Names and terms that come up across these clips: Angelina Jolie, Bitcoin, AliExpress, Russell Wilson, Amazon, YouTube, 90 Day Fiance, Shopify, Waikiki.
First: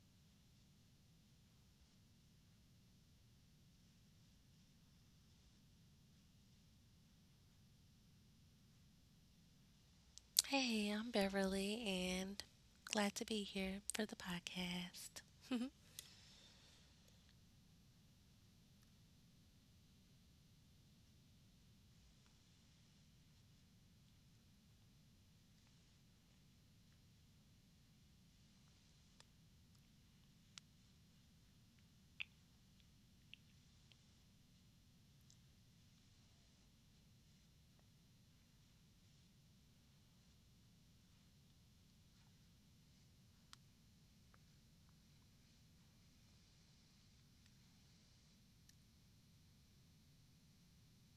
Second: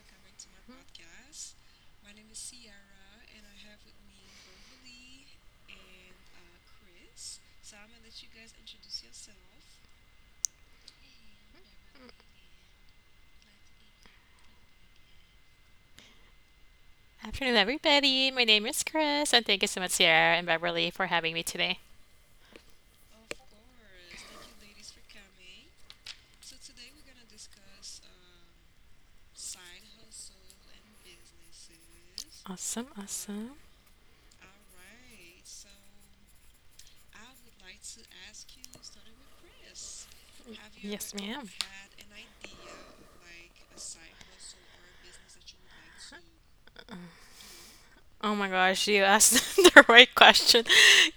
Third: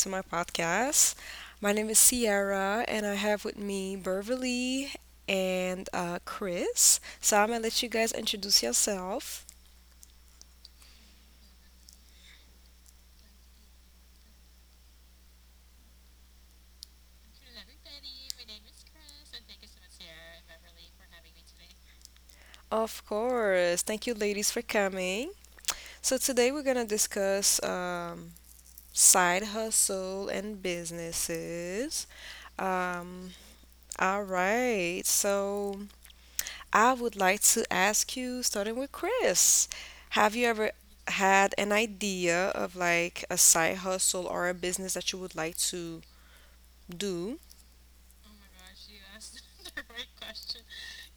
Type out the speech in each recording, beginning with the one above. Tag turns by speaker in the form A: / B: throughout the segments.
A: to my podcast. My name is Sierra, and I have with me Beverly and Chris. So I'm gonna let you guys introduce yourself.
B: Hey, I'm Beverly and glad to be here for the podcast.
C: Afternoon, everybody. My name is Chris, and thank you so much, Sierra and Beverly, for having me today.
A: Of course. Thank you, ladies, for coming. So today we're gonna discuss side hustle and businesses.
C: Awesome,
A: Um,
C: awesome.
A: all right. So I would like to ask you, starting with Chris, have you ever
C: Yes, ma'am.
A: had an idea of like a side hustle or a business that you would like to do?
C: Oh my gosh, you asked the right question.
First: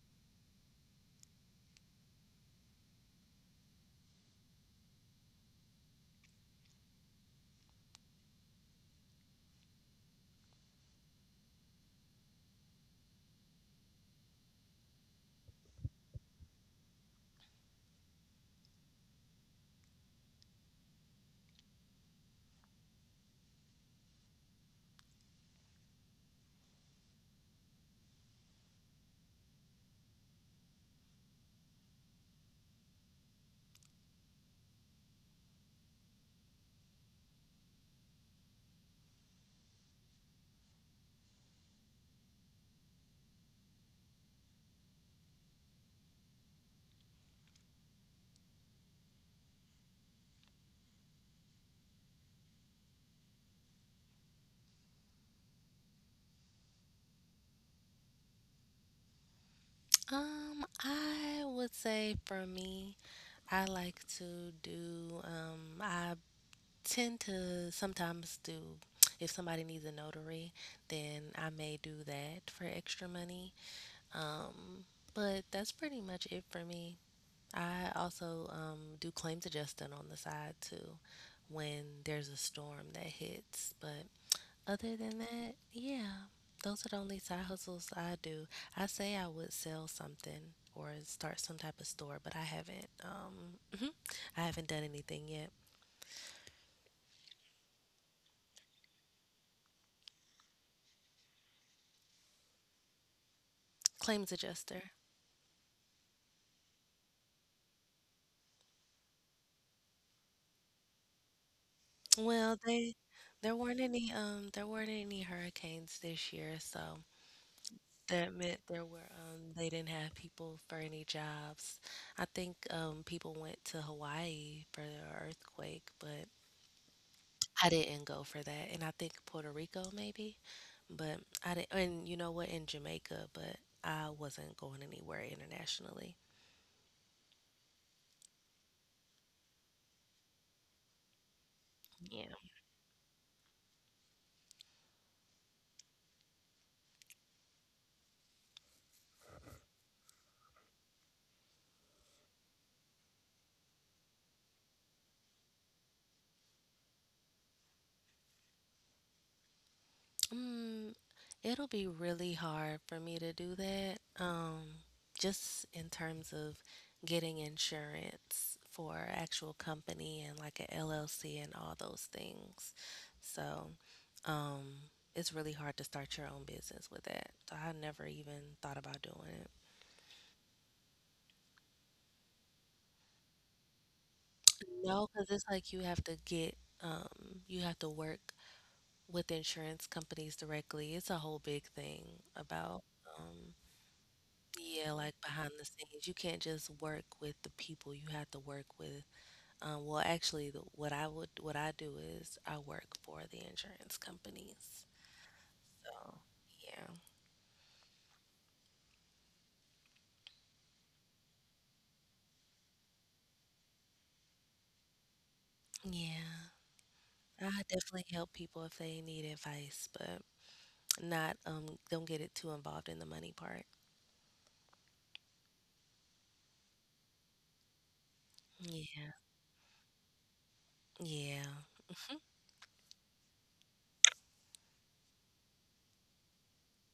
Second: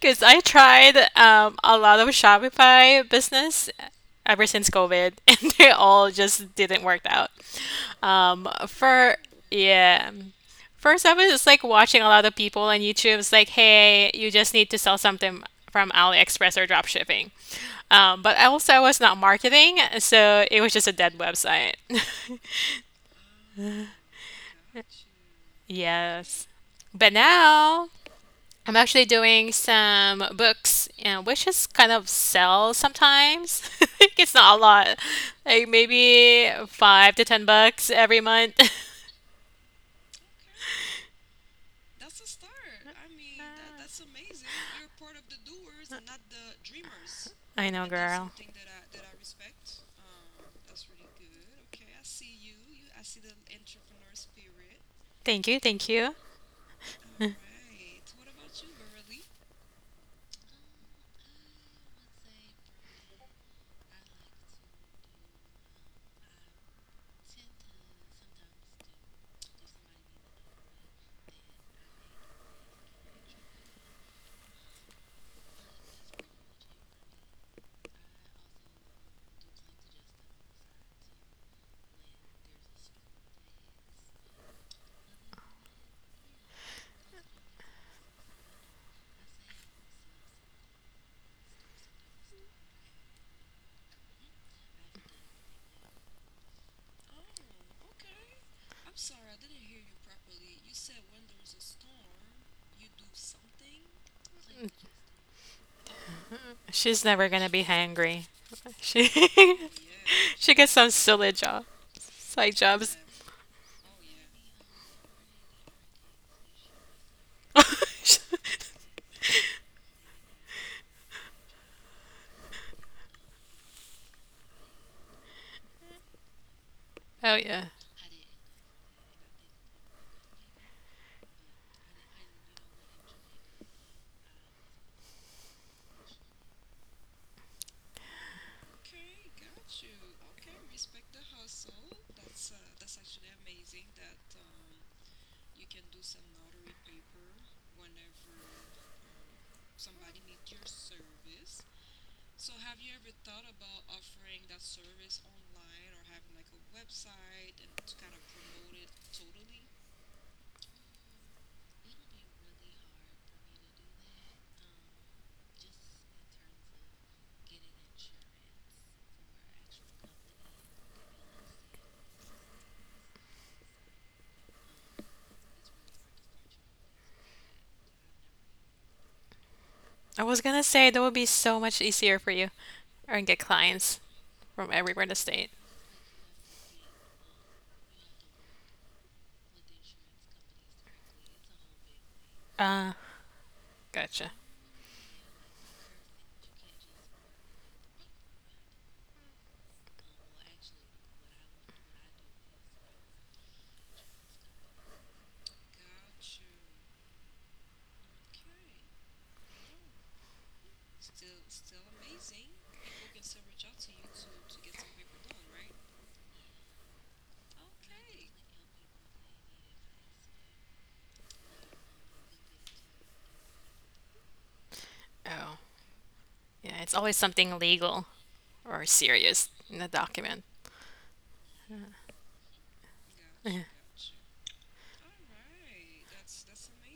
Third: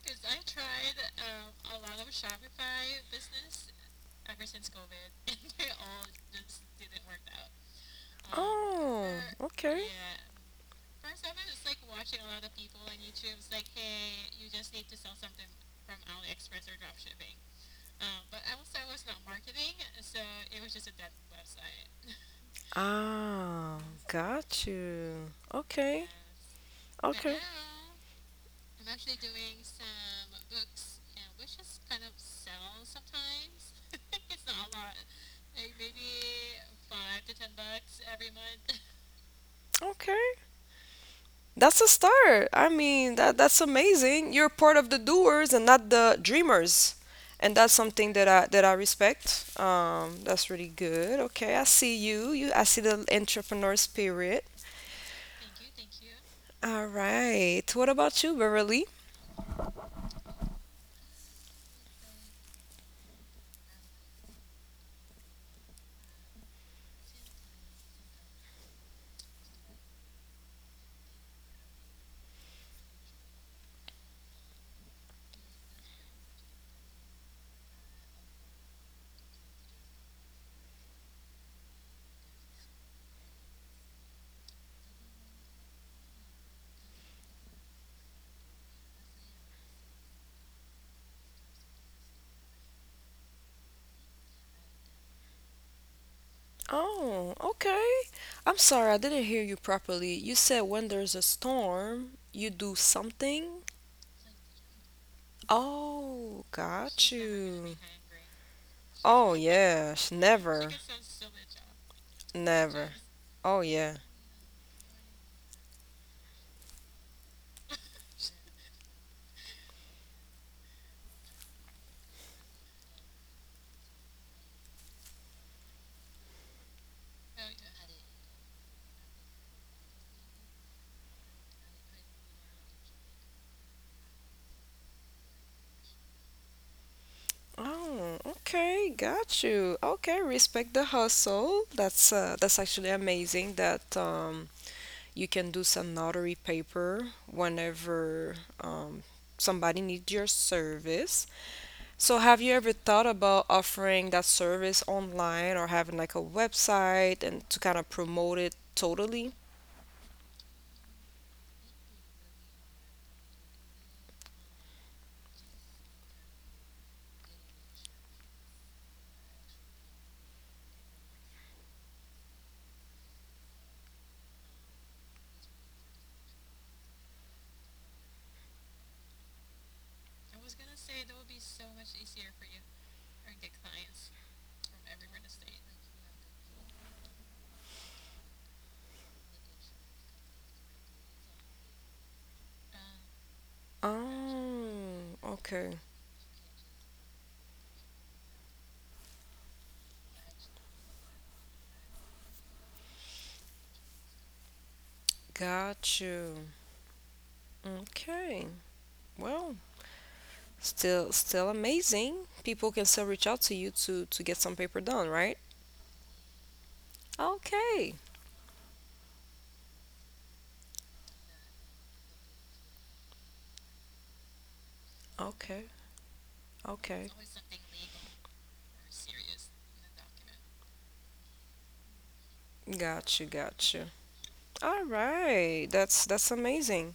C: Because I tried a lot of Shopify business ever since COVID, and they all just didn't work out. For
A: Oh, okay.
C: Yeah, first I was just like watching a lot of people on YouTube. It's like, hey, you just need to sell something from AliExpress or dropshipping. But also, I was not marketing, so it was just a dead website.
A: Ah, got you. Okay.
C: Yes. But
A: Okay.
C: now, I'm actually doing some books, and which is kind of sell sometimes. It's not a lot, like maybe $5 to $10 every month.
A: Okay. That's a start. I mean, that's amazing. You're part of the doers and not the dreamers. And
C: I
A: that's
C: know.
A: something that I respect. That's really good. Okay, I see you. You I see the entrepreneur spirit.
C: Thank you, thank you.
A: All right. What about you, Beverly?
B: I would say for me, I like to do. I tend to sometimes do, if somebody needs a notary, then I may do that for extra money. Um, but that's pretty much it for me. I also do claims adjusting on the side too when there's a storm that hits. But other than that, yeah, those are the only side hustles I do. I say I would sell something or start some type of store, but I haven't. I haven't done anything yet.
A: Oh, okay. I'm sorry, I didn't hear you properly. You said when there's a storm, you do something?
B: Claims adjuster.
A: Oh,
C: She's
A: got
C: never gonna be
A: you.
C: hangry. She
A: Oh, yeah,
C: she gets
A: never.
C: some silly job, side
B: Well,
A: Never.
C: jobs.
B: they there
A: Oh,
B: weren't
A: yeah.
B: any hurricanes this year, so that meant there were they didn't have people for any jobs. I think people went to Hawaii for the earthquake, but
C: Oh yeah.
B: I didn't go for that, and I think Puerto Rico maybe, but I didn't. And you know what? In Jamaica, but I wasn't going anywhere internationally.
A: Oh, okay, got you. Okay, respect the hustle.
B: Yeah.
A: That's actually amazing that you can do some notary paper whenever um, somebody needs your service. So, have you ever thought about offering that service online or having like a website and to kind of promote it totally?
B: Mm, It'll be really hard for me to do that. Just in terms of getting insurance for actual company and like a LLC and all those things. So, um, it's really hard to start your own business with that. So I never even thought about doing it.
C: I was gonna say that would be so much easier for you, or get clients from everywhere in
B: No,
C: the
B: because it's
C: state.
B: like um, you have to work with insurance companies directly. It's a whole big thing about,
C: Uh,
B: um,
C: gotcha.
B: yeah, like
A: Oh,
B: behind the
A: okay.
B: scenes. You can't just work with the people you have to work with. Well, actually, the, what I would, what I do is I work for the insurance companies.
A: Got
B: So,
A: you.
B: yeah,
A: Okay. Well, still, still amazing. People can still reach out to you to get some paper done, right?
B: yeah, I
A: Okay,
B: definitely help people if they need advice, but not, don't get it too involved in the money part.
C: Oh,
A: okay,
C: yeah. It's
A: okay.
C: always something legal or
B: Yeah,
C: serious in the document.
B: yeah,
A: Got you,
C: Yeah,
A: got you. All right, that's amazing.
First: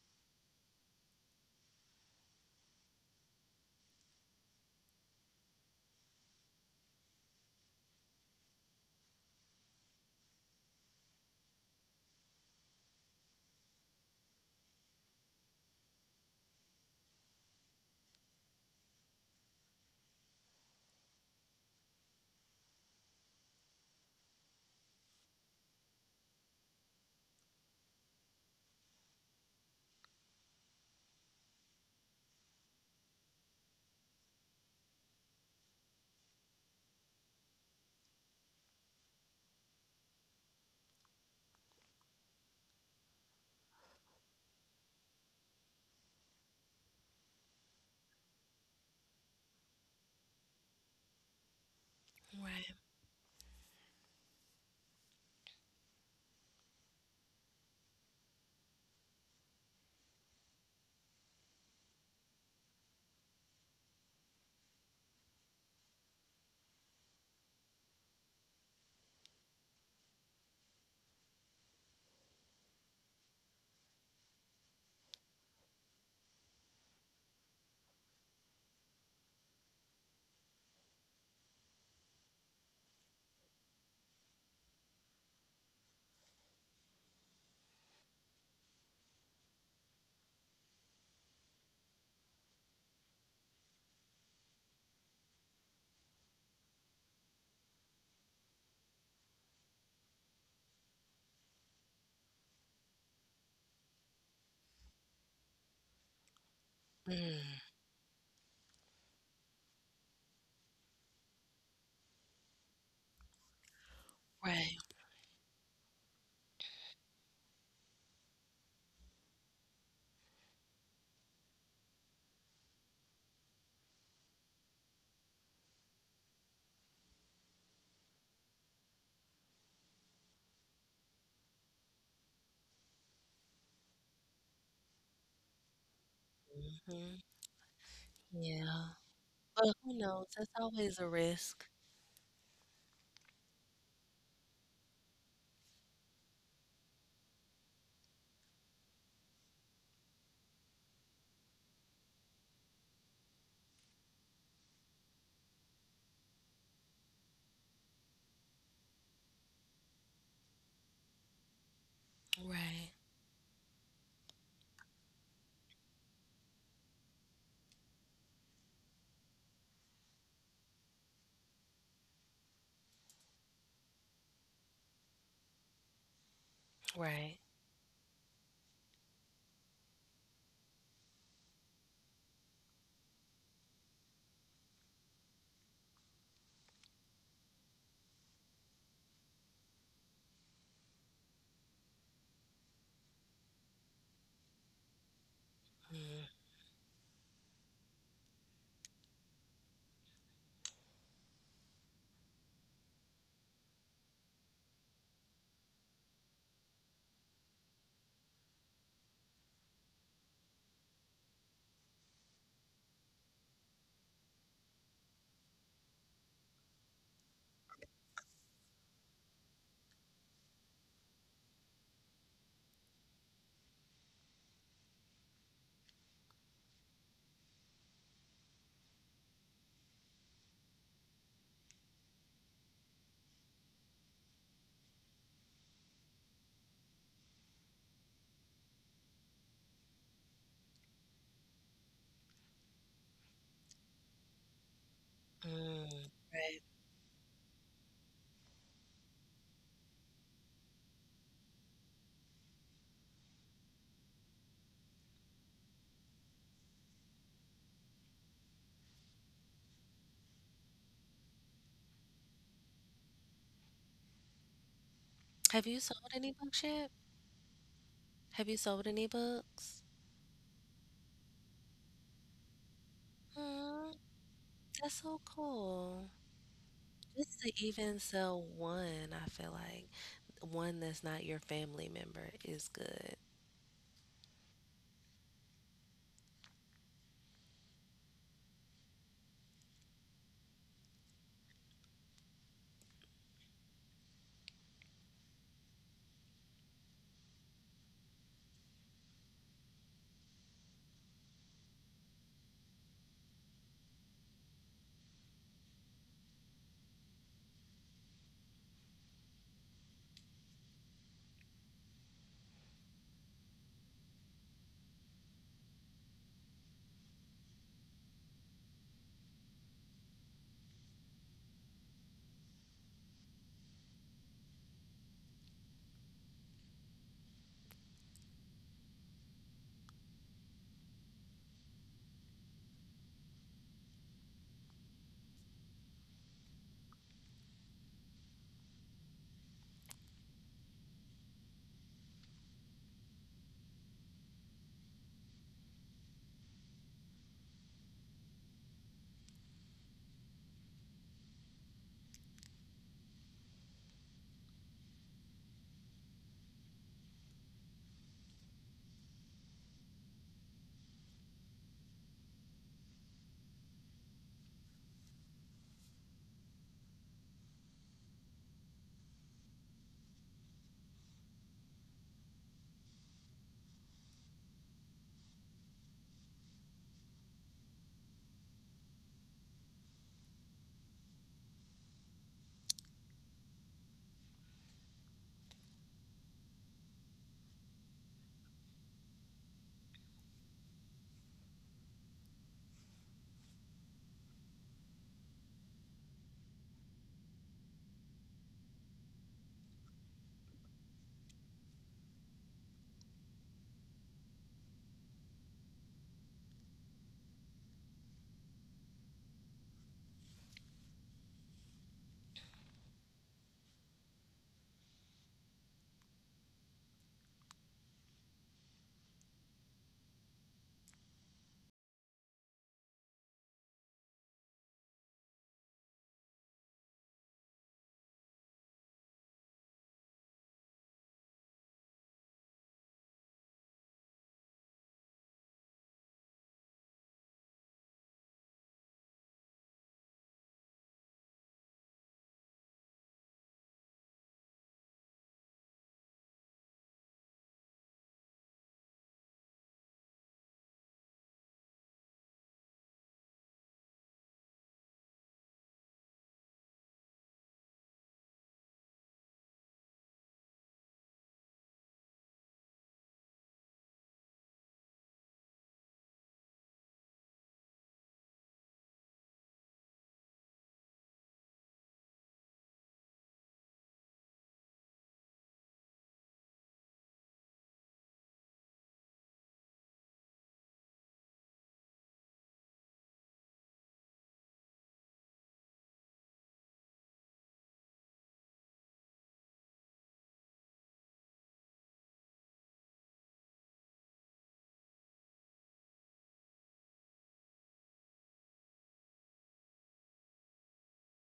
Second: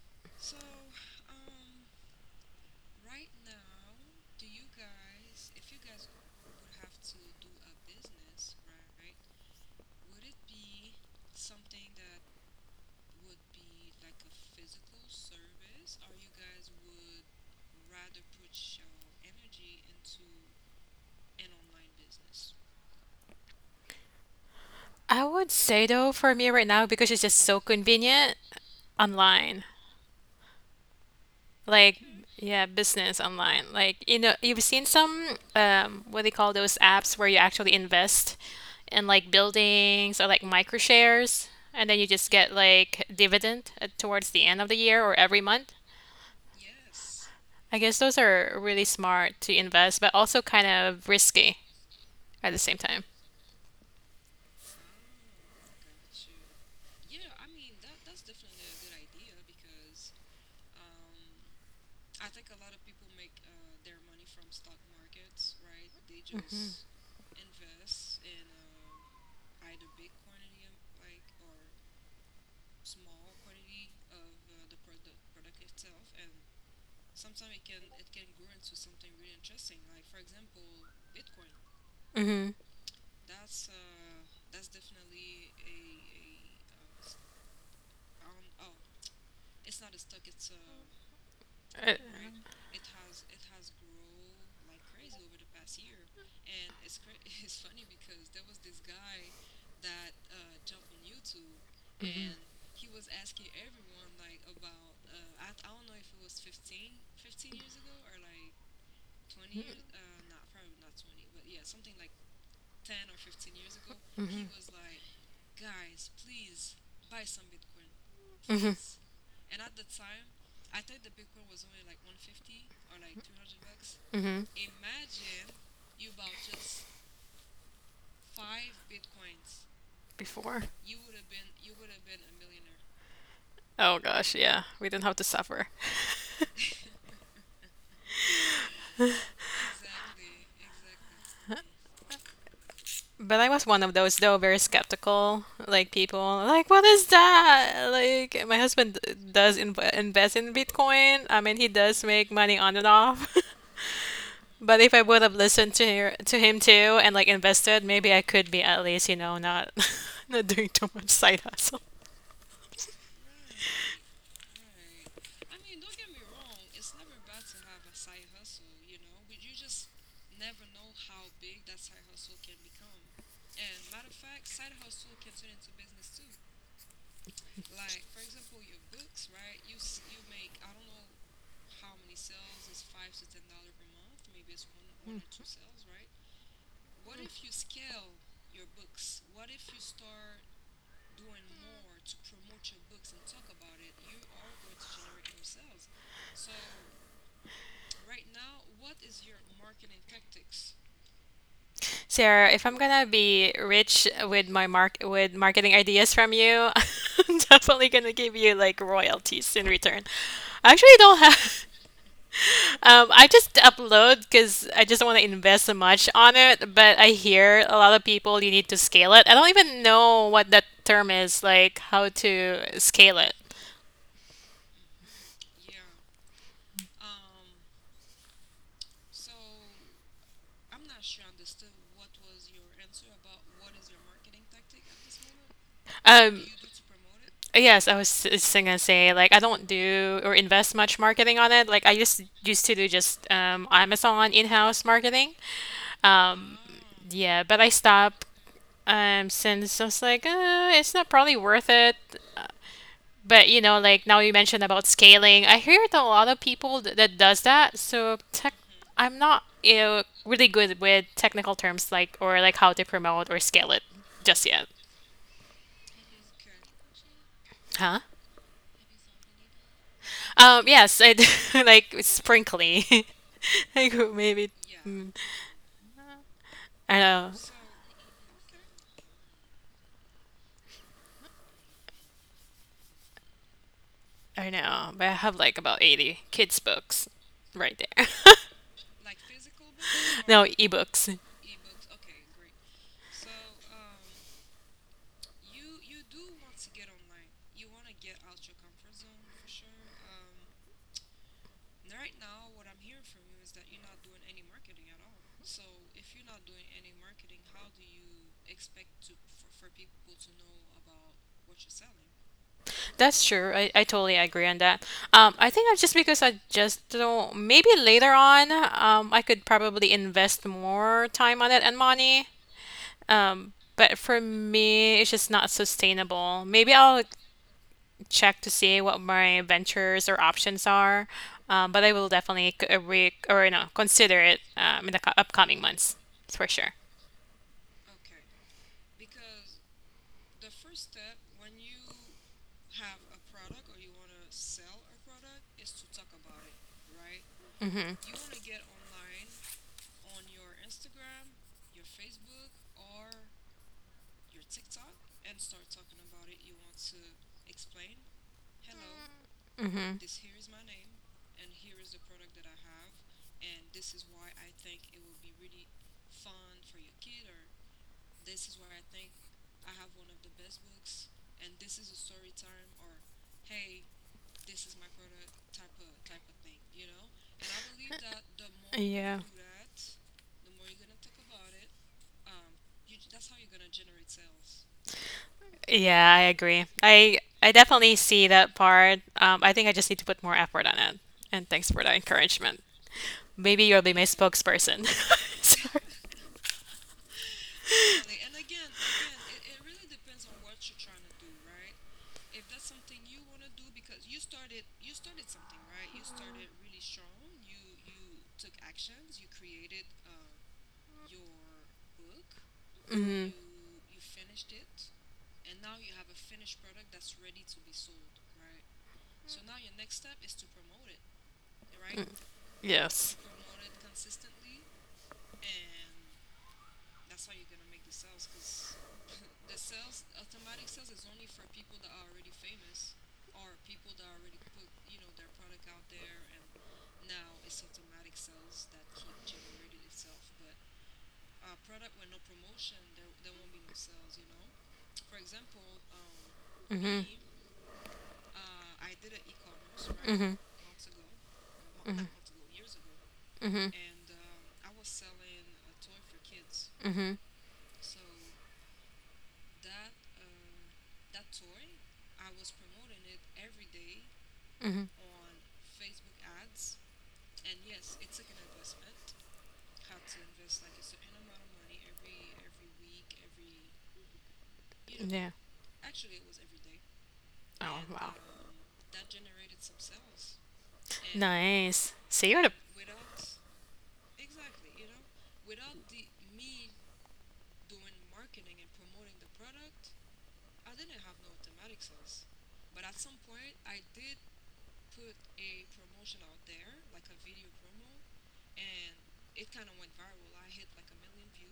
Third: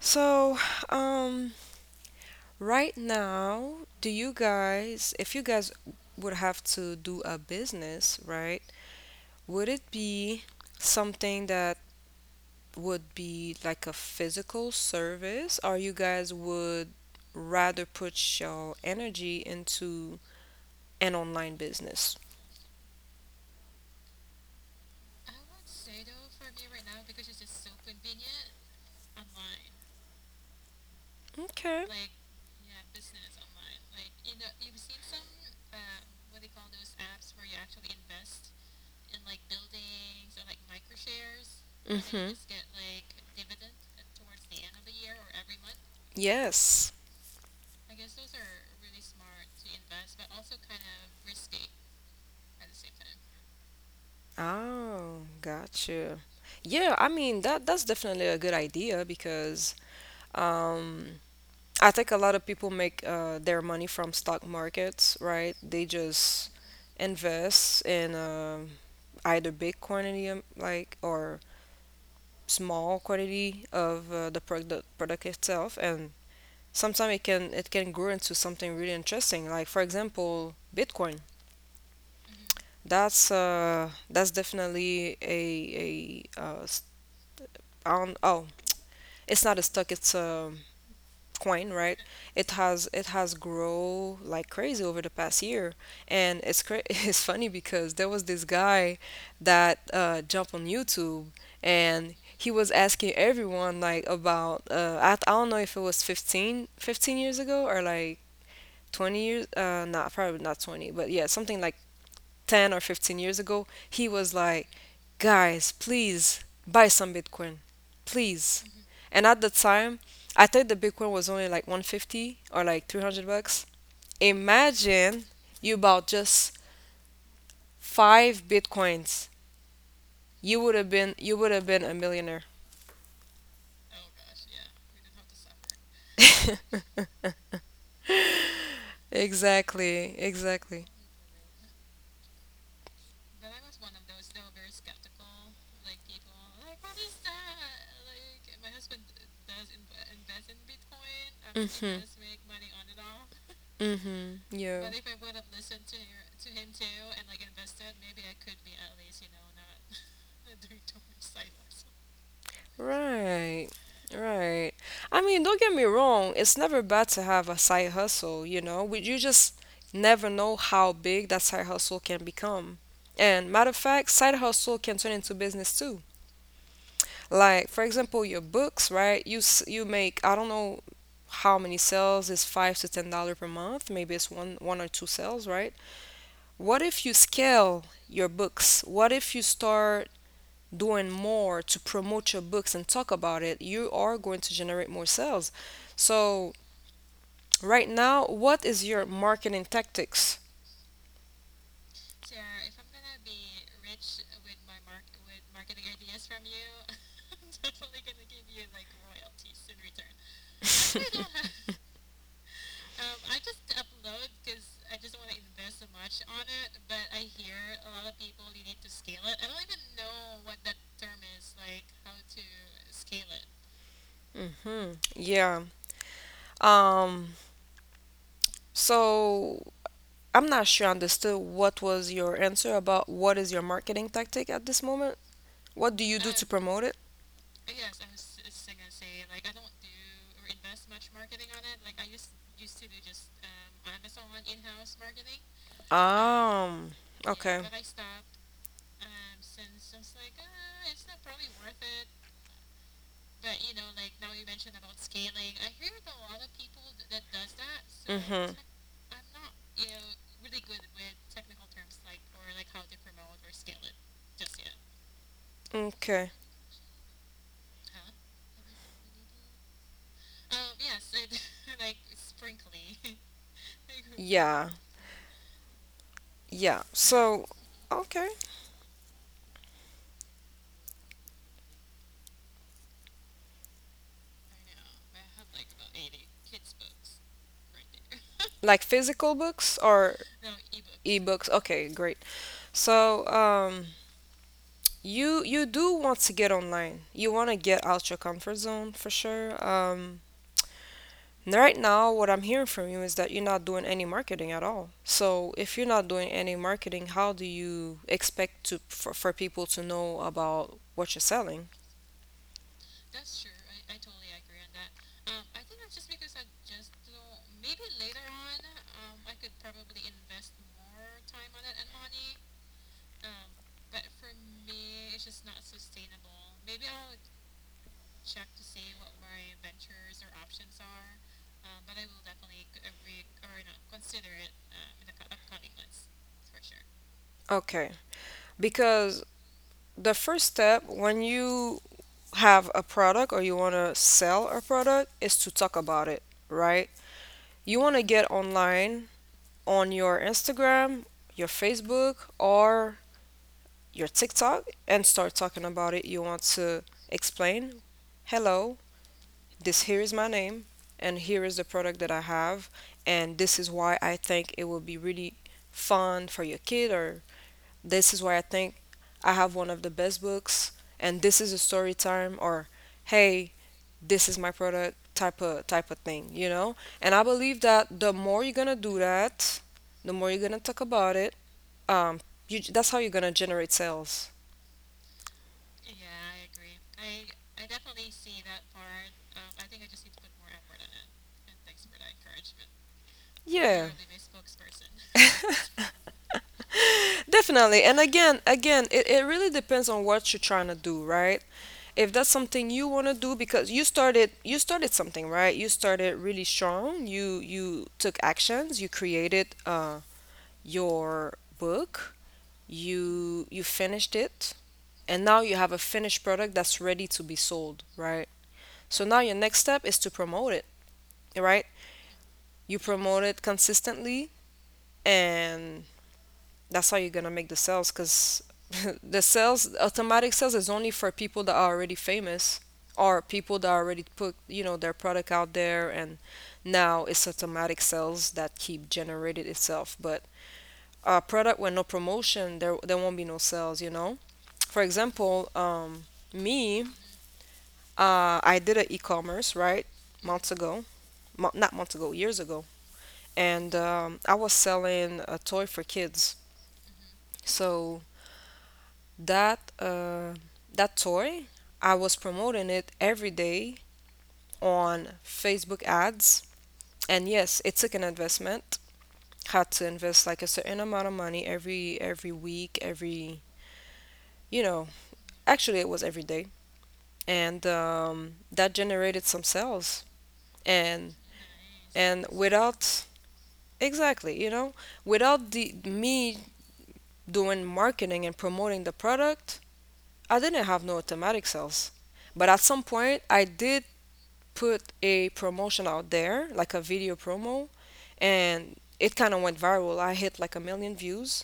A: So, um, right now, do you guys, if you guys would have to do a business, right? Would it be something that would be like a physical service, or you guys would rather put your energy into an online business?
C: I would say though, for me right now, because it's just so convenient online.
A: Okay. Like,
C: Like,
A: does
C: yeah, business online, like, you know, you've seen some what do they call those apps where you actually invest in like buildings or like micro shares, and
A: it
C: then you just
A: Mm-hmm. Just
C: get
A: get
C: like
A: like
C: dividend
A: at
C: towards the
A: the
C: end of the
A: end of the
C: year or
A: year or
C: every
A: every?
C: month.
A: Yes.
C: I guess those are really smart to invest, but also kind of risky at the
B: right.
C: same time.
A: Oh, gotcha. Yeah, I mean that's definitely a good idea because um I think a lot of people make their money from stock markets, right? They just invest in either big quantity like or small quantity of the product itself, and sometimes it can grow into something really interesting, like for example Bitcoin.
C: Mm-hmm.
A: That's definitely a s- I don't, oh it's not a stock, it's a coin,
C: Uh,
A: right? It has grown like crazy over the past year, and it's funny because there was this guy that jumped on YouTube and he was asking everyone like about I don't know if it was 15 years
B: Mm.
A: ago or like 20 years not probably not 20, but yeah, something like 10 or 15 years ago. He was
C: mhm.
A: like,
B: Right.
A: guys, please buy some Bitcoin, please.
C: Mhm.
A: Mm-hmm. And at the time, I think the Bitcoin was only like 150 or like 300 bucks.
C: Mhm.
A: Imagine you bought just five Bitcoins.
C: Before.
A: You would have been a millionaire.
C: Oh gosh, yeah. We didn't have to suffer.
B: Mhm. Yeah. But who
A: Exactly,
B: knows? That's
A: exactly.
B: always a risk.
C: But I was one of those though, very skeptical, like people, like what is that? Like my husband invest in Bitcoin. I mean, he does
A: Mhm.
C: make money on and off.
A: Mhm.
C: But
A: Yeah.
C: if I would have listened to her, to him too, and like invested, maybe I could be at least, you know, not not doing too much side hustle.
B: Right.
A: Right, right. I mean, don't get me wrong, it's never bad to have a side hustle, you know? We, you just never know how big that side hustle can become. And matter of fact, side hustle can turn into business too.
B: Right.
A: Like, for example, your books, right? You make, I don't know how many sales is $5 to $10 per month. Maybe it's one or two sales, right? What if you scale your books? What if you start doing more to promote your books and talk about it? You are going to generate more sales.
B: Mm.
A: So, right now, what is your marketing tactics?
C: Sarah, if I'm gonna be rich with my mark with marketing ideas from you, I'm definitely gonna give you like royalties in return. I actually don't have. I just upload because I just want to invest so much on it, but I hear a lot of people you need to scale it. I don't even know what that term is, like how to scale it.
A: Hmm. Yeah. Um, so I'm not sure I understood what was your answer about what is your marketing tactic at this moment. What do you do
C: Um,
A: to promote it?
C: yes, I was just gonna say like I don't do or invest much marketing on it. Like I just used to do just Amazon in-house marketing.
B: Mm,
C: Um,
B: right.
A: Um,
C: yeah, but
A: okay.
C: I stopped since I was like, it's not probably worth it. But you know, like now you mentioned about scaling, I hear that a lot of people that does that. So tech,
A: Mm-hmm.
C: I'm not, you know, really good with technical terms like or like how to promote or scale it just yet.
B: Have you sold any
A: Okay.
B: books yet?
C: Huh?
B: Have you sold any books?
C: Yes, I do, like sprinkly.
B: Mm,
C: Like maybe
A: Yeah.
B: that's
C: mm,
B: so cool.
A: Yeah.
C: I know.
B: Just
A: So,
B: to even
A: okay.
B: sell one, I feel like one that's not your family member is good.
C: I know, but I have like about 80 kids books right there.
A: Like physical books or
C: No, ebooks.
A: ebooks? Okay, great. So, you you do want to get online. You want to get out your comfort zone for sure. Right now, what I'm hearing from you is that you're not doing any marketing at all. So, if you're not doing any marketing, how do you expect to for people to know about what you're selling?
C: That's true. I totally agree on that. I think I just because I just don't. Maybe later on, I could probably invest more time on it and money. But for me, it's just not sustainable. Maybe I'll check to see what my ventures or options are. But I will definitely c- re- or you know, consider it in the upcoming months for sure.
A: Okay, because the first step when you have a product or you want to sell a product is to talk about it, right? You want to
C: Mm-hmm.
A: get online on your Instagram, your Facebook, or your TikTok and start talking about it. You want to explain, hello, this
C: Mm-hmm.
A: here is my name, and here is the product that I have, and this is why I think it will be really fun for your kid, or this is why I think I have one of the best books, and this is a story time, or hey, this is my product, type of thing, you know. And I believe that the more you're gonna do
C: Yeah.
A: that, the more you're gonna talk about it, um you, that's how you're gonna generate sales.
C: Yeah, I agree. I definitely see that part. I think I just need to put more effort on it. And thanks for the encouragement. Maybe you'll be
A: Yeah.
C: my spokesperson. Sorry.
A: Definitely. And again, again, it really depends on what you're trying to do, right? If that's something you want to do, because you started something, right? You started really strong. You took actions, you created your book,
C: Mm-hmm.
A: you finished it, and now you have a finished product that's ready to be sold, right? So now your next step is to promote it, right? You
C: Yes.
A: promote it consistently, and that's how you're gonna make the sales. Because the sales, automatic sales, is only for people that are already famous, or people that already put, you know, their product out there, and now it's automatic sales that keep generated itself. But a product with no promotion, there won't be no sales, you know. For example, me,
C: Mm-hmm.
A: I did an e-commerce, right?
C: Mm-hmm.
A: Months ago. Not months
C: Mm-hmm.
A: ago, years ago.
C: Mm-hmm.
A: And I was selling a toy for kids.
C: Mm-hmm.
A: So that that toy, I was promoting it every day
C: Mm-hmm.
A: on Facebook ads. And yes, it took an investment. Had to invest like a certain amount of money every week, every, you know.
C: Yeah.
A: Actually, it was every day, and
C: Oh wow.
A: that generated some sales. And
C: Nice. So you're the, yeah,
A: without, exactly, you know, without the me doing marketing and promoting the product, I didn't have no automatic sales. But at some point, I did put a promotion out there, like a video promo, and it kind of went viral. I hit like a million views.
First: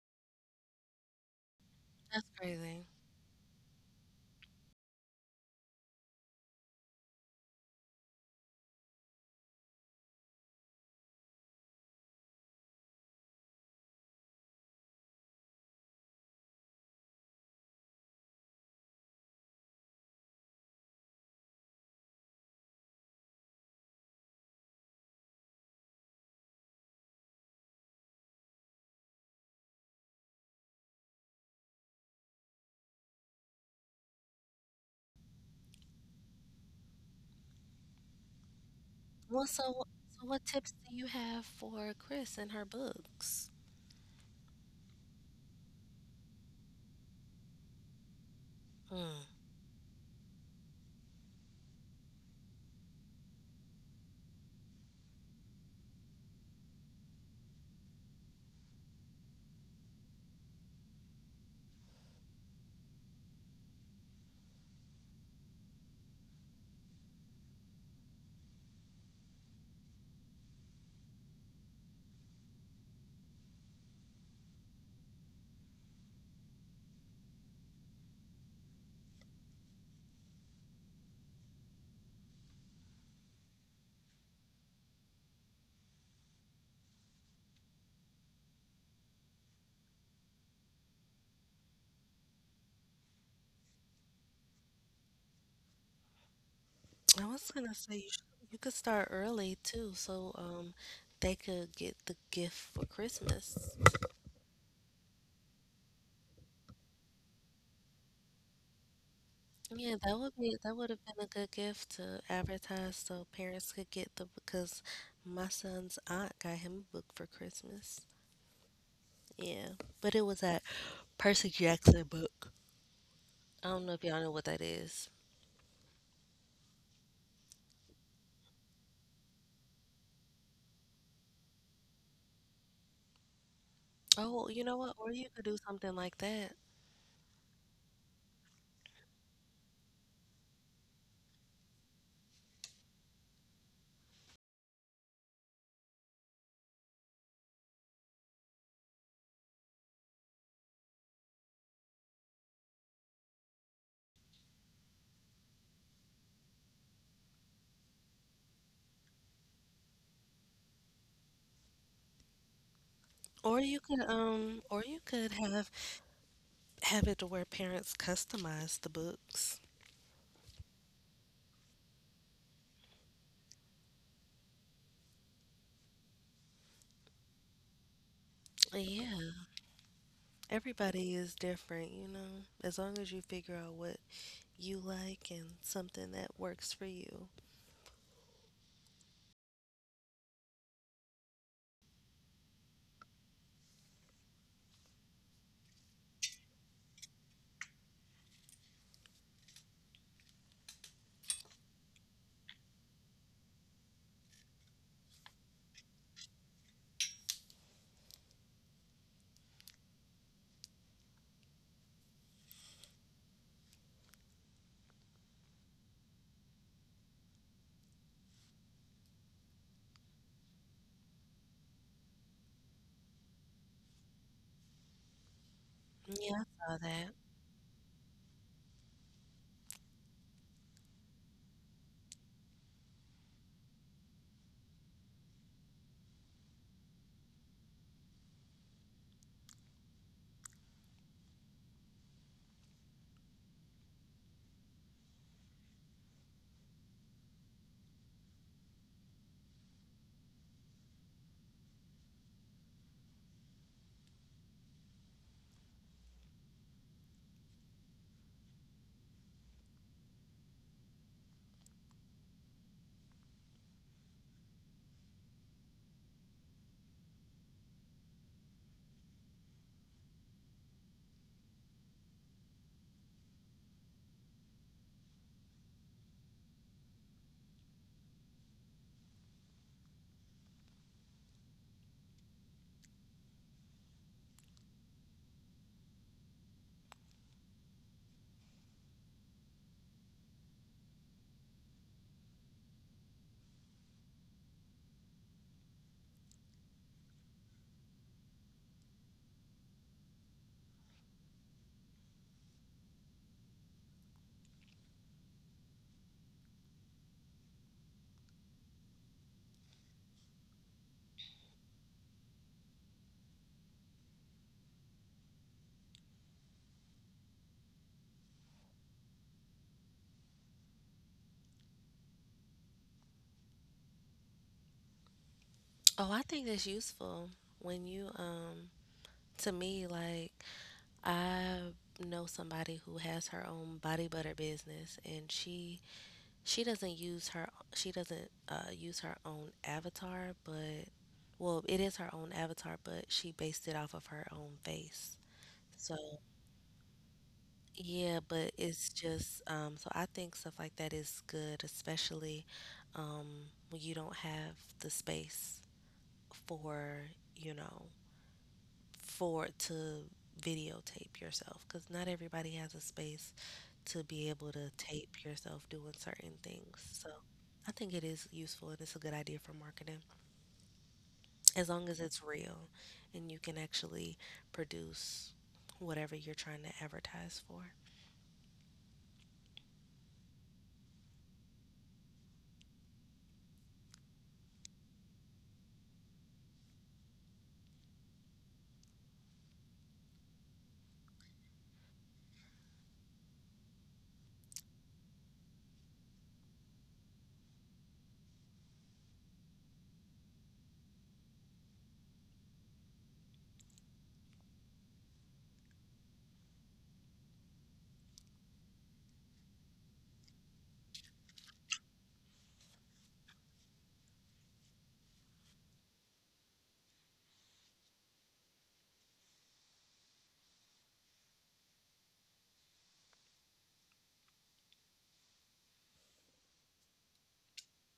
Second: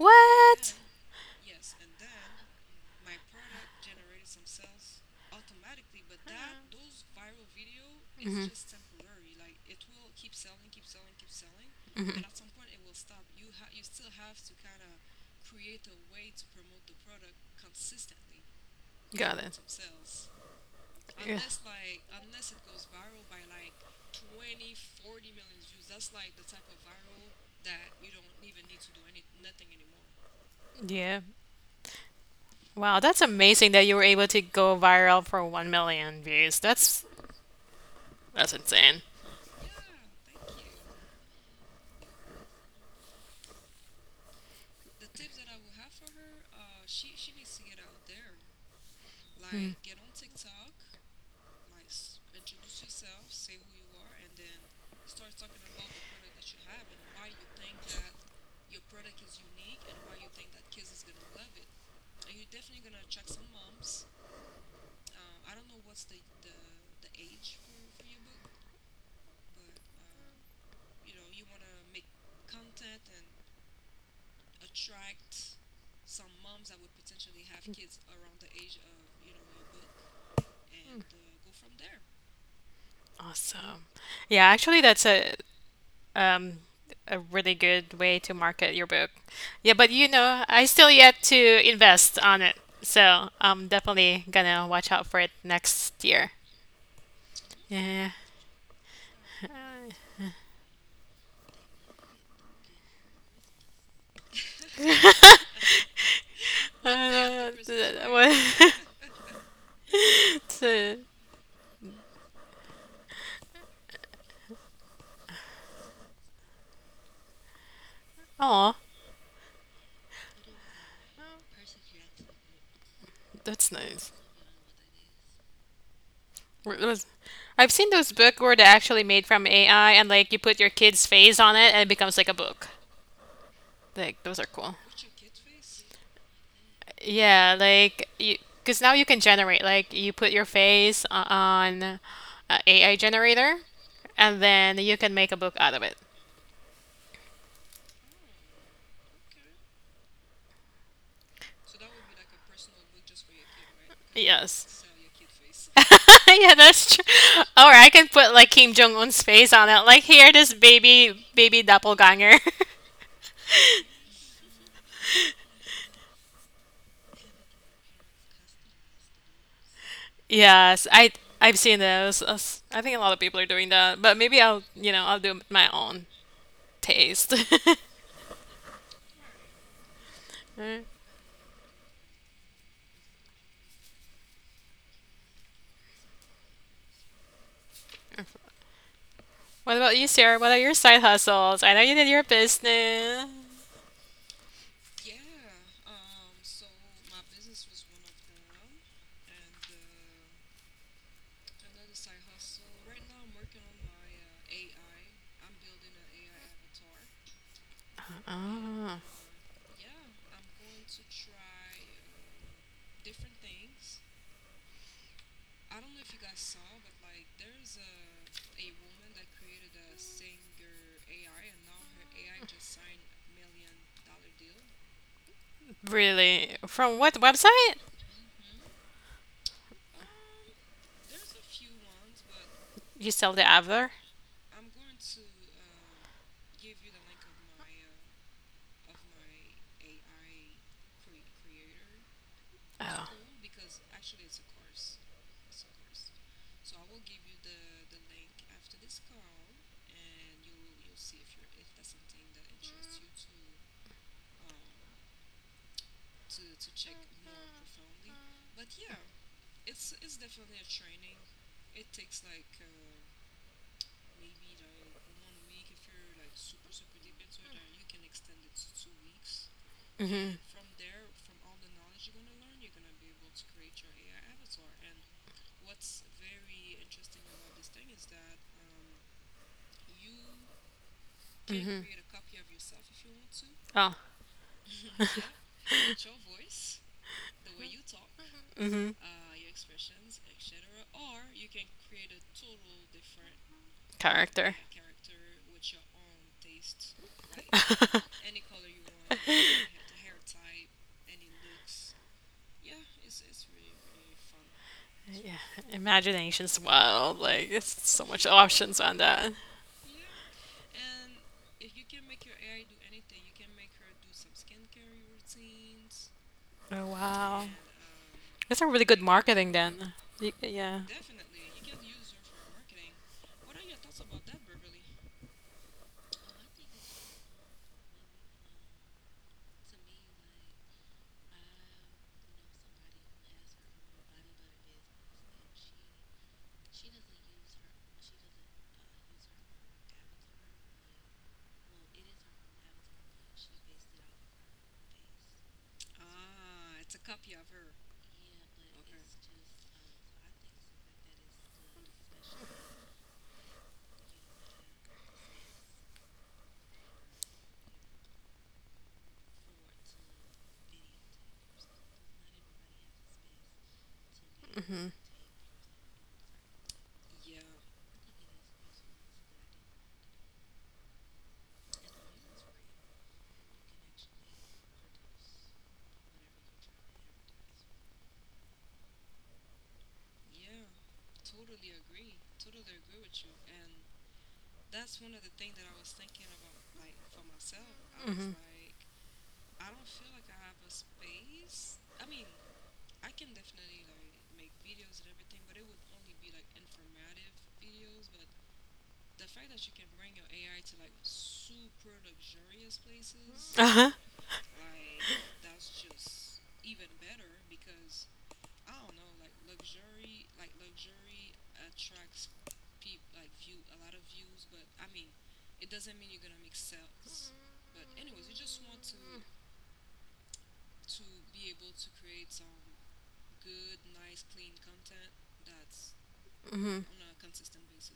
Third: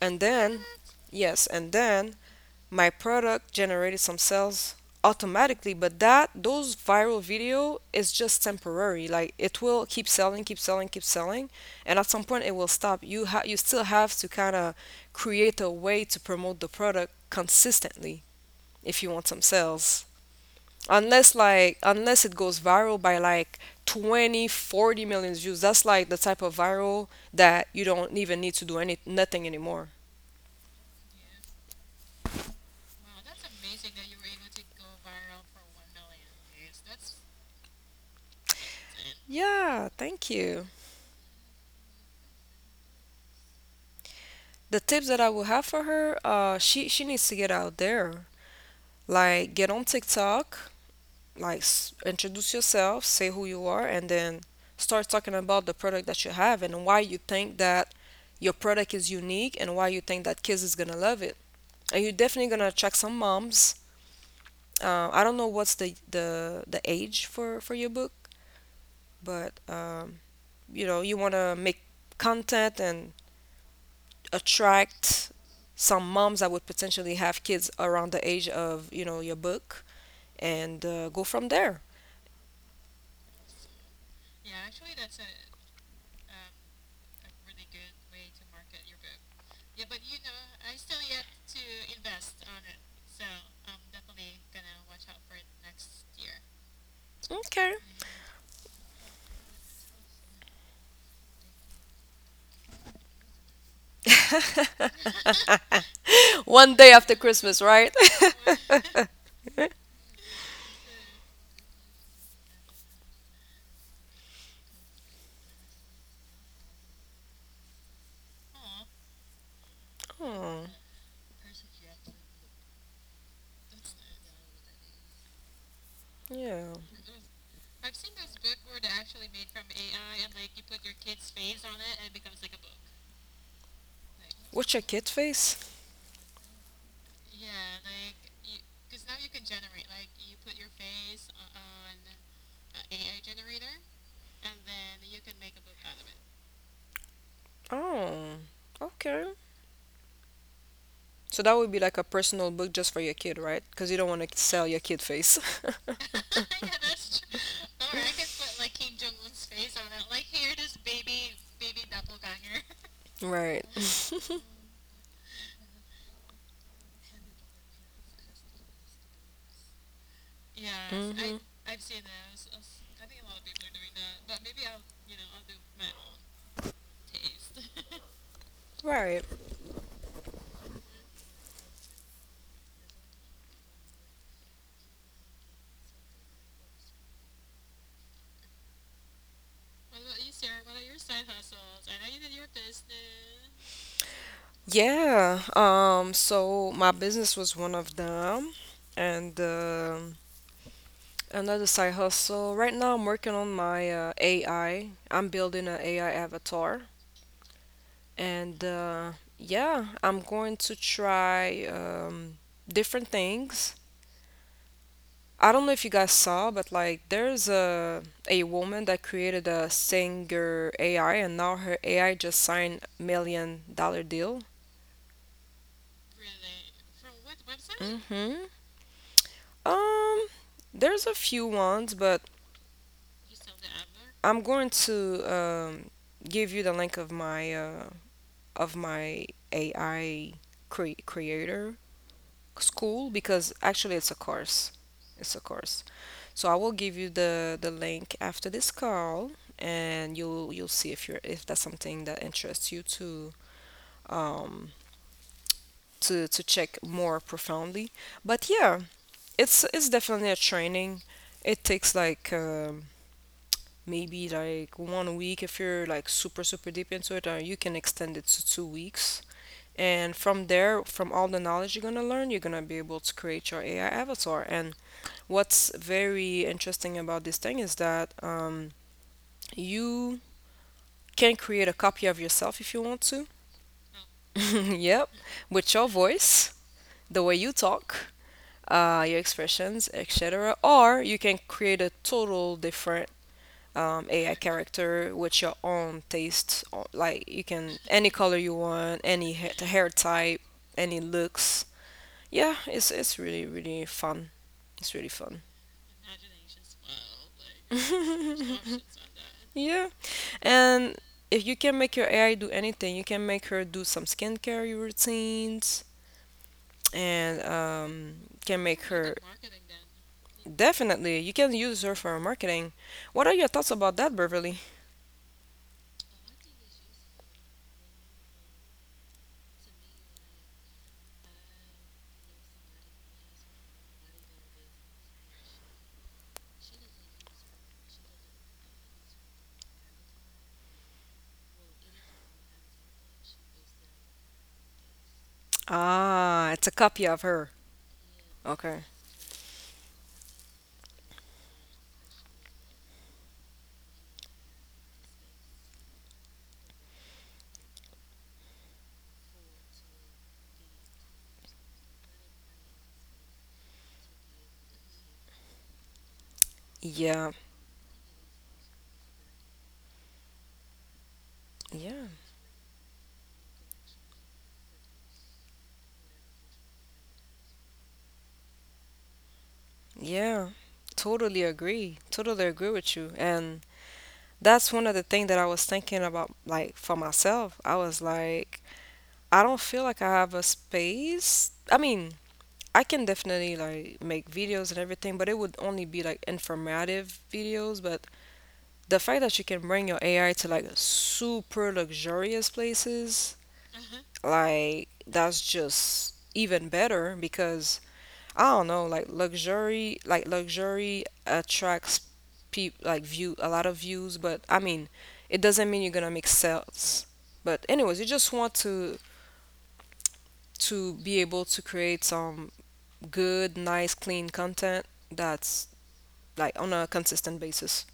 A: And then,
C: Yeah.
A: yes, and then
B: That's crazy.
A: my product generated some sales automatically. But that those viral
C: Huh.
A: video is just
C: Mm-hmm.
A: temporary. Like, it will keep selling, keep selling, keep selling, and at
C: Mm-hmm.
A: some point it will stop. You still have to kind of create a way to promote the product consistently if you want
C: Got
A: some
C: it.
A: sales. Unless,
C: Yeah.
A: unless it goes viral by like 20, 40 million views. That's like the type of viral that you don't even need to do any nothing anymore.
C: Yeah. Wow, that's amazing that you were able to go viral for 1 million views. That's insane.
B: Well, so
A: Yeah,
B: wh- so
A: thank
B: what
A: you.
B: tips do you have for Chris and her books?
A: The tips that I would have for her, she needs to get out there, like get on TikTok, like introduce yourself, say who you are, and then start talking about the product that you have and why you think that your product is unique and why you think that kids is gonna love it. And you're definitely gonna attract some moms. I don't know what's the the age for your book, but you know, you wanna make content and attract some moms that would potentially have kids around the age of, you know, your book, and go from there.
C: Awesome. Yeah, actually, that's um a really good way to market your book. Yeah, but you know, I still yet to invest on it, so I'm definitely gonna watch out for it next year.
B: I was
A: Okay.
B: gonna say
C: Yeah.
B: you could start early too, so they could get the gift for Christmas.
A: One
C: After
A: day after Christmas, right?
C: Break. What?
B: Yeah, that would be that
C: So,
B: would have been a good gift to advertise so parents could get the because my son's aunt got him a book for Christmas.
C: oh,
B: Yeah, but it was that
A: Oh,
B: Percy Jackson book.
C: that's
B: I don't know if
C: nice.
B: y'all know what that is.
A: yeah.
C: Wh- was- I've seen those book where they're actually made from AI, and like you put your kid's face on it, and it becomes like a book. Like those are
B: Oh, you
A: What's
C: cool.
B: know
A: your
B: what?
A: kid
B: Or you could
A: face?
B: do something like that.
C: Yeah, like you, because now you can generate, like you put your on a AI generator, and then you can make a book out of it.
A: Oh, okay. So that would be like a personal book just for your kid, right? Because you don't want to sell your
C: Yes.
A: kid face.
C: Yeah, that's true. Or I can put like Kim Jong Un's face on it. Like here, this baby
A: Yeah, that's
C: doppelganger.
A: true. All
B: Or
A: right, I
B: you could
A: guess here, this baby. Right.
B: um or you could have it to where parents customize the books.
C: Yes,
A: Hmm.
C: I've seen those. I think a lot of people are doing that, but maybe I'll, you know, I'll do my own taste.
A: Right.
B: Yeah,
C: Mm.
B: everybody is different. As long as you figure out what you like and something that works for you.
C: What about you, Sarah? What are your side hustles? I know you did your business.
A: Yeah. So my business was one of them, and another side hustle. Right now, I'm working on my AI. I'm building an AI avatar, and
C: Oh,
A: yeah, I'm going to try different things. I don't know if you guys saw, but like there's a woman that created a singer AI, and now her AI just signed $1 million deal.
B: Yeah,
C: really?
B: I saw
C: From
B: that.
C: what website?
A: Mm-hmm. Um, there's a few ones, but
C: You sell the Adler?
A: I'm going to give you the link of my of my AI creator
C: Oh.
A: school, because actually it's a course. It's a course. So I will give you the link after this call, and you'll see if you're if that's something that interests you to um to check more profoundly. But yeah, it's definitely a training. It takes like maybe like 1 week if you're like super super deep into it, or you can extend it to 2 weeks. And
C: Mm-hmm.
A: from there, from all the knowledge you're going to learn, you're going to be able to create your AI avatar. And what's very interesting about this thing is that you can create a
C: Mm-hmm.
A: copy of yourself if you want to.
C: Oh.
A: Yep, with your voice, the way you talk,
C: Mm-hmm.
A: your expressions, etc. Or you can create a total different AI
C: Character.
A: character with your own taste. Like you can any
C: Any
A: color you want, hair type, any looks. Yeah, it's really really fun. It's really
C: yeah,
A: fun.
C: imagination's wild. Like, it's so much options on that.
A: Yeah. And if you can make your AI do anything, you can make her do some skincare routines
C: Oh wow,
A: and
C: that's a
A: can
C: really
A: make
C: good
A: her,
C: marketing then. Y- yeah.
A: definitely you can use her for marketing. What are your thoughts about that, Beverly?
B: Oh, I think that's useful when you to me, like, I know somebody who has her own body butter business and she doesn't use her, she doesn't use her own avatar, but well, it is her own avatar, but she based it off of her own face. So,
A: Ah, it's a copy of her.
B: yeah, but
A: Okay.
B: it's just, so I think stuff like that is good, especially um, when you don't have the space for, you know, for to videotape yourself because not everybody has a space to be able to
C: Hmm.
B: tape yourself doing certain things. So
A: Yeah,
B: I think it is useful and it's a good idea for marketing as long as
A: Yeah,
B: it's real and you can actually produce whatever you're trying to advertise for.
A: yeah, totally agree. Totally agree with you. And that's one of the things that I was thinking about, like for myself. I was
C: Hmm.
A: like, I don't feel like I have a space. I mean, I can definitely like make videos and everything, but it would only be like informative videos. But the fact that you can bring your AI to like super luxurious places,
C: Uh huh.
A: like that's just even better because I don't know, like luxury attracts people, like view a lot of views. But I mean, it doesn't mean you're gonna make sales. But anyways, you just want to be able to create some good, nice, clean content that's like on
C: Hmm.
A: a consistent basis.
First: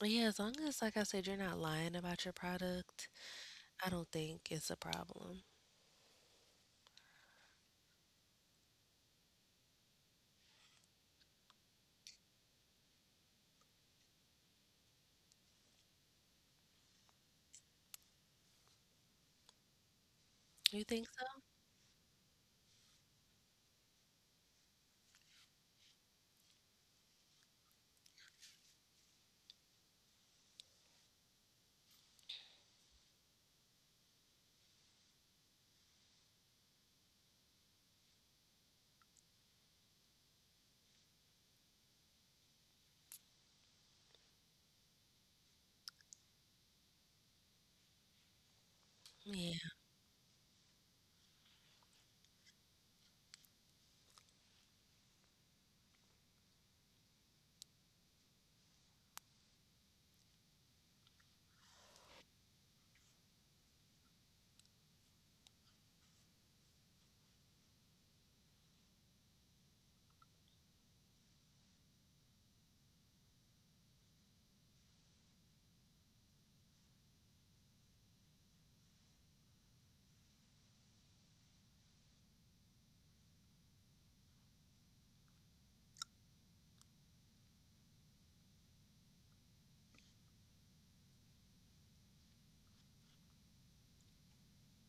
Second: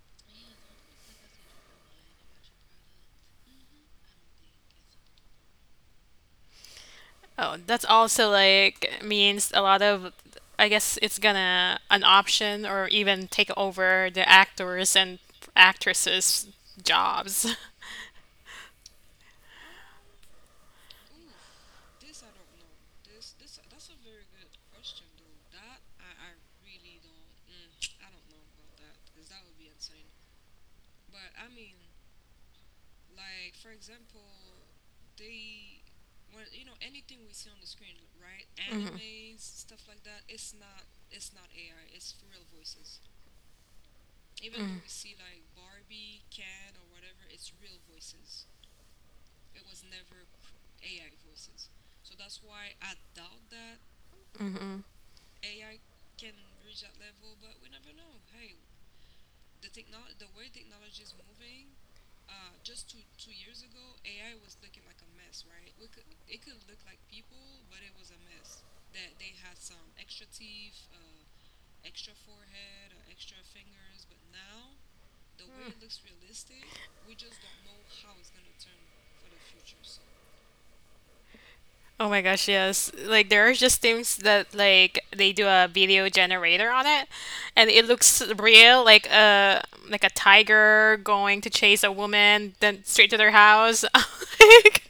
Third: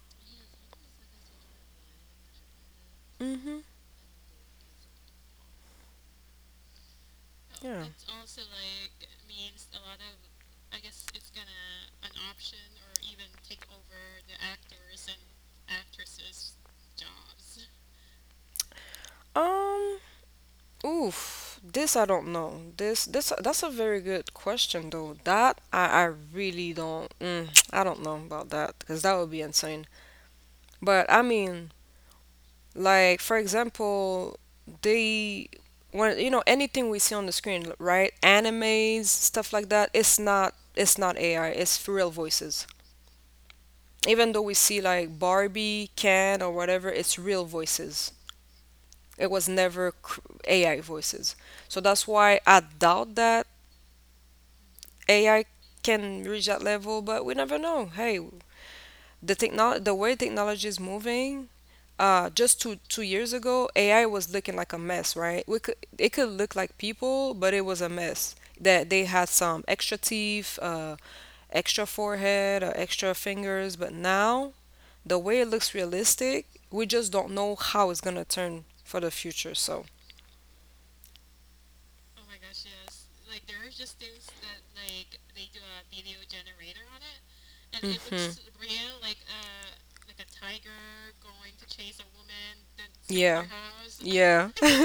B: Yeah, as long as, like I said, you're not lying about your product,
A: Mhm.
B: I don't think it's a problem.
C: Oh,
A: Yeah.
C: that's also like means a lot of, I guess it's gonna an option or even take over the actors and actresses jobs.
A: Um,
B: You think so?
A: oof, this I don't know. This that's a very good question though. That I really don't I don't know about that because that would be insane. But I mean, like for example, they when you know anything we see on the screen, right? Animes, stuff like that, it's not AI, it's real voices. Even though we see like Barbie, Ken or whatever, it's real voices. It was
B: Yeah.
A: never cr- AI voices. So that's why I doubt that AI can reach that level, but we never know. Hey, the way technology is moving, just two years ago, AI was looking like a mess, right? We could It could look like people, but it was a mess. That they had some extra teeth, extra forehead, or extra fingers, but now the way it looks realistic, we just don't know how it's gonna turn for the future. So,
C: Oh my gosh, yes. Like there are just things that like they do a video generator on it, and it looks
A: hmm.
C: real, like a tiger going to chase a woman then straight to their
A: Yeah,
C: house.
A: yeah.
C: Like,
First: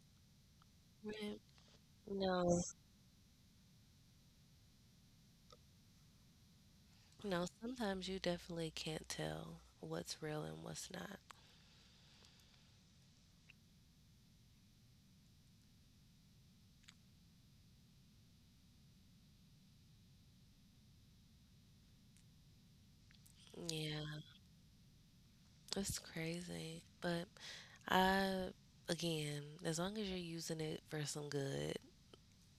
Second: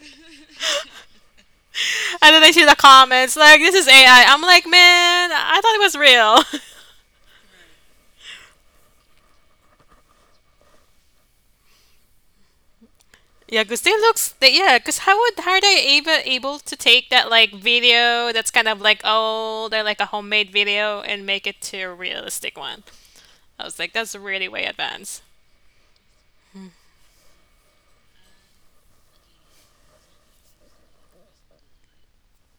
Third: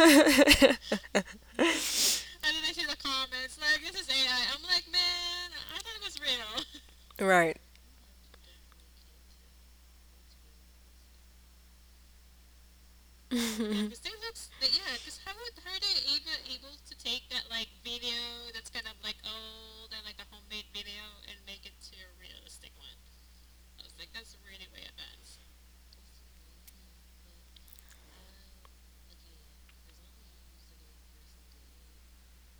B: Yeah.
C: and then I
B: No,
C: see the comments like this is AI. I'm like, "Man, I thought it was real."
B: no,
A: Right.
B: sometimes you definitely can't tell what's real and what's not.
C: Yeah, because
A: Yeah.
C: they looks they, yeah, because how would how are they even able to take that like video that's kind of like old or like a homemade video and make it to a realistic one? I was like, that's
B: Yeah,
C: really way advanced.
B: it's crazy. But, I, again, as long as you're using it for some good,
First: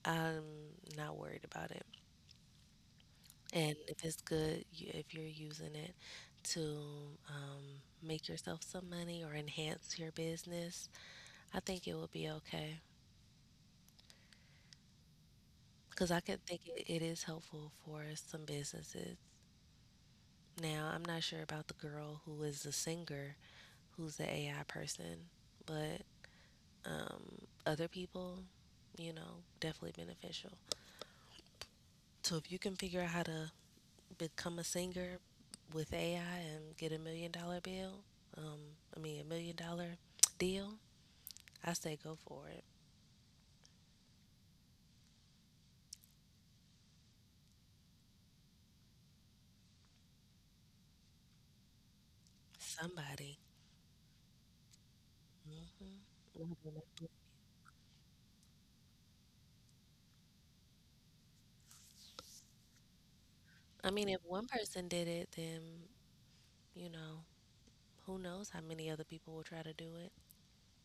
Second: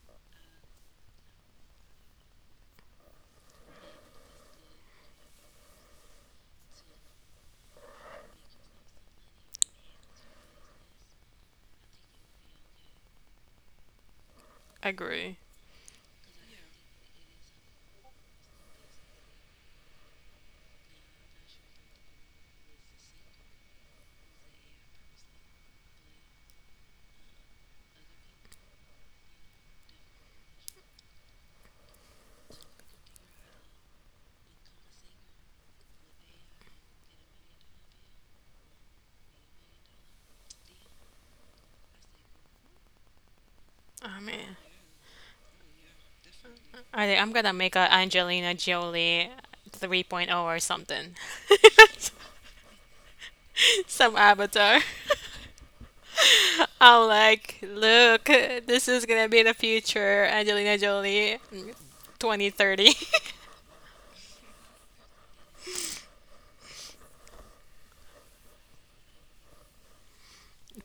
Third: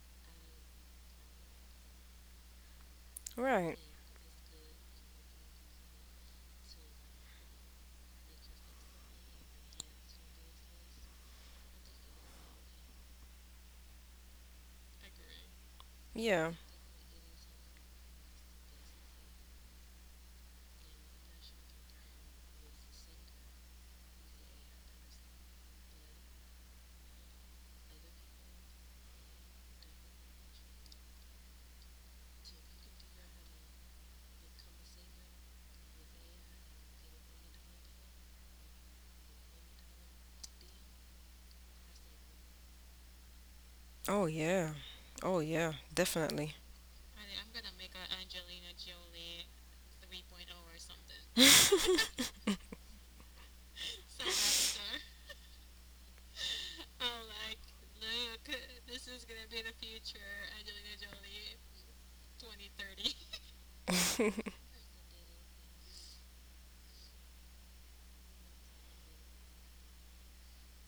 B: I'm not worried about it. And
A: Right.
B: if it's good, if you're using it to make yourself some money or enhance your business, I think it will be okay
C: Agree.
B: because I could
A: Yeah.
B: think it is helpful for some businesses. Now, I'm not sure about the girl who is the singer, who's the AI person, but um, other people, definitely beneficial. So if you can figure out how to become a singer with AI and get $1 million bill, um, I mean, $1 million deal, I say go for it.
C: Oh
A: Oh,
C: man.
A: yeah. Oh, yeah. Definitely.
C: I think I'm gonna make a Angelina Jolie 3.0 or something.
B: Somebody.
C: Some avatar.
B: Hmm.
C: I'm like, look, this is gonna be the future Angelina Jolie 2030.
B: I mean, if one person did it, then You know, who knows how many other people will try to do it.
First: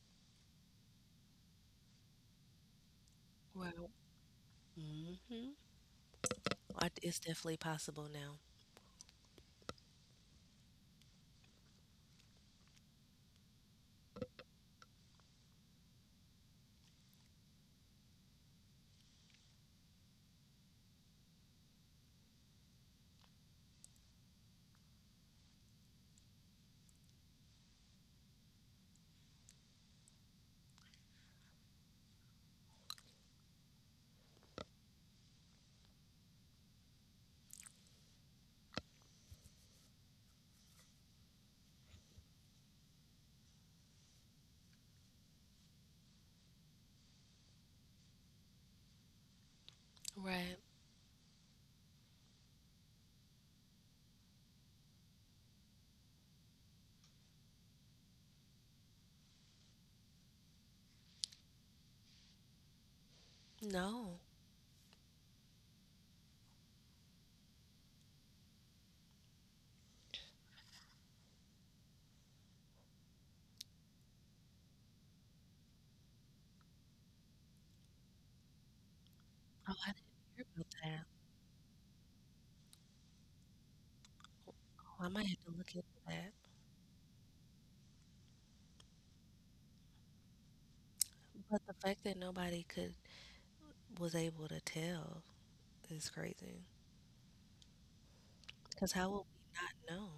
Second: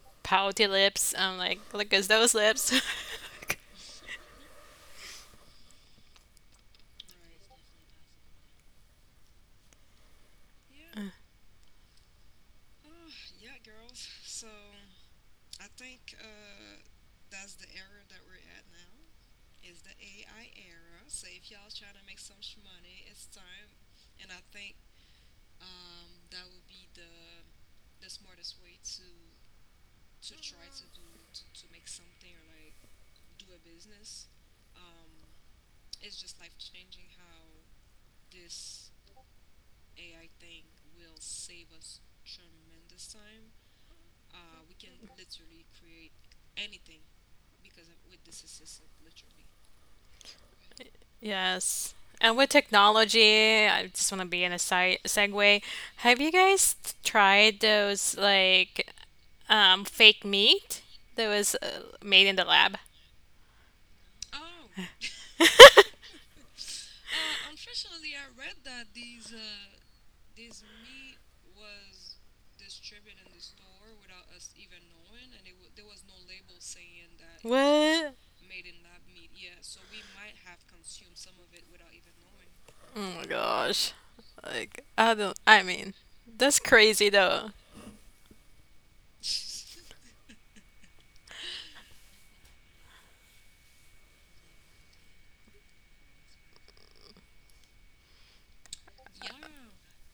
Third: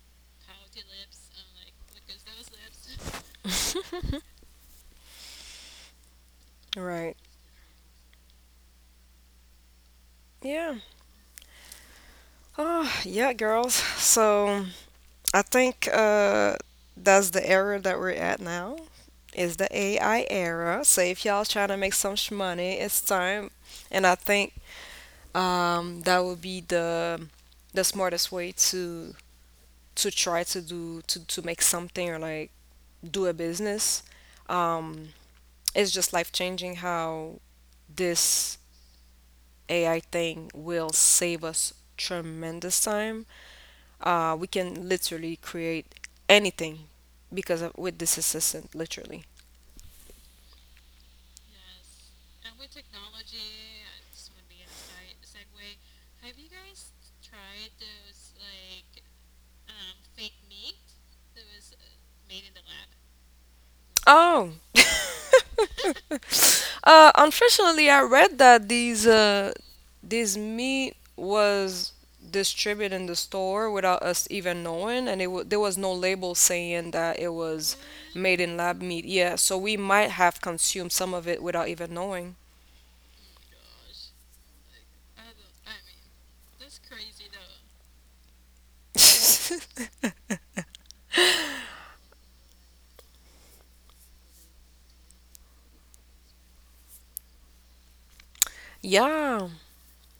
C: Pouty lips. I'm like, look at those lips.
B: Wow. Mhm.
A: Right.
B: It's definitely possible now.
A: Yeah. Oh, yeah, girls. So I think that's the era that we're at now. Is the AI era. So if y'all trying to make some sh money, it's time. And I think that would be the smartest way to try to do to make something or like do a business. um, it's just life changing how this AI thing will save us tremendous time. We can literally create anything because of with this assistant, literally.
B: Right.
C: Yes. And with technology, I just want to be in a side segue. Have you guys tried those like fake meat that was made in the lab.
B: No.
A: Oh. Unfortunately, I read that these this meat was distributed in the store without us even knowing, and there was no label saying that it
C: It was.
A: was
C: What?
A: made in lab meat. Yeah, so
B: Oh,
A: we
B: I didn't
A: might have
B: hear about
A: consumed
B: that.
A: some of it without even knowing.
C: Oh my gosh. Like,
B: Oh, I
C: I
B: might
C: don't,
B: have to
C: I
B: look into
C: mean,
B: that.
C: that's crazy though.
B: But the fact that nobody could was able to tell is crazy. Cause how would
A: Yeah.
B: we not know?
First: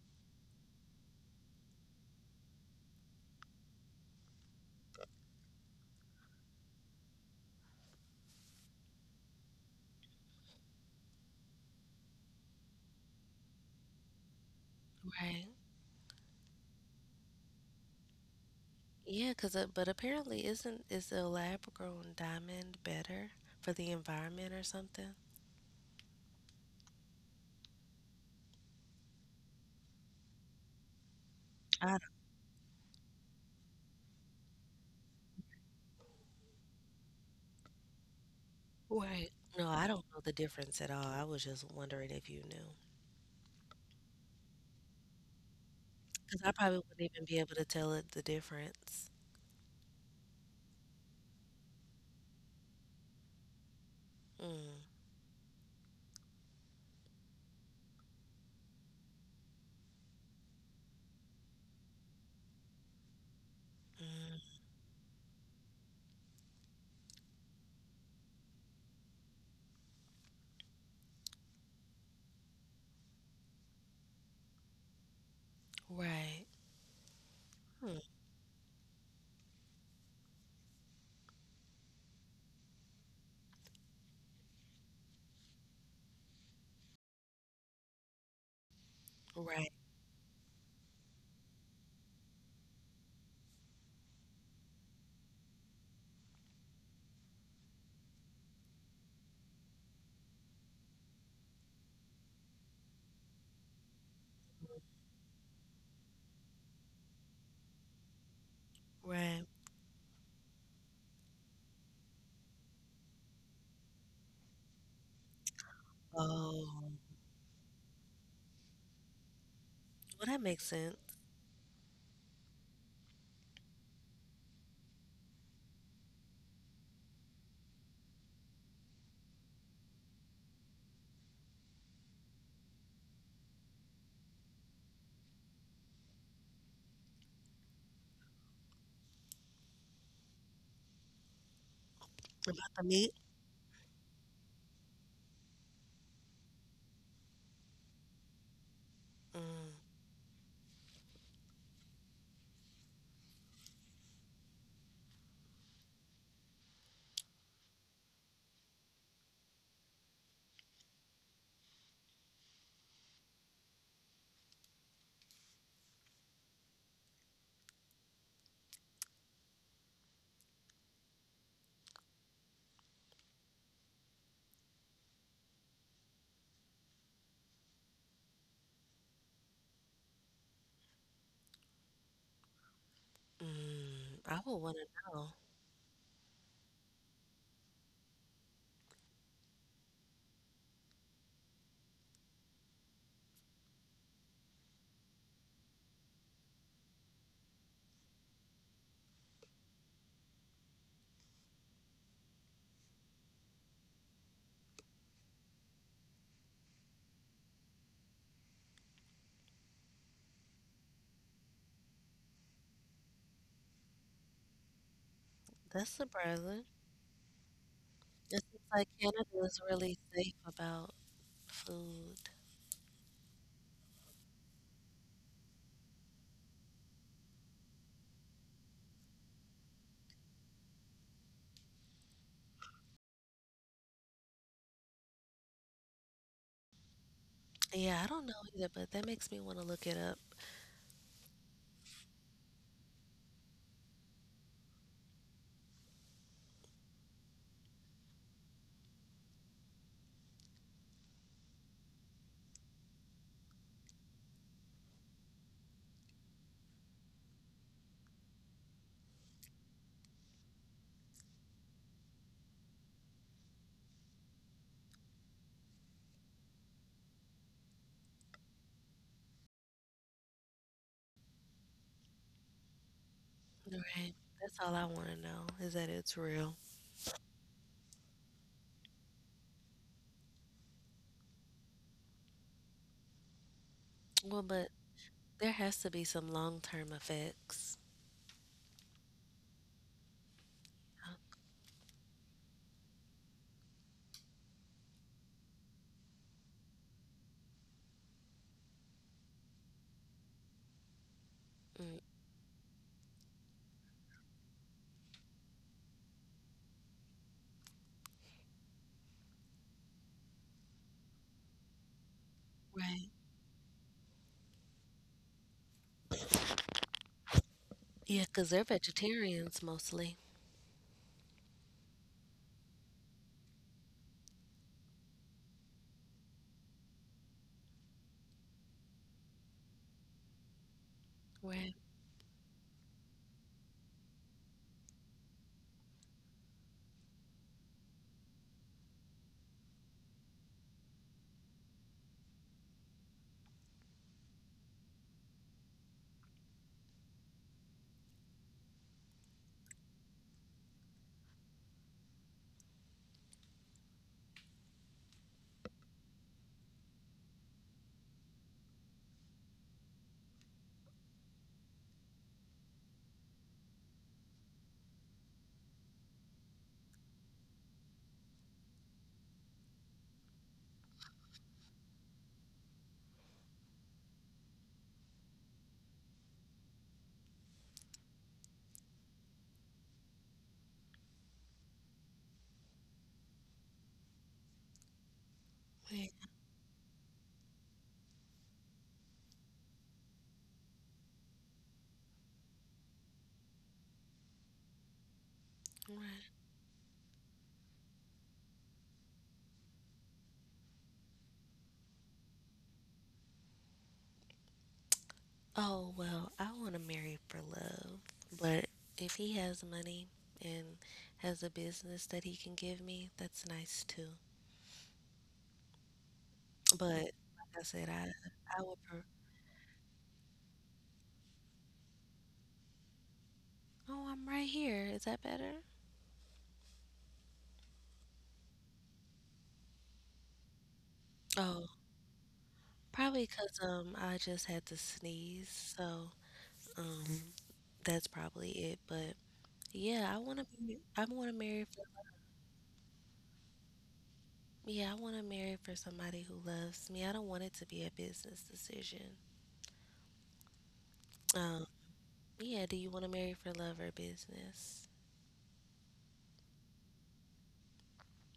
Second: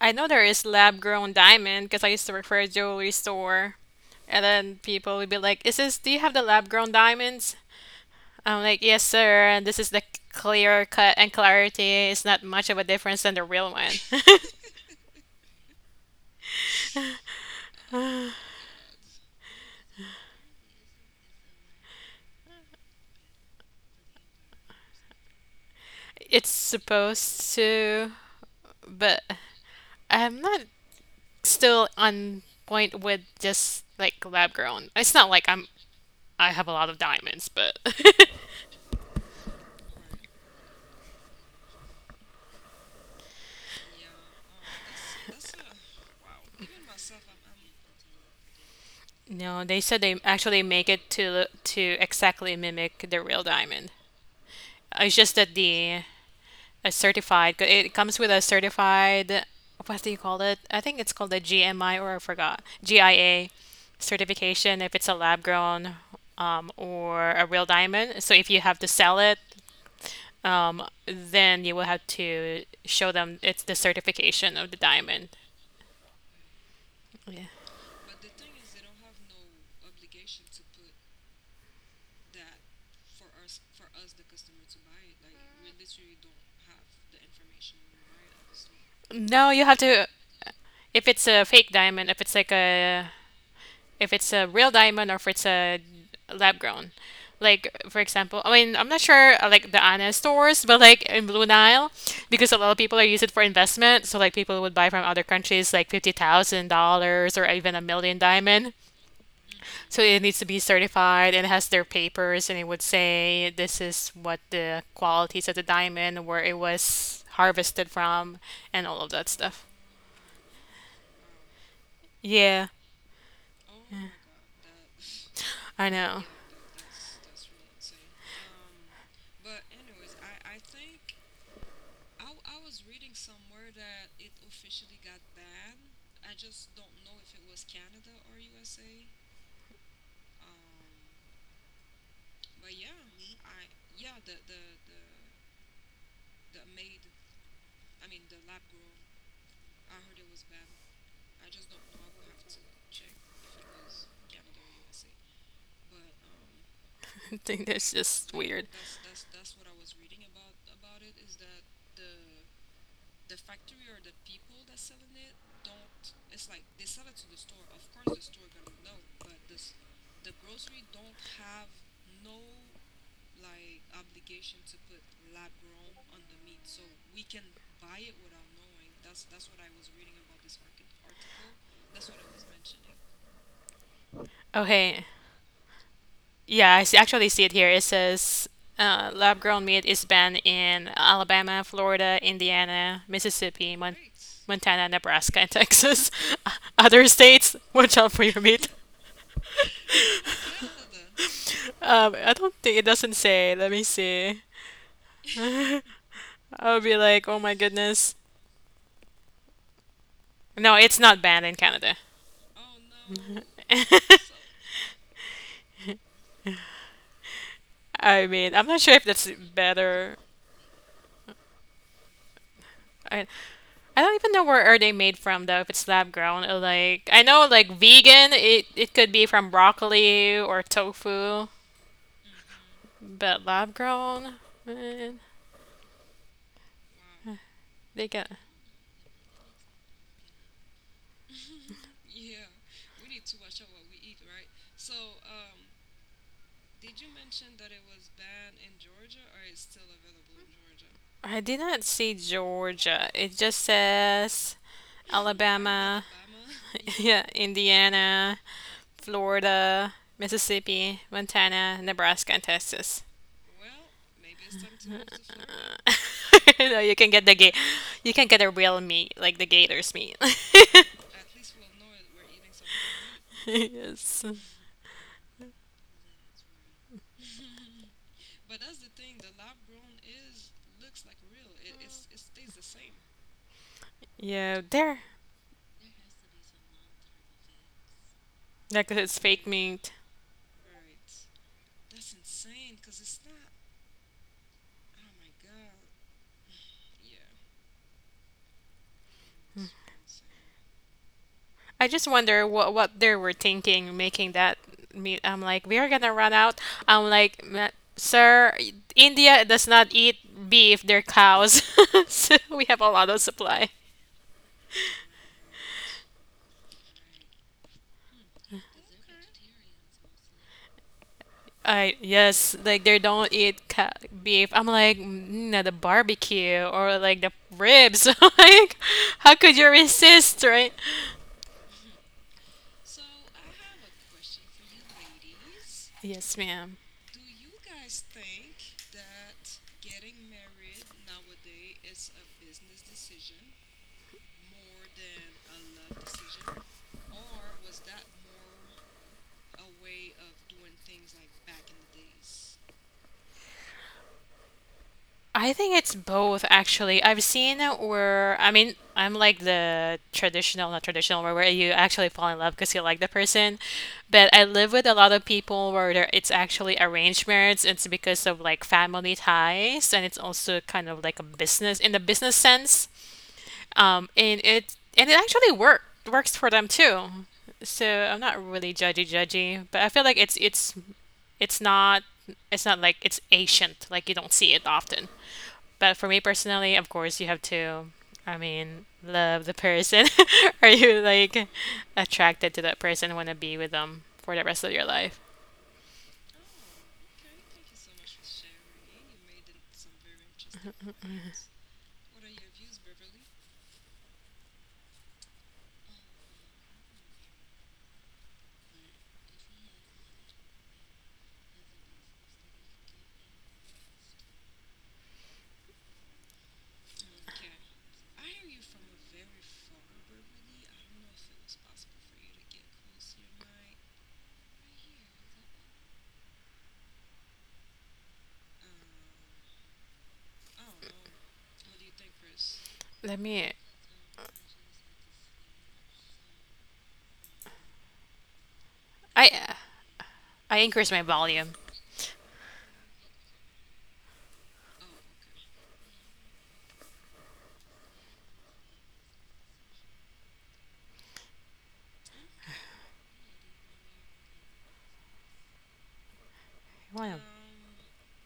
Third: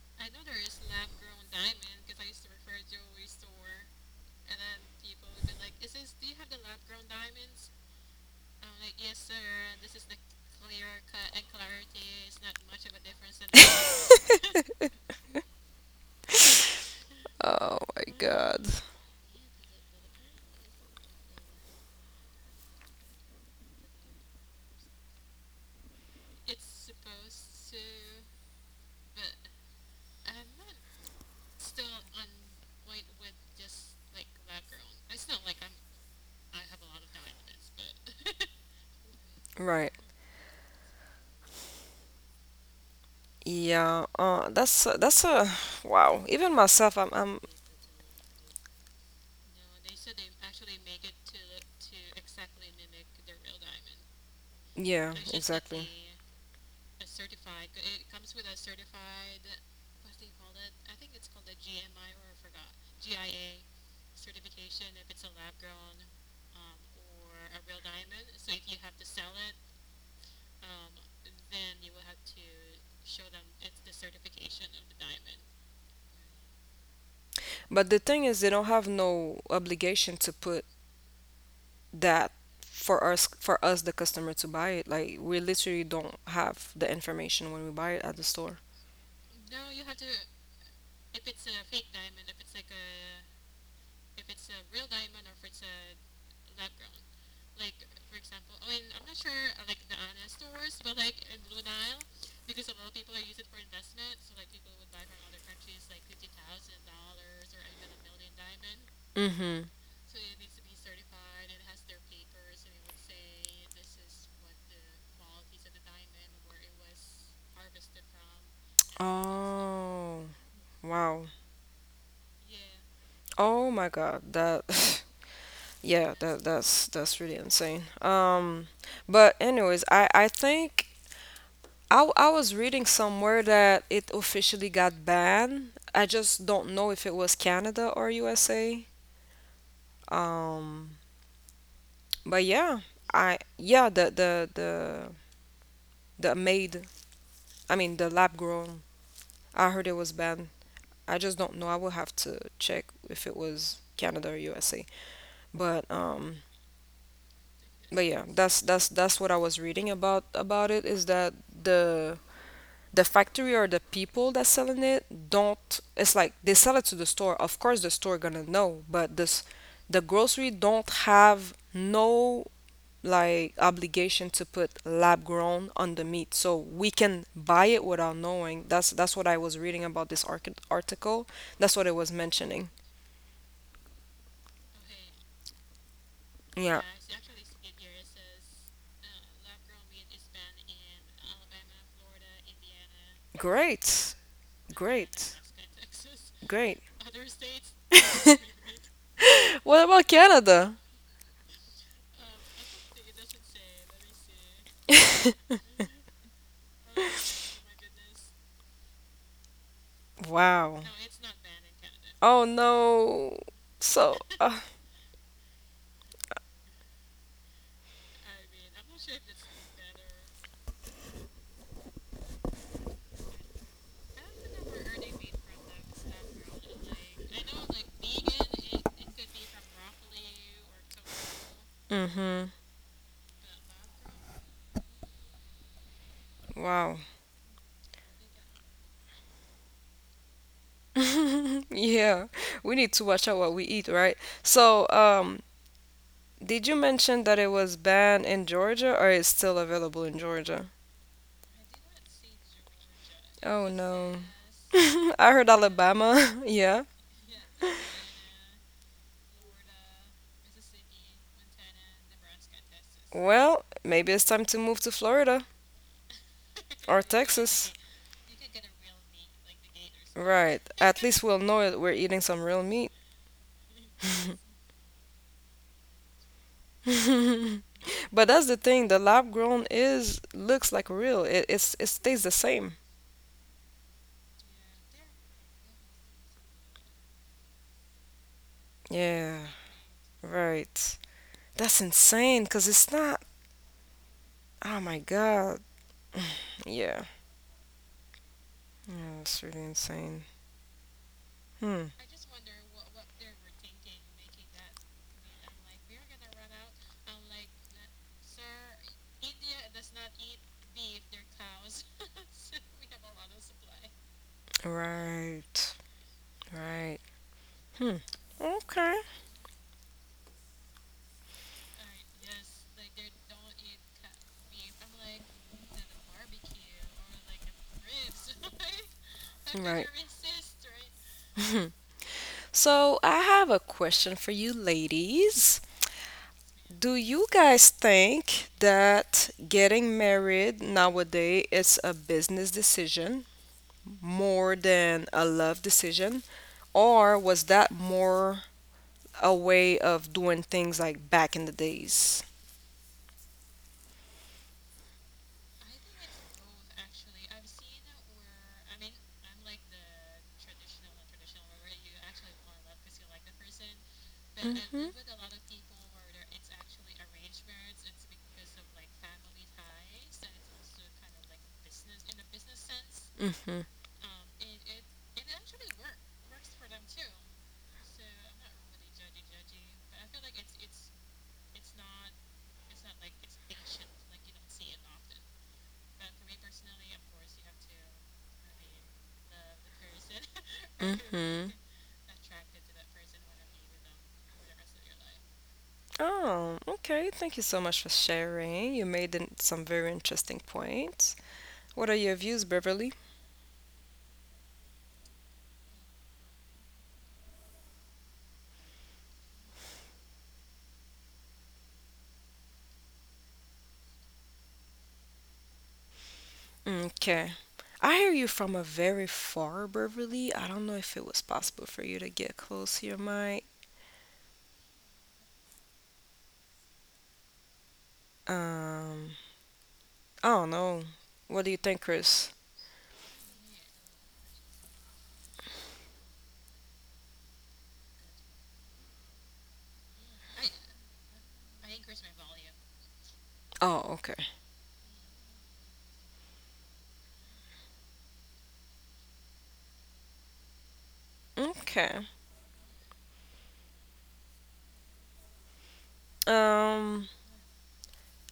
C: I know there is lab grown diamond because I used to work for a jewelry store. And then people would be like, is this, do you have the lab grown diamonds? I'm like, yes, sir. And this is the clear cut and clarity. It's not much of a difference than the real one.
B: Right.
A: Oh my God.
B: Yeah, 'cause but apparently isn't is a lab grown diamond better for the environment or something?
C: It's supposed to, but I'm not
B: I
C: still
B: don't.
C: on point with just like lab grown. It's not like I'm I have a lot of diamonds, but
B: Right. No, I
A: Right.
B: don't know the difference at all. I was just wondering if you knew.
A: Yeah, that's a wow.
B: Because I
A: Even
B: probably
A: myself,
B: wouldn't even be
A: I'm
B: able to tell it the difference.
C: no, they said they actually make it to exactly mimic the real diamond.
B: Mm,
A: yeah,
C: It's just that
A: exactly.
C: the a certified. It comes with a certified. What do you call it? I think it's called a GMI, or I forgot, GIA
B: mm,
C: certification if it's a lab grown or a real diamond. So if you have to sell it, then you will have to show them it's the certification of the diamond.
B: right.
C: Yeah.
A: But the
B: Mm,
A: thing is, they don't have no obligation to put that for us, for us the customer to buy it. Like we literally don't have the information when we buy it at the store.
C: No, you
B: right.
C: have to. If it's a fake diamond, if it's like a if it's a real diamond or if it's a lab grown. Like for example, I mean I'm not sure like the Anna stores, but like in Blue Nile, because a lot of people are using it for investment. So like people would buy from other countries like $50,000 or even a million diamond.
B: Right.
A: Mm-hmm.
C: So it needs to be certified, and it has their papers, and it would say this is what the qualities of the diamond, where it
B: Oh,
C: was harvested from, and all of that stuff.
B: well,
A: Oh,
B: that makes sense.
A: wow.
C: Yeah,
A: Oh my God, that
C: I
A: yeah,
C: know.
A: that that's really insane. But anyways, I think I was reading somewhere that it officially got banned. I just don't know if it was Canada or USA. Um, but
B: About the
A: yeah,
B: meat?
A: I yeah the made I mean the lab grown.
B: Mm,
A: I heard it was banned. I just don't know. I will have to check if it was Canada or USA. But
C: I think that's
A: yeah,
C: just
A: that's
C: weird.
A: that's what I was reading about it is that the factory or the people that's selling it don't, it's like they sell it to the store, of course the store gonna know, but this the grocery don't have no like obligation to put lab grown on the meat so we can buy it without knowing. That's what I was reading about this article. That's what it was mentioning.
B: mm, I would want
C: Okay.
B: to know.
C: Yeah,
A: Yeah.
C: I see, actually see it here. It says lab grown meat is banned in Alabama, Florida, Indiana, Mississippi,
A: Great,
C: Montana,
A: great,
C: Nebraska, and Texas.
A: great.
C: Other states, watch out for your meat.
A: What about Canada?
C: I don't think it doesn't say. Let me see. I'll be like, oh my goodness. No,
A: Wow.
C: it's not banned in Canada.
A: Oh no. So,
B: That's surprising.
C: I
B: It
C: mean,
B: seems
C: I'm not
B: like
C: sure if that's
B: Canada is really
C: better.
B: safe about food.
C: I, I don't even know where are they made from though, if it's lab grown. Or like I know like vegan, it could be from broccoli or tofu,
A: mhm.
C: but lab grown, man,
A: Wow.
B: Yeah,
C: they
B: I
C: got.
B: don't know either, but that makes me want to look it up.
A: Yeah. We need to watch out what we eat, right? So, did you mention that it was banned in Georgia or it's still available in Georgia?
C: I did not see Georgia. It just
A: Oh no.
C: says
A: I heard
C: Alabama,
A: Alabama. Yeah.
C: yeah, Indiana, Florida, Mississippi, Montana, Nebraska, and Texas.
A: Well, maybe it's time to move to Florida
C: Uh, no, you
A: or
C: can get the gate.
A: Texas.
C: You can get a real meat, like the gator's meat.
A: Right. At least we'll know it. We're eating some real meat.
B: Right.
C: Yes.
B: That's all I want to know is that it's real.
A: But that's the thing, the lab grown is looks like real. It stays the same.
B: Well,
C: Yeah,
B: but
C: there.
B: there has to be some long-term effects.
C: Like it's
A: Yeah.
C: fake meat.
A: Right.
B: Huh?
A: That's insane because it's not. Oh my God. Yeah. Yeah, that's really insane. Hmm.
C: I
B: Mm,
C: just wonder what they were thinking making that meat. I'm like, we are gonna run out. I'm like, "Ma- sir, India does not eat beef. They're cows, so we have a
B: right.
C: lot of supply."
A: Right. Right. Hmm.
B: Yeah, 'cause they're
A: Okay.
B: vegetarians mostly.
C: I yes, like they don't eat ca- beef. I'm like, no, the barbecue or like the ribs. Like, how could you
A: Right.
C: resist, right?
B: Right,
A: So I have a question for you ladies.
C: Yes, ma'am.
A: Do you guys think that getting married nowadays is a business decision more than a love decision? Or was that more a way of doing things like back in the days.
C: I think it's both actually. I've seen it where I'm like the traditional, not traditional, where, you actually fall in love because you like the person. But I live
A: Hmm,
C: with a lot of people where there, it's actually arranged marriage. It's because of like family ties, and it's also kind of like a business in the business sense.
A: hmm,
C: And it actually work works for them too. So I'm not really judgy, but I feel like it's it's not it's not like it's ancient. Like you don't see it often. But
B: right,
C: for me personally, of course, you have to, I mean, love the person. Are you
A: hmm.
C: like attracted to that person, and want to be with them for the rest of your life?
B: right.
A: Oh, okay. Thank you so much for sharing. You made some very interesting points. What are your views, Beverly?
B: Oh, well, I want to marry for love. But if he has money and has a business that he can give me, that's nice too. But
A: Okay.
B: like I said,
A: I
B: I
A: hear you from
B: I
A: a
B: would.
A: very far, Beverly. I don't know if it was possible for you to get close to your mic.
B: Oh, I'm right here. Is that better?
A: Um, I don't know. What do you
B: Oh,
A: think, Chris?
B: probably
C: Let
B: 'cause
C: me,
B: I just had to sneeze, so um that's probably it. But
C: I,
B: yeah, I want to
C: I
B: be.
C: increase
B: I
C: my
B: want to
C: volume.
B: marry.
A: Oh, okay.
B: Yeah, I want to marry for somebody who loves me. I don't want it to be a business decision. Um,
A: Okay.
B: yeah, do you want to marry for love or business?
C: I
A: Um,
C: want to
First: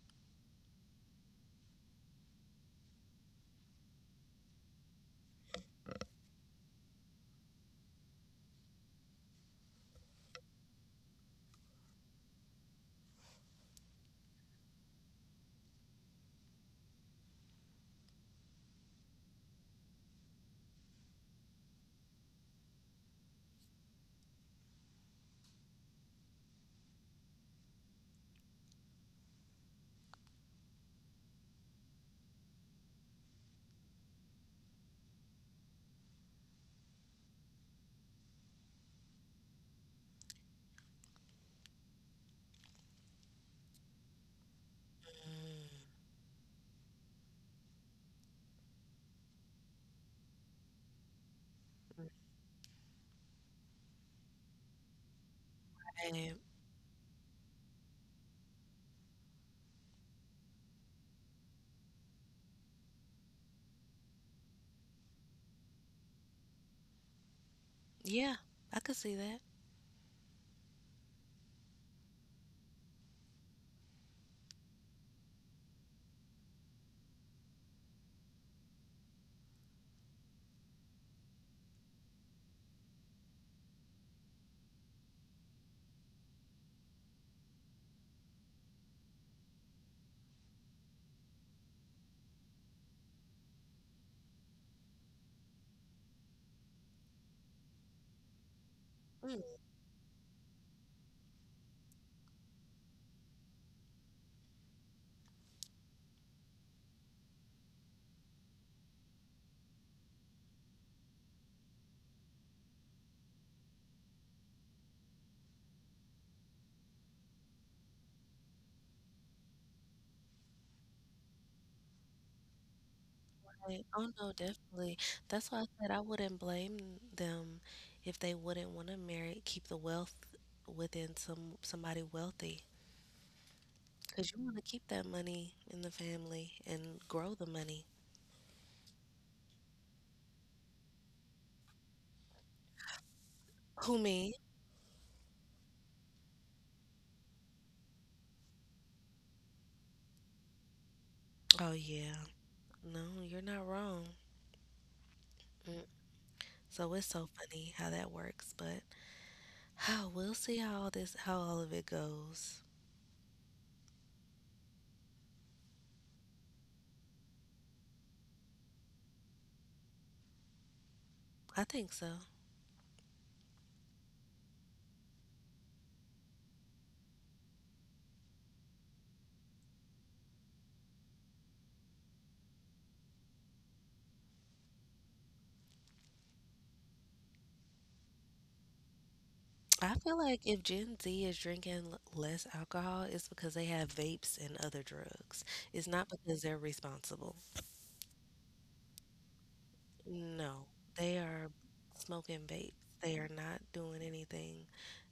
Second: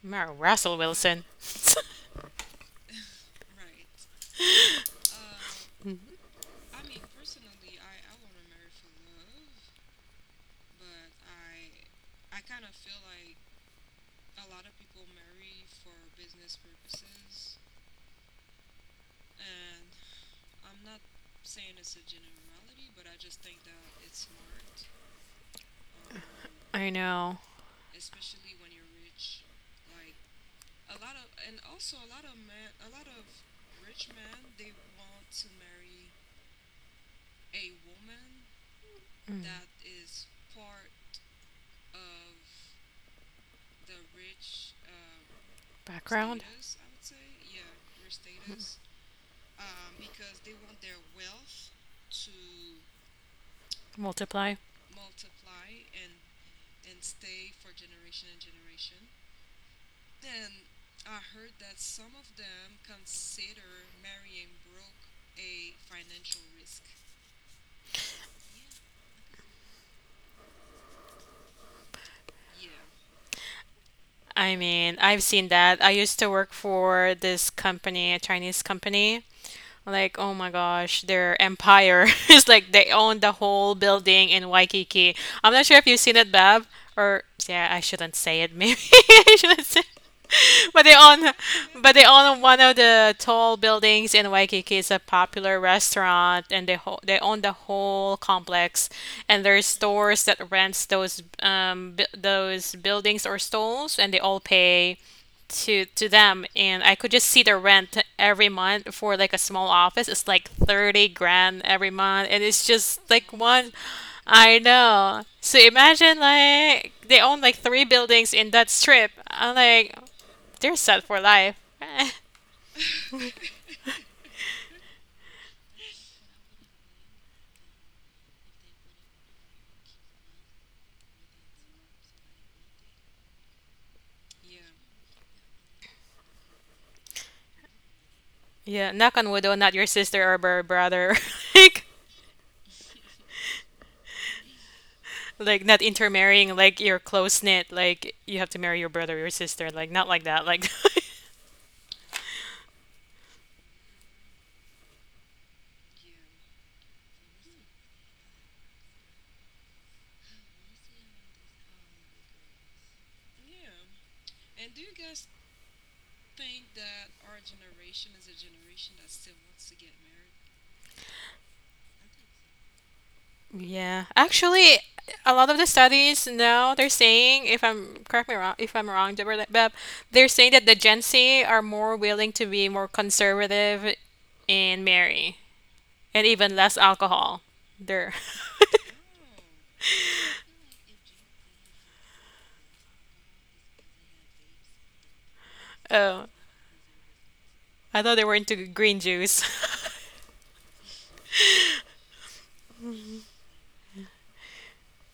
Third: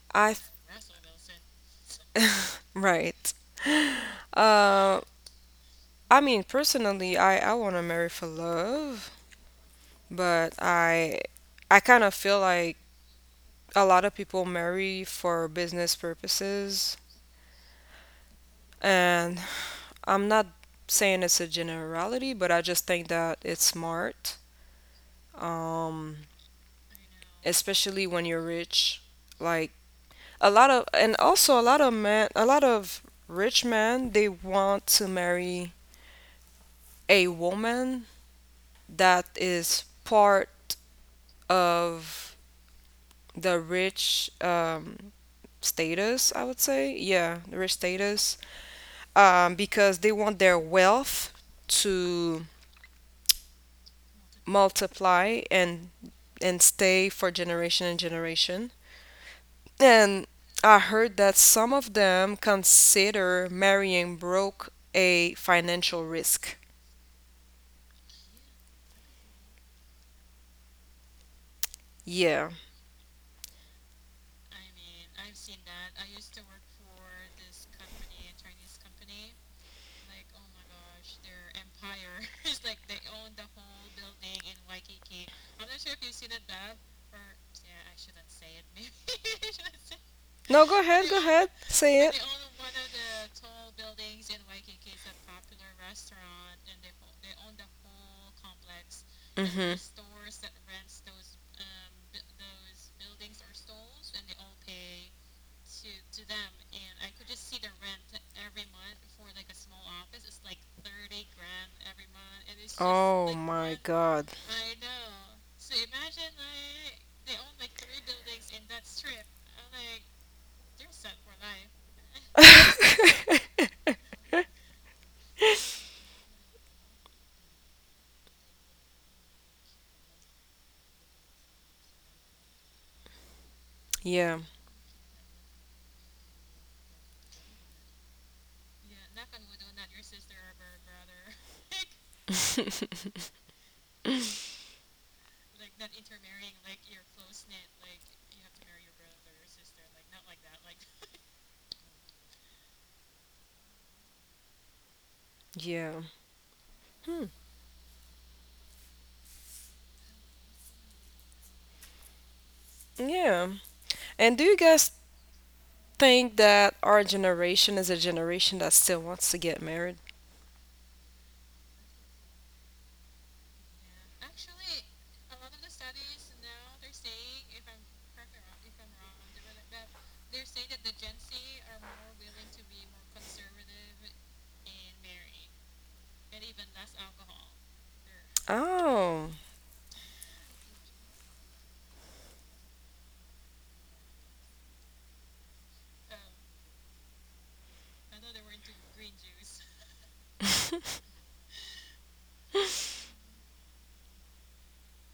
C: marry
A: I,
C: Russell Wilson.
A: right. Um, I mean, personally, I want to marry for love, but I kind of feel like a lot of people marry for business purposes, and I'm not saying it's a generality, but I just think that it's smart, um,
C: I know.
A: especially when you're rich. Like a lot of, and also a lot of men, a lot of rich men, they want to marry a woman that is part of the rich
B: Mm,
A: status,
C: Background.
A: I would say. Yeah, the rich status. Because they want their wealth to
C: Multiply.
A: multiply
B: right.
A: and stay for generation and generation. And I heard that some of them consider marrying broke a financial risk.
B: Yeah, I could see that.
A: Yeah.
C: I mean, I've seen that. I used to work for this company, a Chinese company. Like, oh my gosh, their empire is like they own the whole building in Waikiki. I'm not sure if you've seen it, Bab, or yeah, I shouldn't say it. Maybe I shouldn't say.
A: No, go
C: But they
A: ahead, go
C: own,
A: ahead.
C: but they
A: Say it.
C: own one of the tall buildings in Waikiki. It's a popular restaurant, and they own the whole complex.
B: Mm,
C: And there's
A: Mhm.
C: stores that rents those bu those buildings or stalls, and they all pay to them, and I could just see the rent every month for like a small office. It's like 30 grand every month, and it's just like
A: Oh
C: one.
A: my god.
C: I know. So imagine like they own like three buildings in that strip. I'm like, they're set for life.
B: right. Oh no, definitely. That's why I said I wouldn't blame them if they wouldn't want to marry, keep the wealth within somebody wealthy. Because
A: Yeah.
B: you want to keep that money in the family and grow the money.
C: Yeah, knock on wood though, not your sister or bro- brother. like
B: Who me?
C: like not intermarrying, like you're close knit, like you have to marry your brother or your sister, like not like that, like.
B: Oh yeah. No, you're not wrong.
A: Yeah.
B: So it's
A: Hmm.
B: so funny how that works, but we'll see how all of it goes.
A: Yeah. And do you guys think that our generation is a generation that still wants to get married?
B: I think so.
C: Yeah. Actually, a lot of the studies now they're saying, if I'm correct me wrong, if I'm wrong, Deborah, Beb, they're saying that the Gen Z are more willing to be more conservative in marry, and even less alcohol. They're
A: Oh.
B: I feel like if Gen Z is drinking less alcohol, it's because they have vapes and other drugs. It's not
C: oh,
B: because they're responsible.
C: I thought they were into green juice.
B: No, they are smoking vapes. They are not doing anything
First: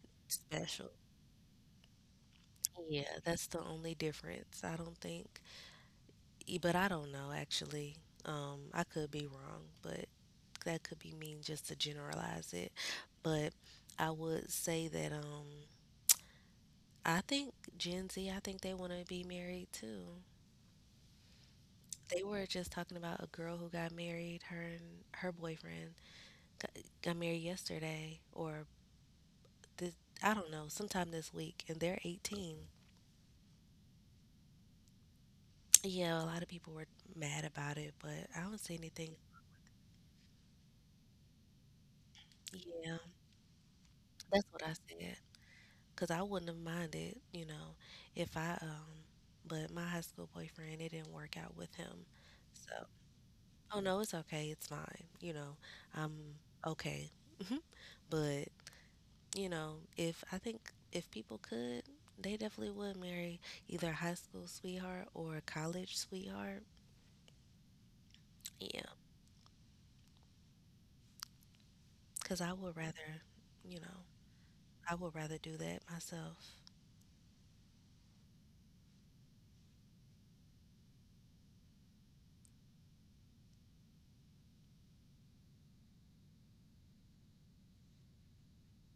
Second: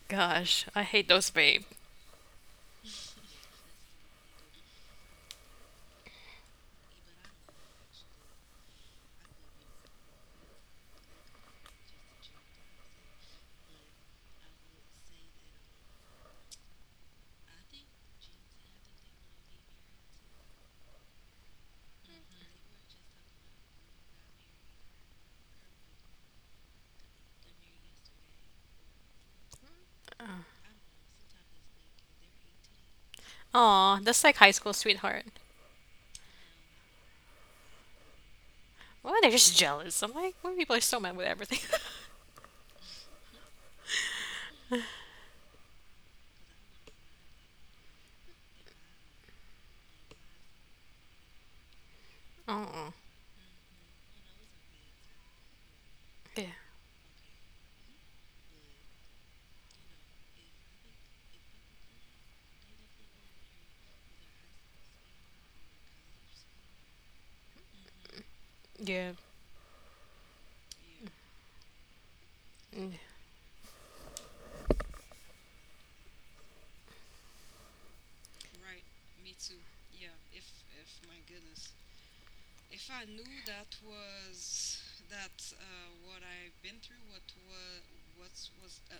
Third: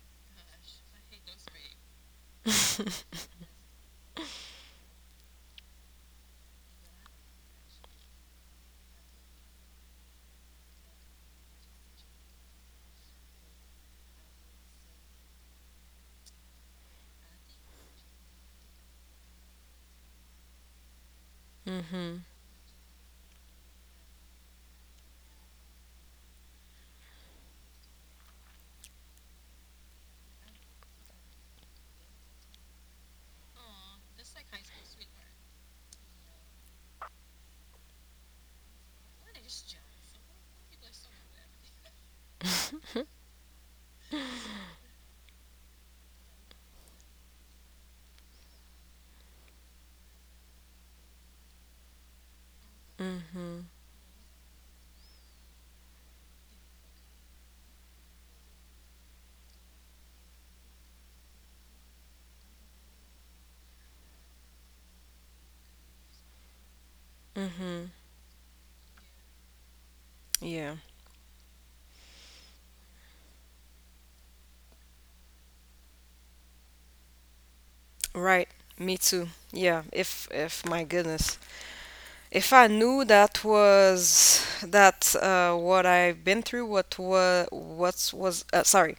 C: Gosh, I
B: special.
C: hate those babe.
B: Yeah,
A: Mm-hmm,
B: that's the only difference. I don't think. But I don't know actually. I could be wrong, but that could be mean just to generalize it. But I would say that I think Gen Z, I think they want to be married too. They were just talking about a girl who got married. Her and her boyfriend got, got married yesterday, or this, I don't know, sometime this week, and they're 18.
C: Aw, that's like high school sweetheart.
B: Yeah, a lot of people were mad about it, but I don't say
C: Well,
B: anything.
C: they're just jealous. I'm like, why people are so mad with everything.
B: Yeah, that's what I said. Cause I wouldn't have minded, you know, if I but my high school boyfriend, it didn't work out with him. So,
C: Oh,
A: mm-hmm,
B: oh no, it's okay, it's fine. I'm
C: yeah,
B: okay. But you know, if I think if people could, they definitely would marry either a high school sweetheart or a college sweetheart.
A: mm-hmm.
B: Yeah,
C: yeah.
A: Yeah.
B: cause you know, I would rather do that myself.
A: Right. Me too. Yeah. If my goodness. If I knew that was that what I've been through, what was sorry,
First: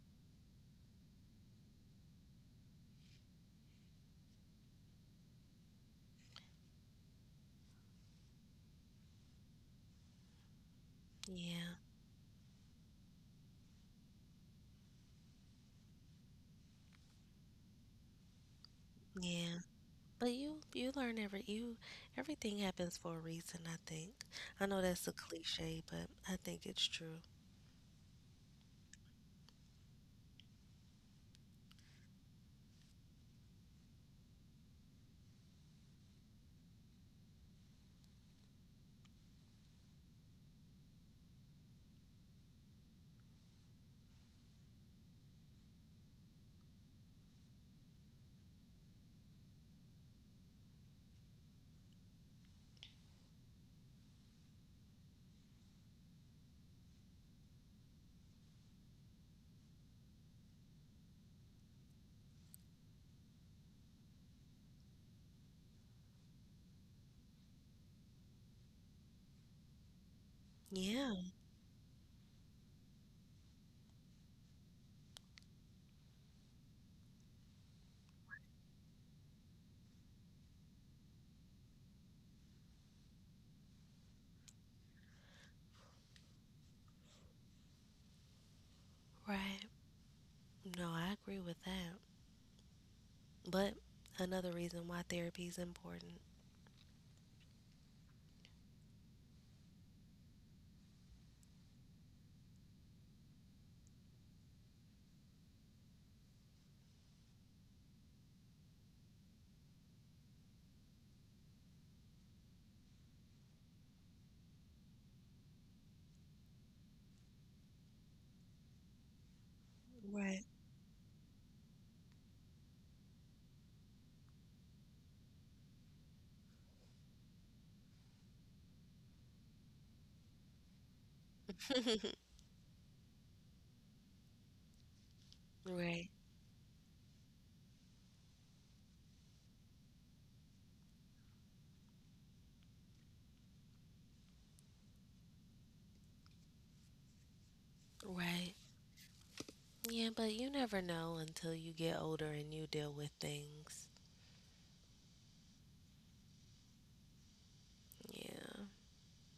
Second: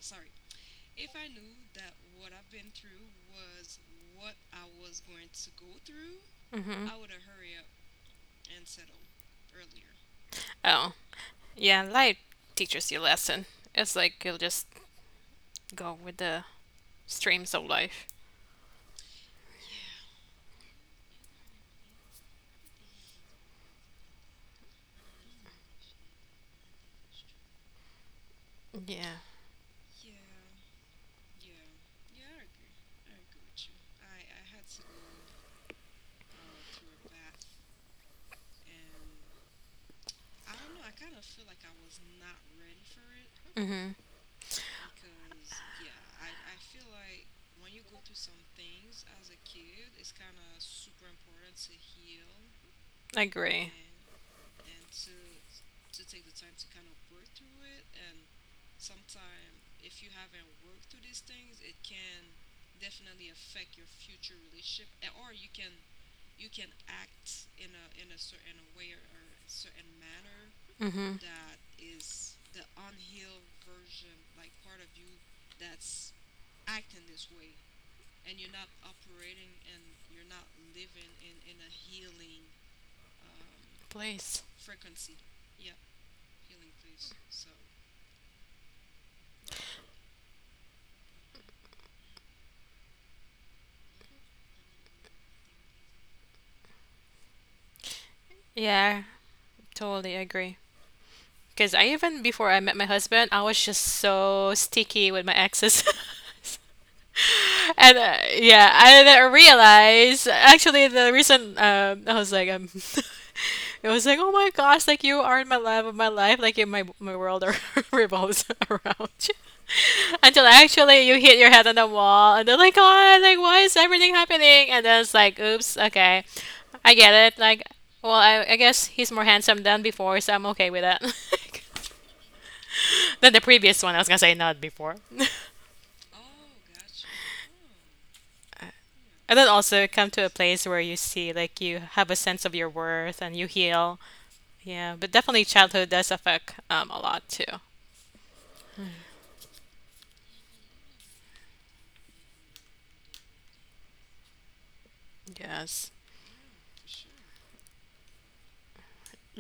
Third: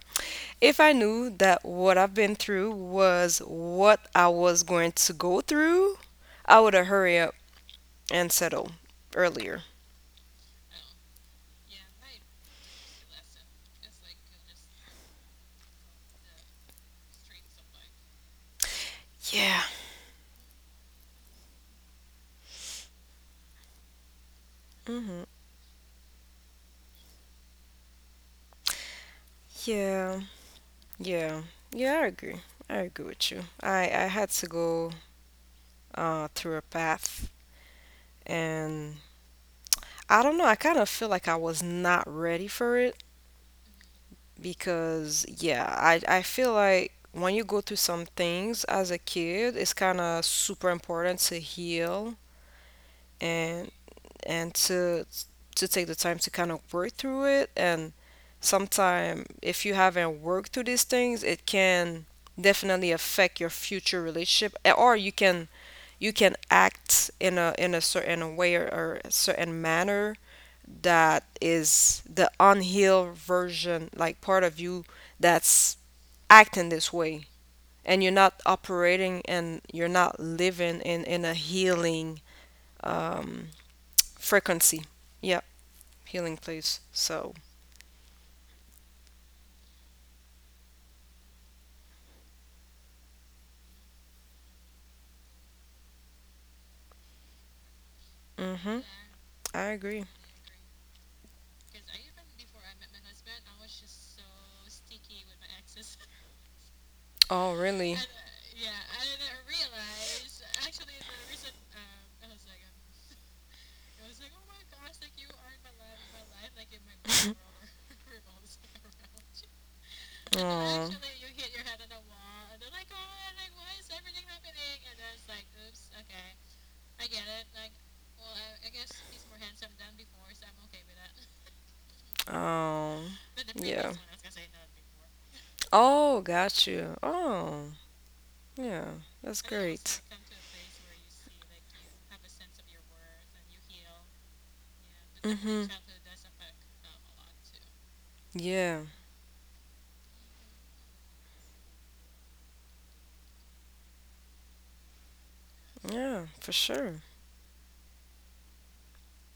A: If I knew that what I've been through was what I was going to go through, I would have
C: Hmm.
A: hurried up and settled earlier.
C: Oh,
B: Yeah,
C: yeah, life teaches you lesson. It's like you'll just go with the streams of life.
B: yeah.
A: Yeah.
B: But you learn everything happens for a reason, I think. I know that's a
A: Hmm.
B: cliche, but I think it's true.
C: Yeah.
A: Yeah. Yeah. Yeah, I agree. I agree with you. I had to go through a path, and I don't know. I kind of feel like I was not ready for it
C: Mm-hmm.
A: because, yeah, I feel like when you go through some things as a kid, it's kind of super important to heal
C: I agree.
A: and and to take the time to kind of work through it. And sometime if you haven't worked through these things it can definitely affect your future relationship, or you can act in a certain way or a certain manner
C: Yeah. Mm-hmm.
B: Yeah,
A: that is the unhealed version, like part of you that's acting this way and you're not operating and you're not living in a healing um
C: Please.
A: frequency, yeah, healing place. So,
B: right. No, I agree with that. But another reason why therapy is important.
A: mm hmm.
C: Yeah,
A: I agree.
C: totally agree. Because I even, before I met my husband, I was just so sticky with my exes.
A: Oh,
C: And
A: really?
C: yeah, I didn't realize actually the reason I was like it was like oh my gosh, like you are in my love of my life, like in my my world are revolves around you.
B: Right.
C: Until
A: Oh,
C: actually you hit your head on the wall, and they're like, God, like why is everything happening? And then it's like, oops, okay, I get it. Like, well, I guess he's more handsome than before, so I'm okay with that.
A: oh,
C: Than the previous one.
A: yeah.
C: I was gonna say not before.
B: Right.
A: Oh, got you. Oh, yeah,
C: And
A: that's
C: then also
A: great.
C: come to a place where you see, like, you have a sense of your worth and you heal. Yeah, but
A: Mm
C: definitely
A: hmm.
C: childhood does affect a lot too.
B: Right.
A: Yeah,
B: Yeah, but you never know until you get older and you deal with things.
C: Yes.
A: yeah, for sure.
B: Yeah.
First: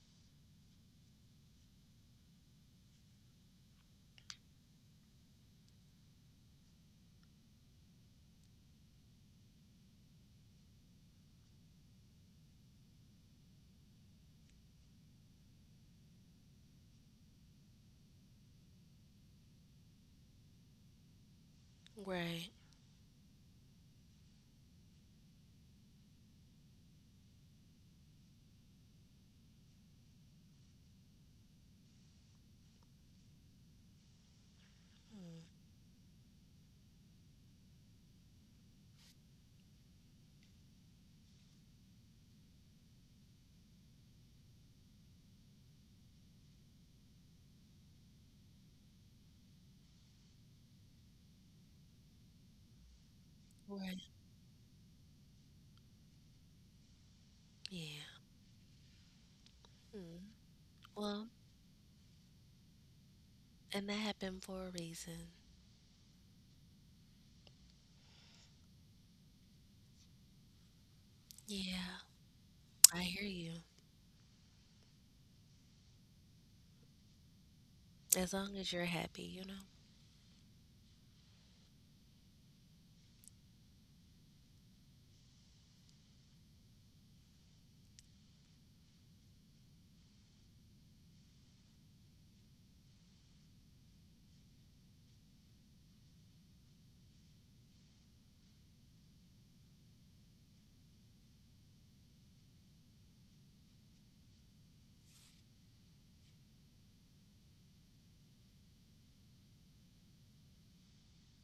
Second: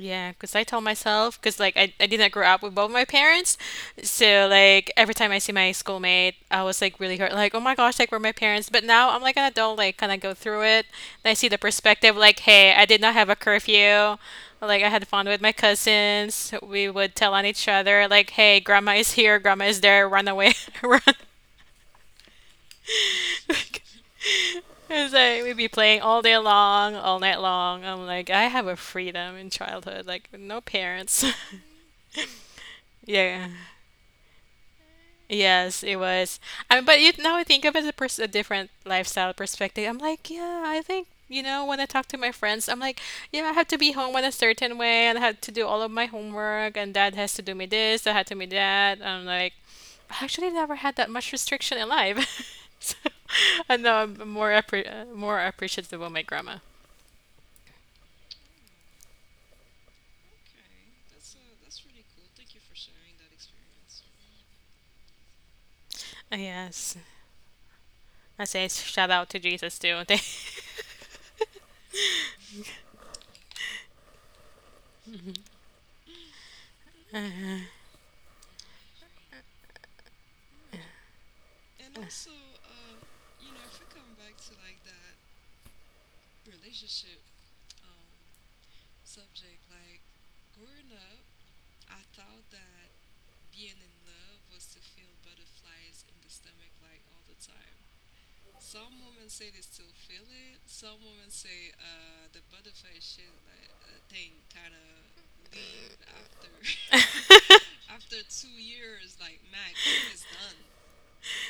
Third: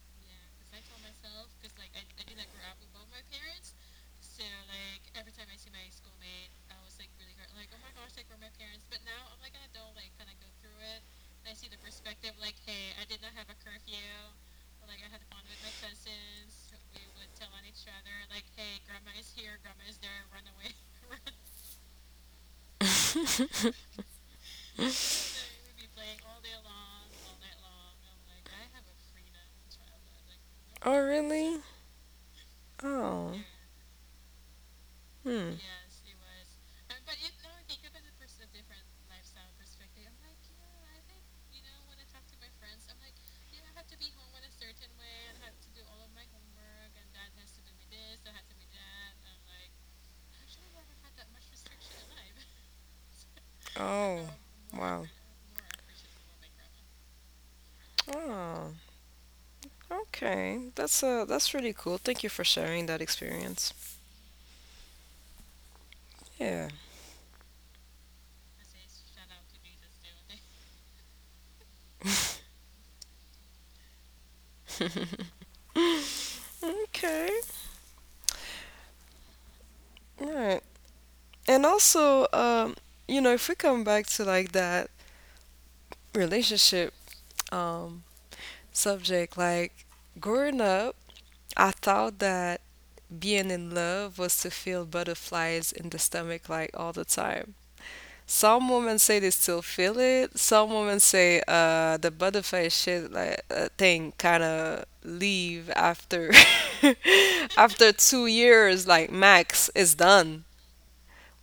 C: Yeah, because I tell myself, because like I didn't grow up with both my parents. So like every time I see my schoolmate, I was like really hurt, like, oh my gosh, like were my parents. But now I'm like an adult, like kind of go through it. And I see the perspective, like, hey, I did not have a curfew. Like I had fun with my cousins. We would tell on each other, like, hey, grandma is here, grandma is there, run away, run.
B: Right.
C: Like, it's like we'd be playing all day long, all night long. I'm like, I have a freedom in childhood, like with no
A: Oh,
C: parents.
A: really? Oh,
C: Yeah.
A: hmm.
B: Mm.
C: Yes, it was. I mean, but you now I think of it as a, pers- a different lifestyle perspective. I'm like, yeah, I think you know when I talk to my friends, I'm like, yeah, I have to be home in a certain way, and I had to do all of my homework, and dad has to do me this, dad had to do me that. I'm like, I actually never had that much restriction in life. So, I know
B: Right.
A: Oh,
C: I'm more appre-
A: wow.
C: more appreciative of my grandma.
B: Yeah.
A: Oh,
B: Mm.
A: okay,
B: Well,
A: that's really cool. Thank you for sharing that experience.
B: and that happened for a reason.
A: Yeah.
C: Yes, I say shout out to Jesus too.
B: Yeah. I hear you.
A: Okay.
C: Thank-
B: As long as you're happy, you know?
A: All right. And also, you know, if we come back to like that relationship um subject, like growing up, I thought that being in love was to feel butterflies in the stomach like all the time. Some women say they still feel it. Some women say the butterfly shit like thing kind of leave after after two years, like max, is done.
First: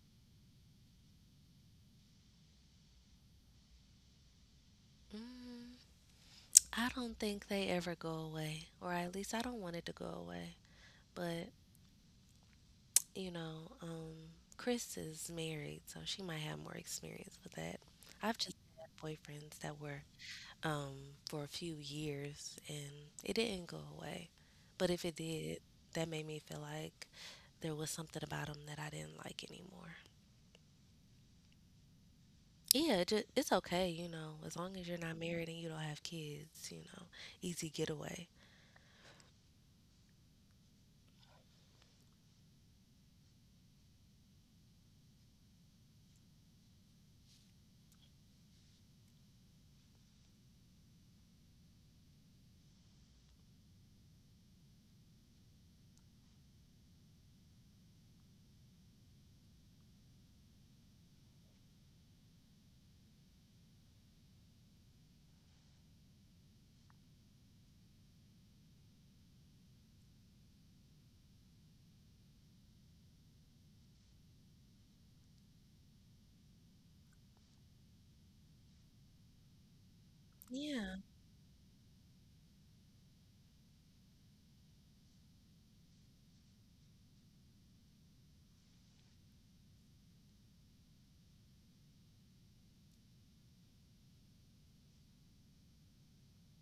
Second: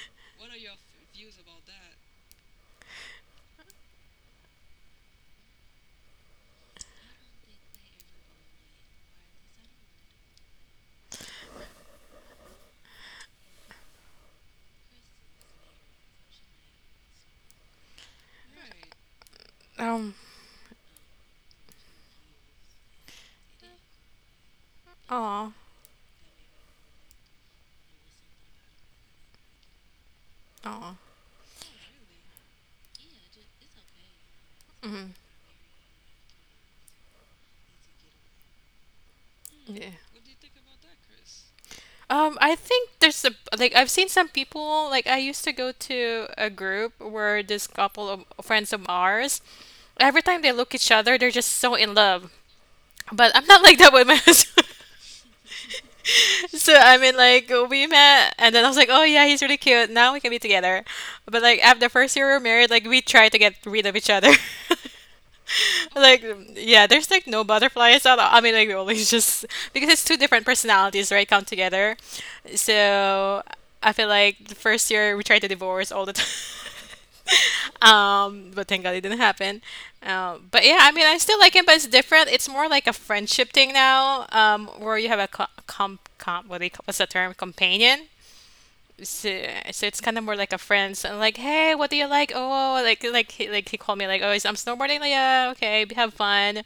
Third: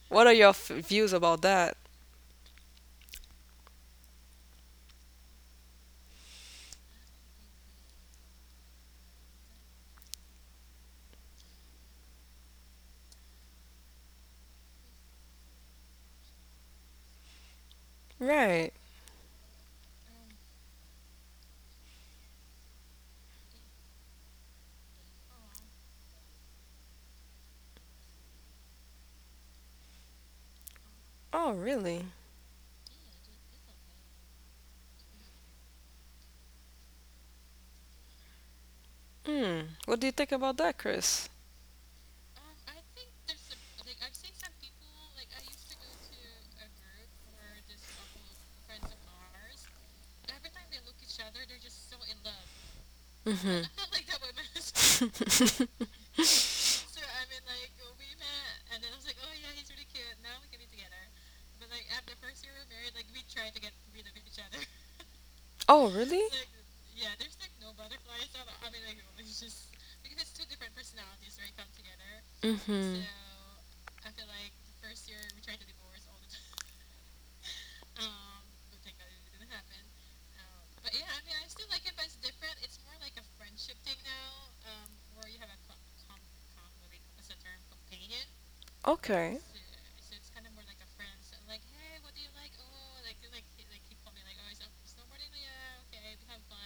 A: What are
C: done.
A: your views about that?
B: Mm, I don't think they ever go away, or at least I don't want it to go away. But, you know, um, Chris is married, so she might have more experience with that. I've just
A: Right.
B: had boyfriends that were
C: Um.
B: um, for a few years and it didn't go away. But if it
C: Oh.
B: did, that made me feel like there was something about them that I didn't like anymore.
C: Oh.
A: Oh, really?
B: Yeah, it's okay, as long as you're
C: Mm,
B: not married and you don't have kids, you know, easy getaway.
A: Hmm. What
C: yeah.
A: do you think about that, Chris?
C: I think there's a like I've seen some people like I used to go to a group where this couple of friends of ours, every time they look at each other, they're just so in love. But I'm
A: Mm-hmm.
C: not like that with my husband. So I mean, like we met, and then I was like, "Oh yeah, he's really cute. Now we can be together." But like after the first year we were married, like we tried to get rid of each other.
A: Oh, really?
C: Like, yeah, there's like no butterflies at all. I mean, like, always just because it's two different personalities, right? Come together.
A: Mm-hmm.
C: So I feel like the first year we tried to divorce all the time. But thank God it didn't happen. But yeah, I
B: Yeah.
C: mean, I still like him, but it's different. It's more like a friendship thing now, where you have a co- com com what do you, what's the term companion,
A: Okay.
C: so, so it's kind of more like a friend's, and like, hey what do you like, oh oh, like he, he called me like oh I'm snowboarding, like yeah okay have fun.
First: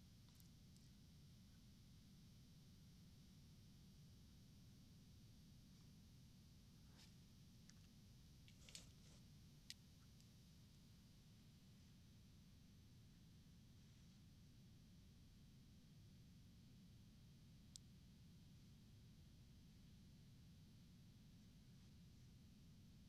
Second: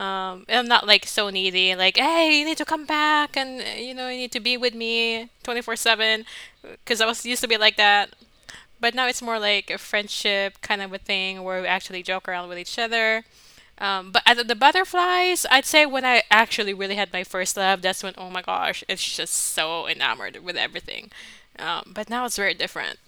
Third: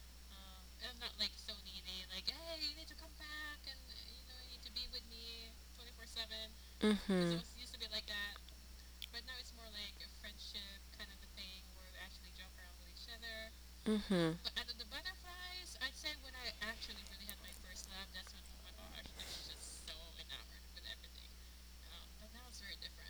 C: And I'm not like so needy like hey you need to come back and you know you need to be with me 24/7 because I was
A: Mm-hmm.
C: used to be like that, but now it's more like a friendship kind of a thing where we actually joke around with each other. But as of the butterflies, I'd say when I actually really had my first love, that's when, oh my gosh, it's just so enamored with everything. But now it's very different,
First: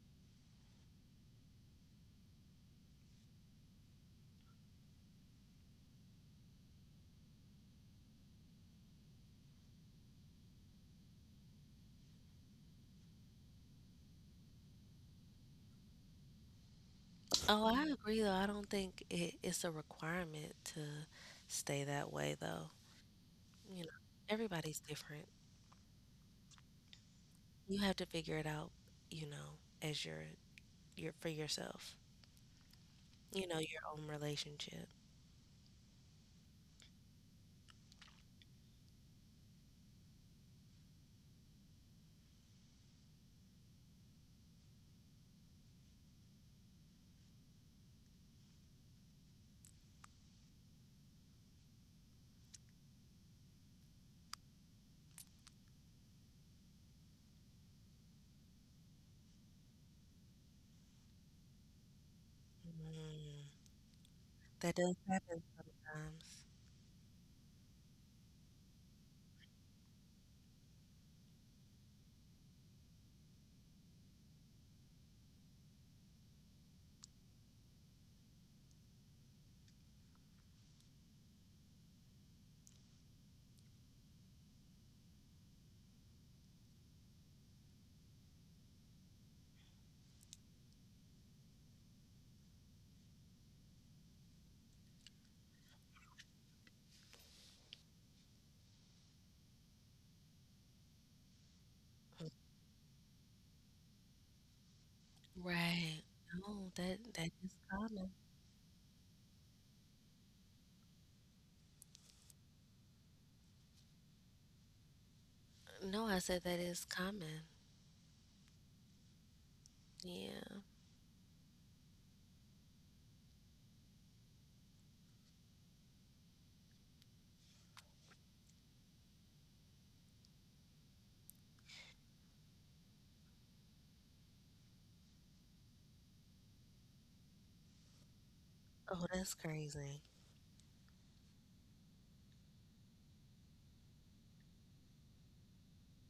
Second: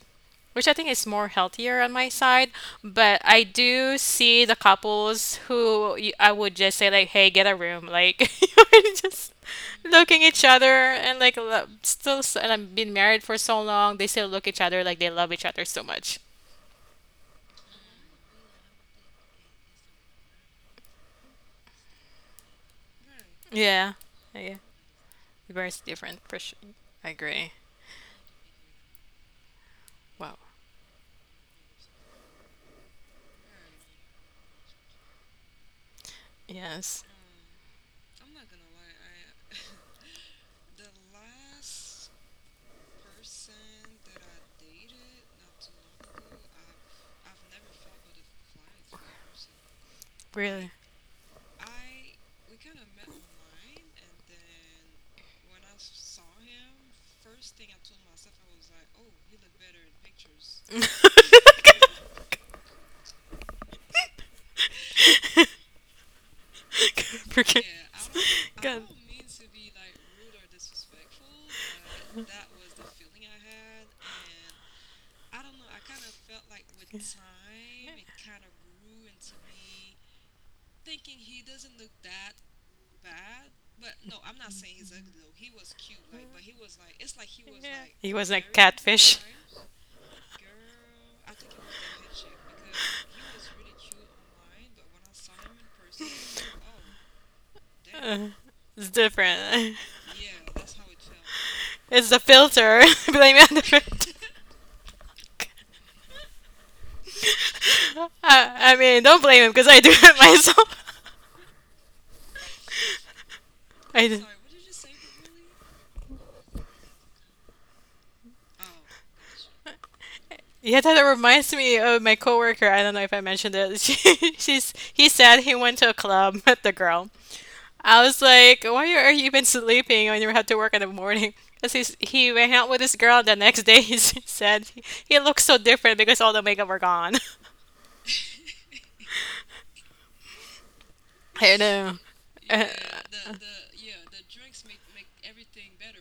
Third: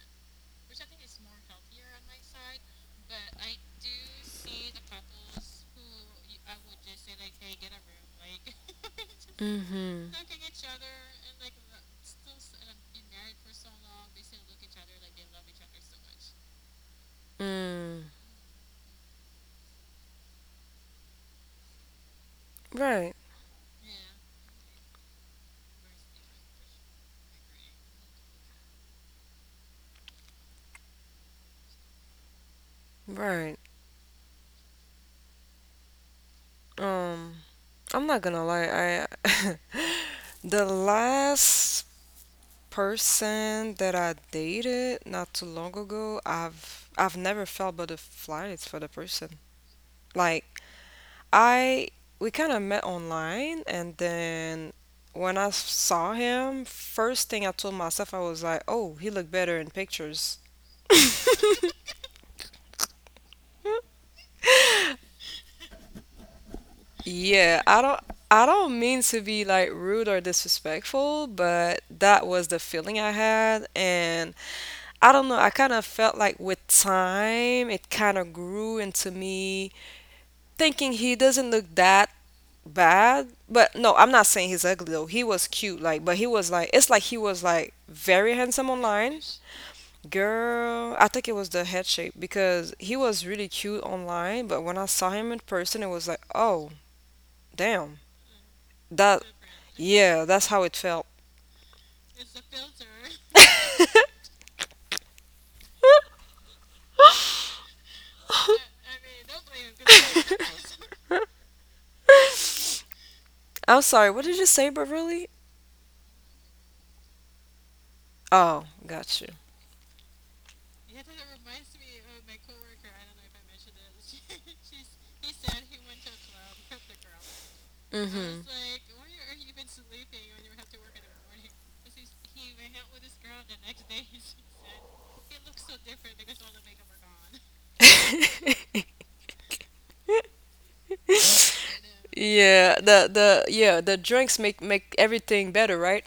C: which I think is more healthier on my side. But I do see the couples who y- I would just say like, "Hey, get a room," like you're just looking
A: Mm-hmm.
C: each other and like lo- still. S- and I've been married for so long; they still look each other like they love each other so much.
B: Oh, I
A: Mm,
B: agree though. I don't think it's a requirement to stay that way though.
A: right,
B: You
C: Yeah,
B: know,
C: yeah,
B: Everybody's different.
C: very different. For sure. I agree.
B: You have to figure it out, as your
C: Wow.
B: your for yourself.
A: right.
B: Your own relationship.
C: Yes.
A: Um, I'm not gonna lie. I the last person that I dated not too long ago, I've never felt butterflies for the person. Like
C: Really.
A: I we kind of met online, and then when I saw him, first thing I told myself I was like, "Oh, he looked better in pictures."
B: Mm, that does happen sometimes.
C: Forget.
A: Yeah, I don't mean to be like rude or disrespectful, but that was the feeling I had and I don't know, I kind of felt like with time it kind of grew into me thinking he doesn't look that bad. But no, I'm not saying he's ugly though. He was cute like, but he was like it's like he was like
C: He
A: very
C: was
A: handsome online. Girl, I think it was the head shape because he was really cute online, but when I saw him in person, it was like, oh, damn.
C: Uh, it's
A: That,
C: different.
A: yeah, that's how it felt.
C: It's the filter. Blame it on the filter.
B: Mm. Right. No, that is common.
C: I mean, don't blame him because I do it myself.
A: I'm sorry,
C: I
A: what
C: did.
A: did
C: Sorry,
A: you
C: what
A: say,
C: did you say
A: Beverly?
C: really?
B: No, I said that is common.
A: Oh, got you.
B: Yeah.
C: Yeah, that reminds me of my coworker. I don't know if I mentioned it. She's he said he went to a club with the girl. I was like,
A: Hmm.
C: why are you even sleeping when you have to work in the morning? Because he went out with this girl, and the next day said he looks so different because all the makeup were gone.
B: Oh, that's crazy.
C: I know. Uh,
A: Yeah, the drinks make everything better, right?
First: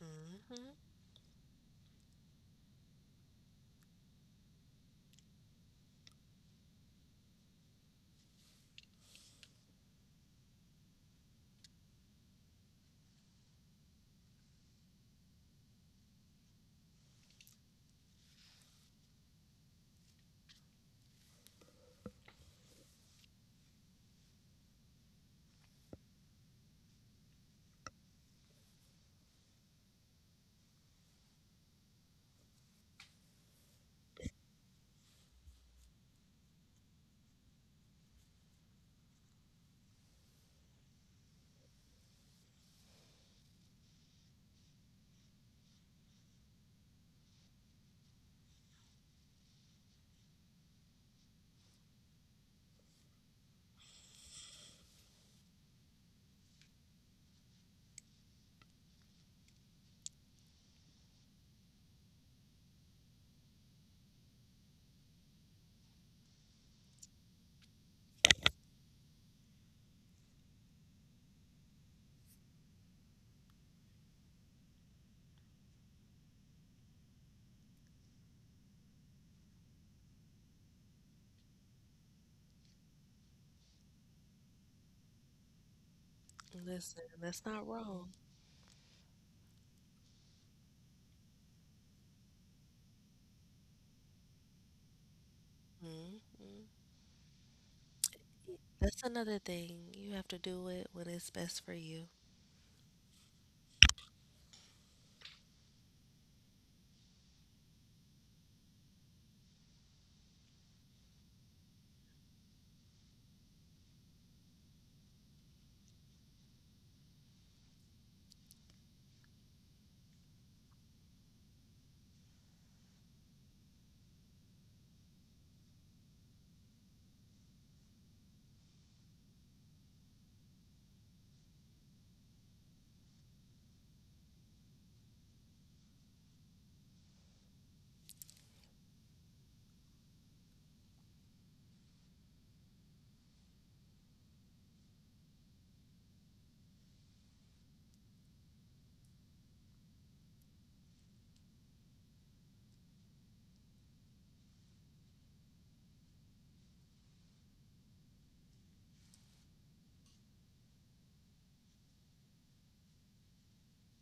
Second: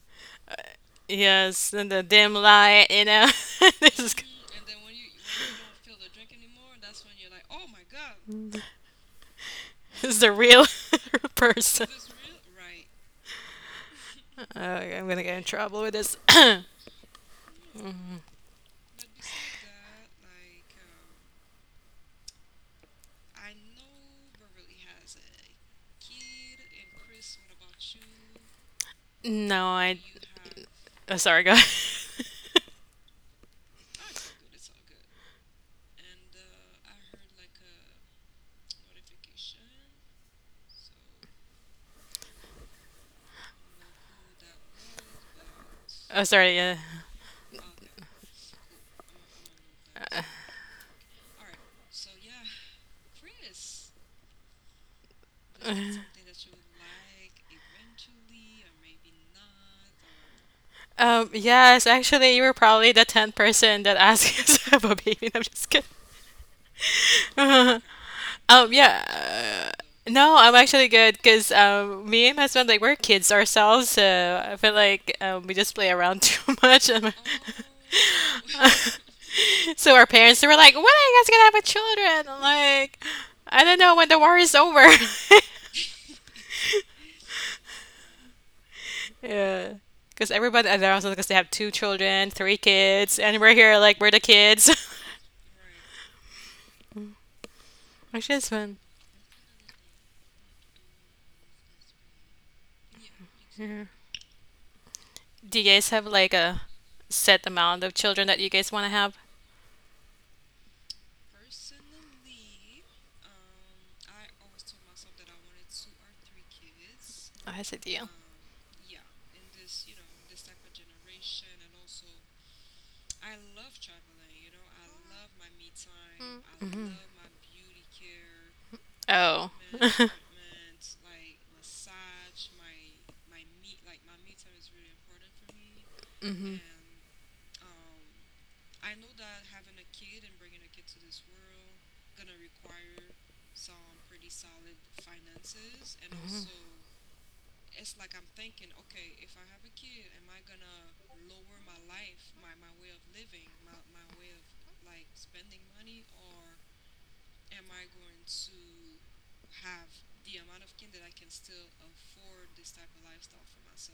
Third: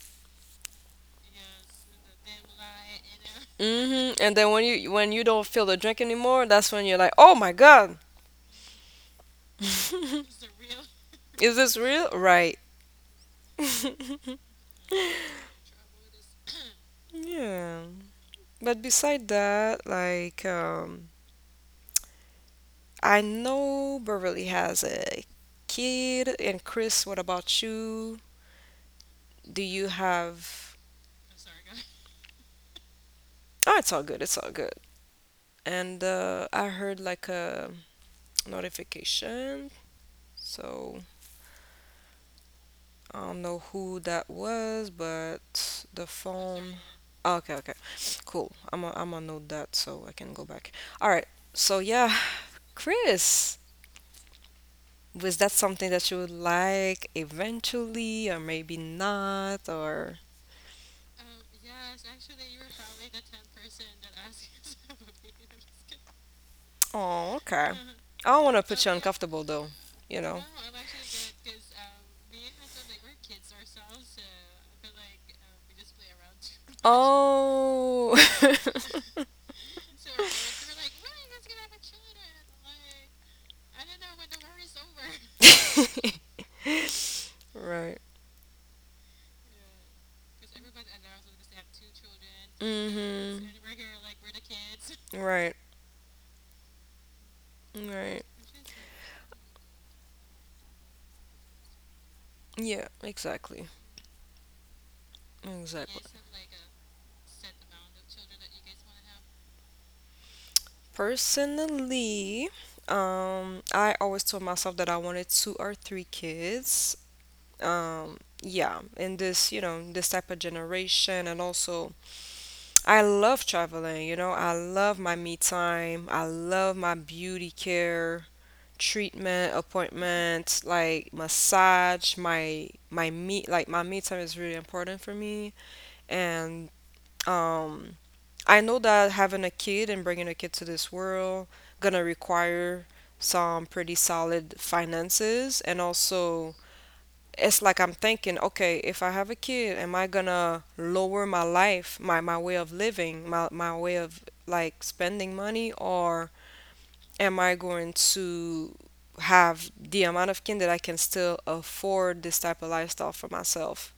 B: Hmm.
C: Yes, and the dim light, you know. This
A: Hmm.
C: is
A: And then when you don't feel the drink anymore, that's when you're like, "Oh my God,
C: this is the
A: is
C: real
A: this
C: person.
A: real?" Right.
C: Right. I'm gonna get in trouble with this. No,
A: Yeah. But beside that, like, I know Beverly has a kid, and Chris, what about you? Do you
C: I.
A: have?
C: Oh, sorry, go.
A: Oh, it's all good. It's all good. And I heard like a notification, so I don't know who that was, but the
C: Oh, sorry.
A: phone.
C: Yeah.
A: Oh, okay, okay, cool. I'm gonna note that so I can go back. All right. So yeah, Chris. Was that something that you would like eventually, or maybe not, or?
C: Yes, actually, you were probably the 10th person that asked us about baby. No, I'm just kidding.
A: Oh, okay. I don't want to put you
C: Yeah.
A: uncomfortable though, you
C: No,
A: know.
C: I'm actually good because me and my husband like we're kids ourselves, so I feel like we just play around too much. And
A: Oh.
C: so our parents they were like, "When are you guys gonna have a children?" I'm like, I don't know when the war is over.
B: Listen, that's not
A: Right.
B: wrong.
C: Yeah, because everybody, and they're also because they have two children, three kids, and
A: Mm-hmm.
C: we're here like we're the kids,
A: Right.
B: Hmm.
A: Right.
C: which is fun.
B: That's another thing. You have to do it when it's best for you.
A: Yeah, exactly.
C: Yeah. Do you guys
A: Exactly.
C: have like a set amount of children that you guys want to have?
A: Personally, I always told myself that I wanted two or three kids.
C: I had it, yeah.
A: Um, yeah, in this, you know, this type of generation, and also I love traveling, you know. I love my me time, I
C: Mm.
A: love my
C: Mhm.
A: beauty care treatment
C: Oh.
A: appointments like massage, my me, like my me time is really important for me
C: Mhm.
A: and um I know that having a kid and bringing a kid to this world gonna require some pretty solid finances, and
C: Mhm.
A: also it's like I'm thinking, okay, if I have a kid, am I gonna lower my life, my way of living, my way of like spending money, or am I going to have the amount of kin that I can still afford this type of lifestyle for myself?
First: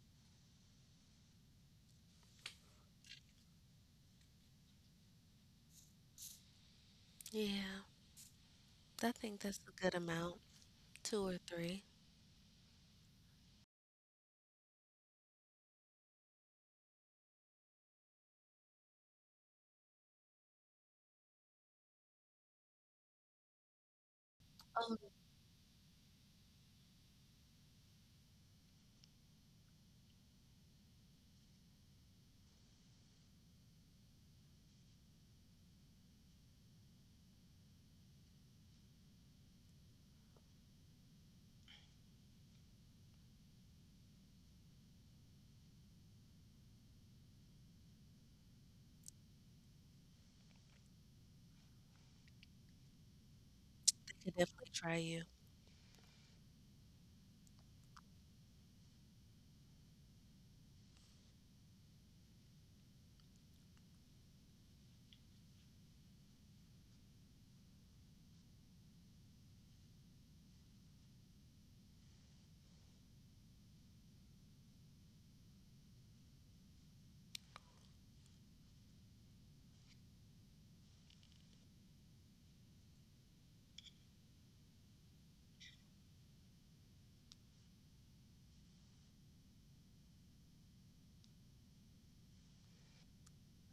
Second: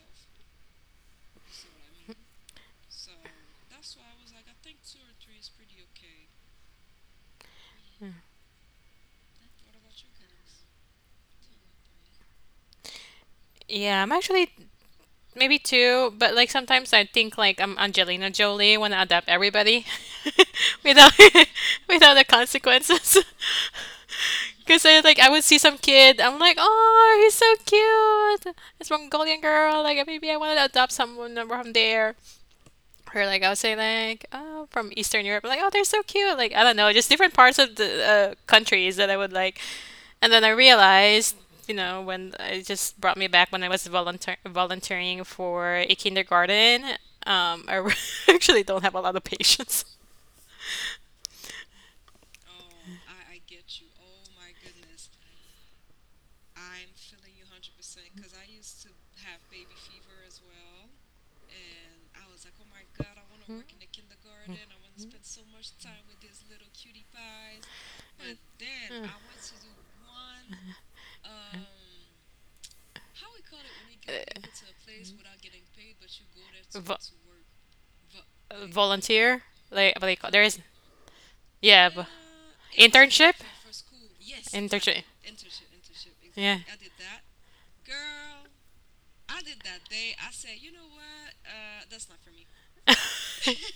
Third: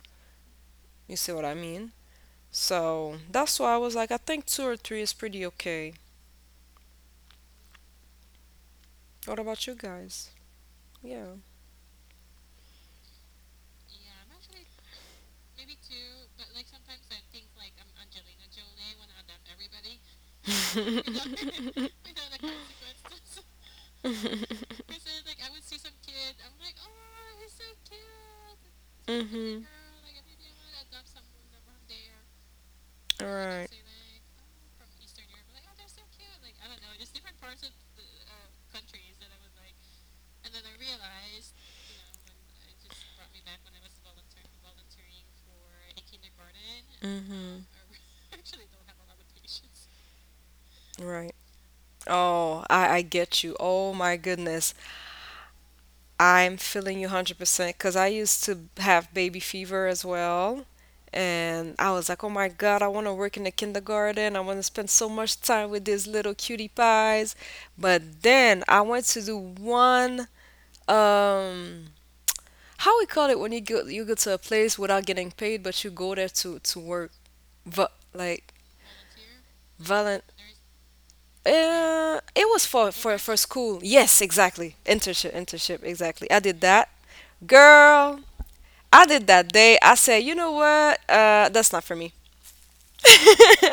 A: You see what I mean? So that's why I was like, I think two or three is pretty okay.
B: Yeah, I
A: What
B: think that's
A: about
B: a
A: you
B: good
A: guys?
B: amount, two
A: Yeah.
B: or three.
C: Yeah, I'm actually maybe two, but like sometimes I think like I'm Angelina Jolie, want to adapt everybody without without the consequences. Because
B: Oh,
C: I would see some kid, I'm like, oh, he's so cute. This Mongolian girl, like maybe I want to adopt someone from there.
A: All
C: Or like I would
A: right.
C: say like, oh, from Eastern Europe, like oh, they're so cute. Like I don't know, just different parts of the countries that I would like. And then I realized, you know, when it just brought me back when I was volunteering for a kindergarten.
A: Mm-hmm.
C: Um, I re- actually don't have a lot of patience.
A: Right. Oh, I get you. Oh
B: they
A: my
B: could definitely
A: goodness.
B: try you.
A: I'm feeling you 100% because I used to have baby fever as well. And I was like, oh my God, I want to work in the kindergarten. I want to spend so much time with these little cutie pies. But then I went to do one, um, how we call it when you go to a place without getting paid, but you go there to
C: Vo-
A: work, Va like
C: volunteer? Like what they call there is yeah, but
A: It was for for
C: internship?
A: for school. Yes, exactly.
C: Internship.
A: Internship, exactly. I
C: Yeah.
A: did that, girl. I did that day. I said, you know what? That's not for me.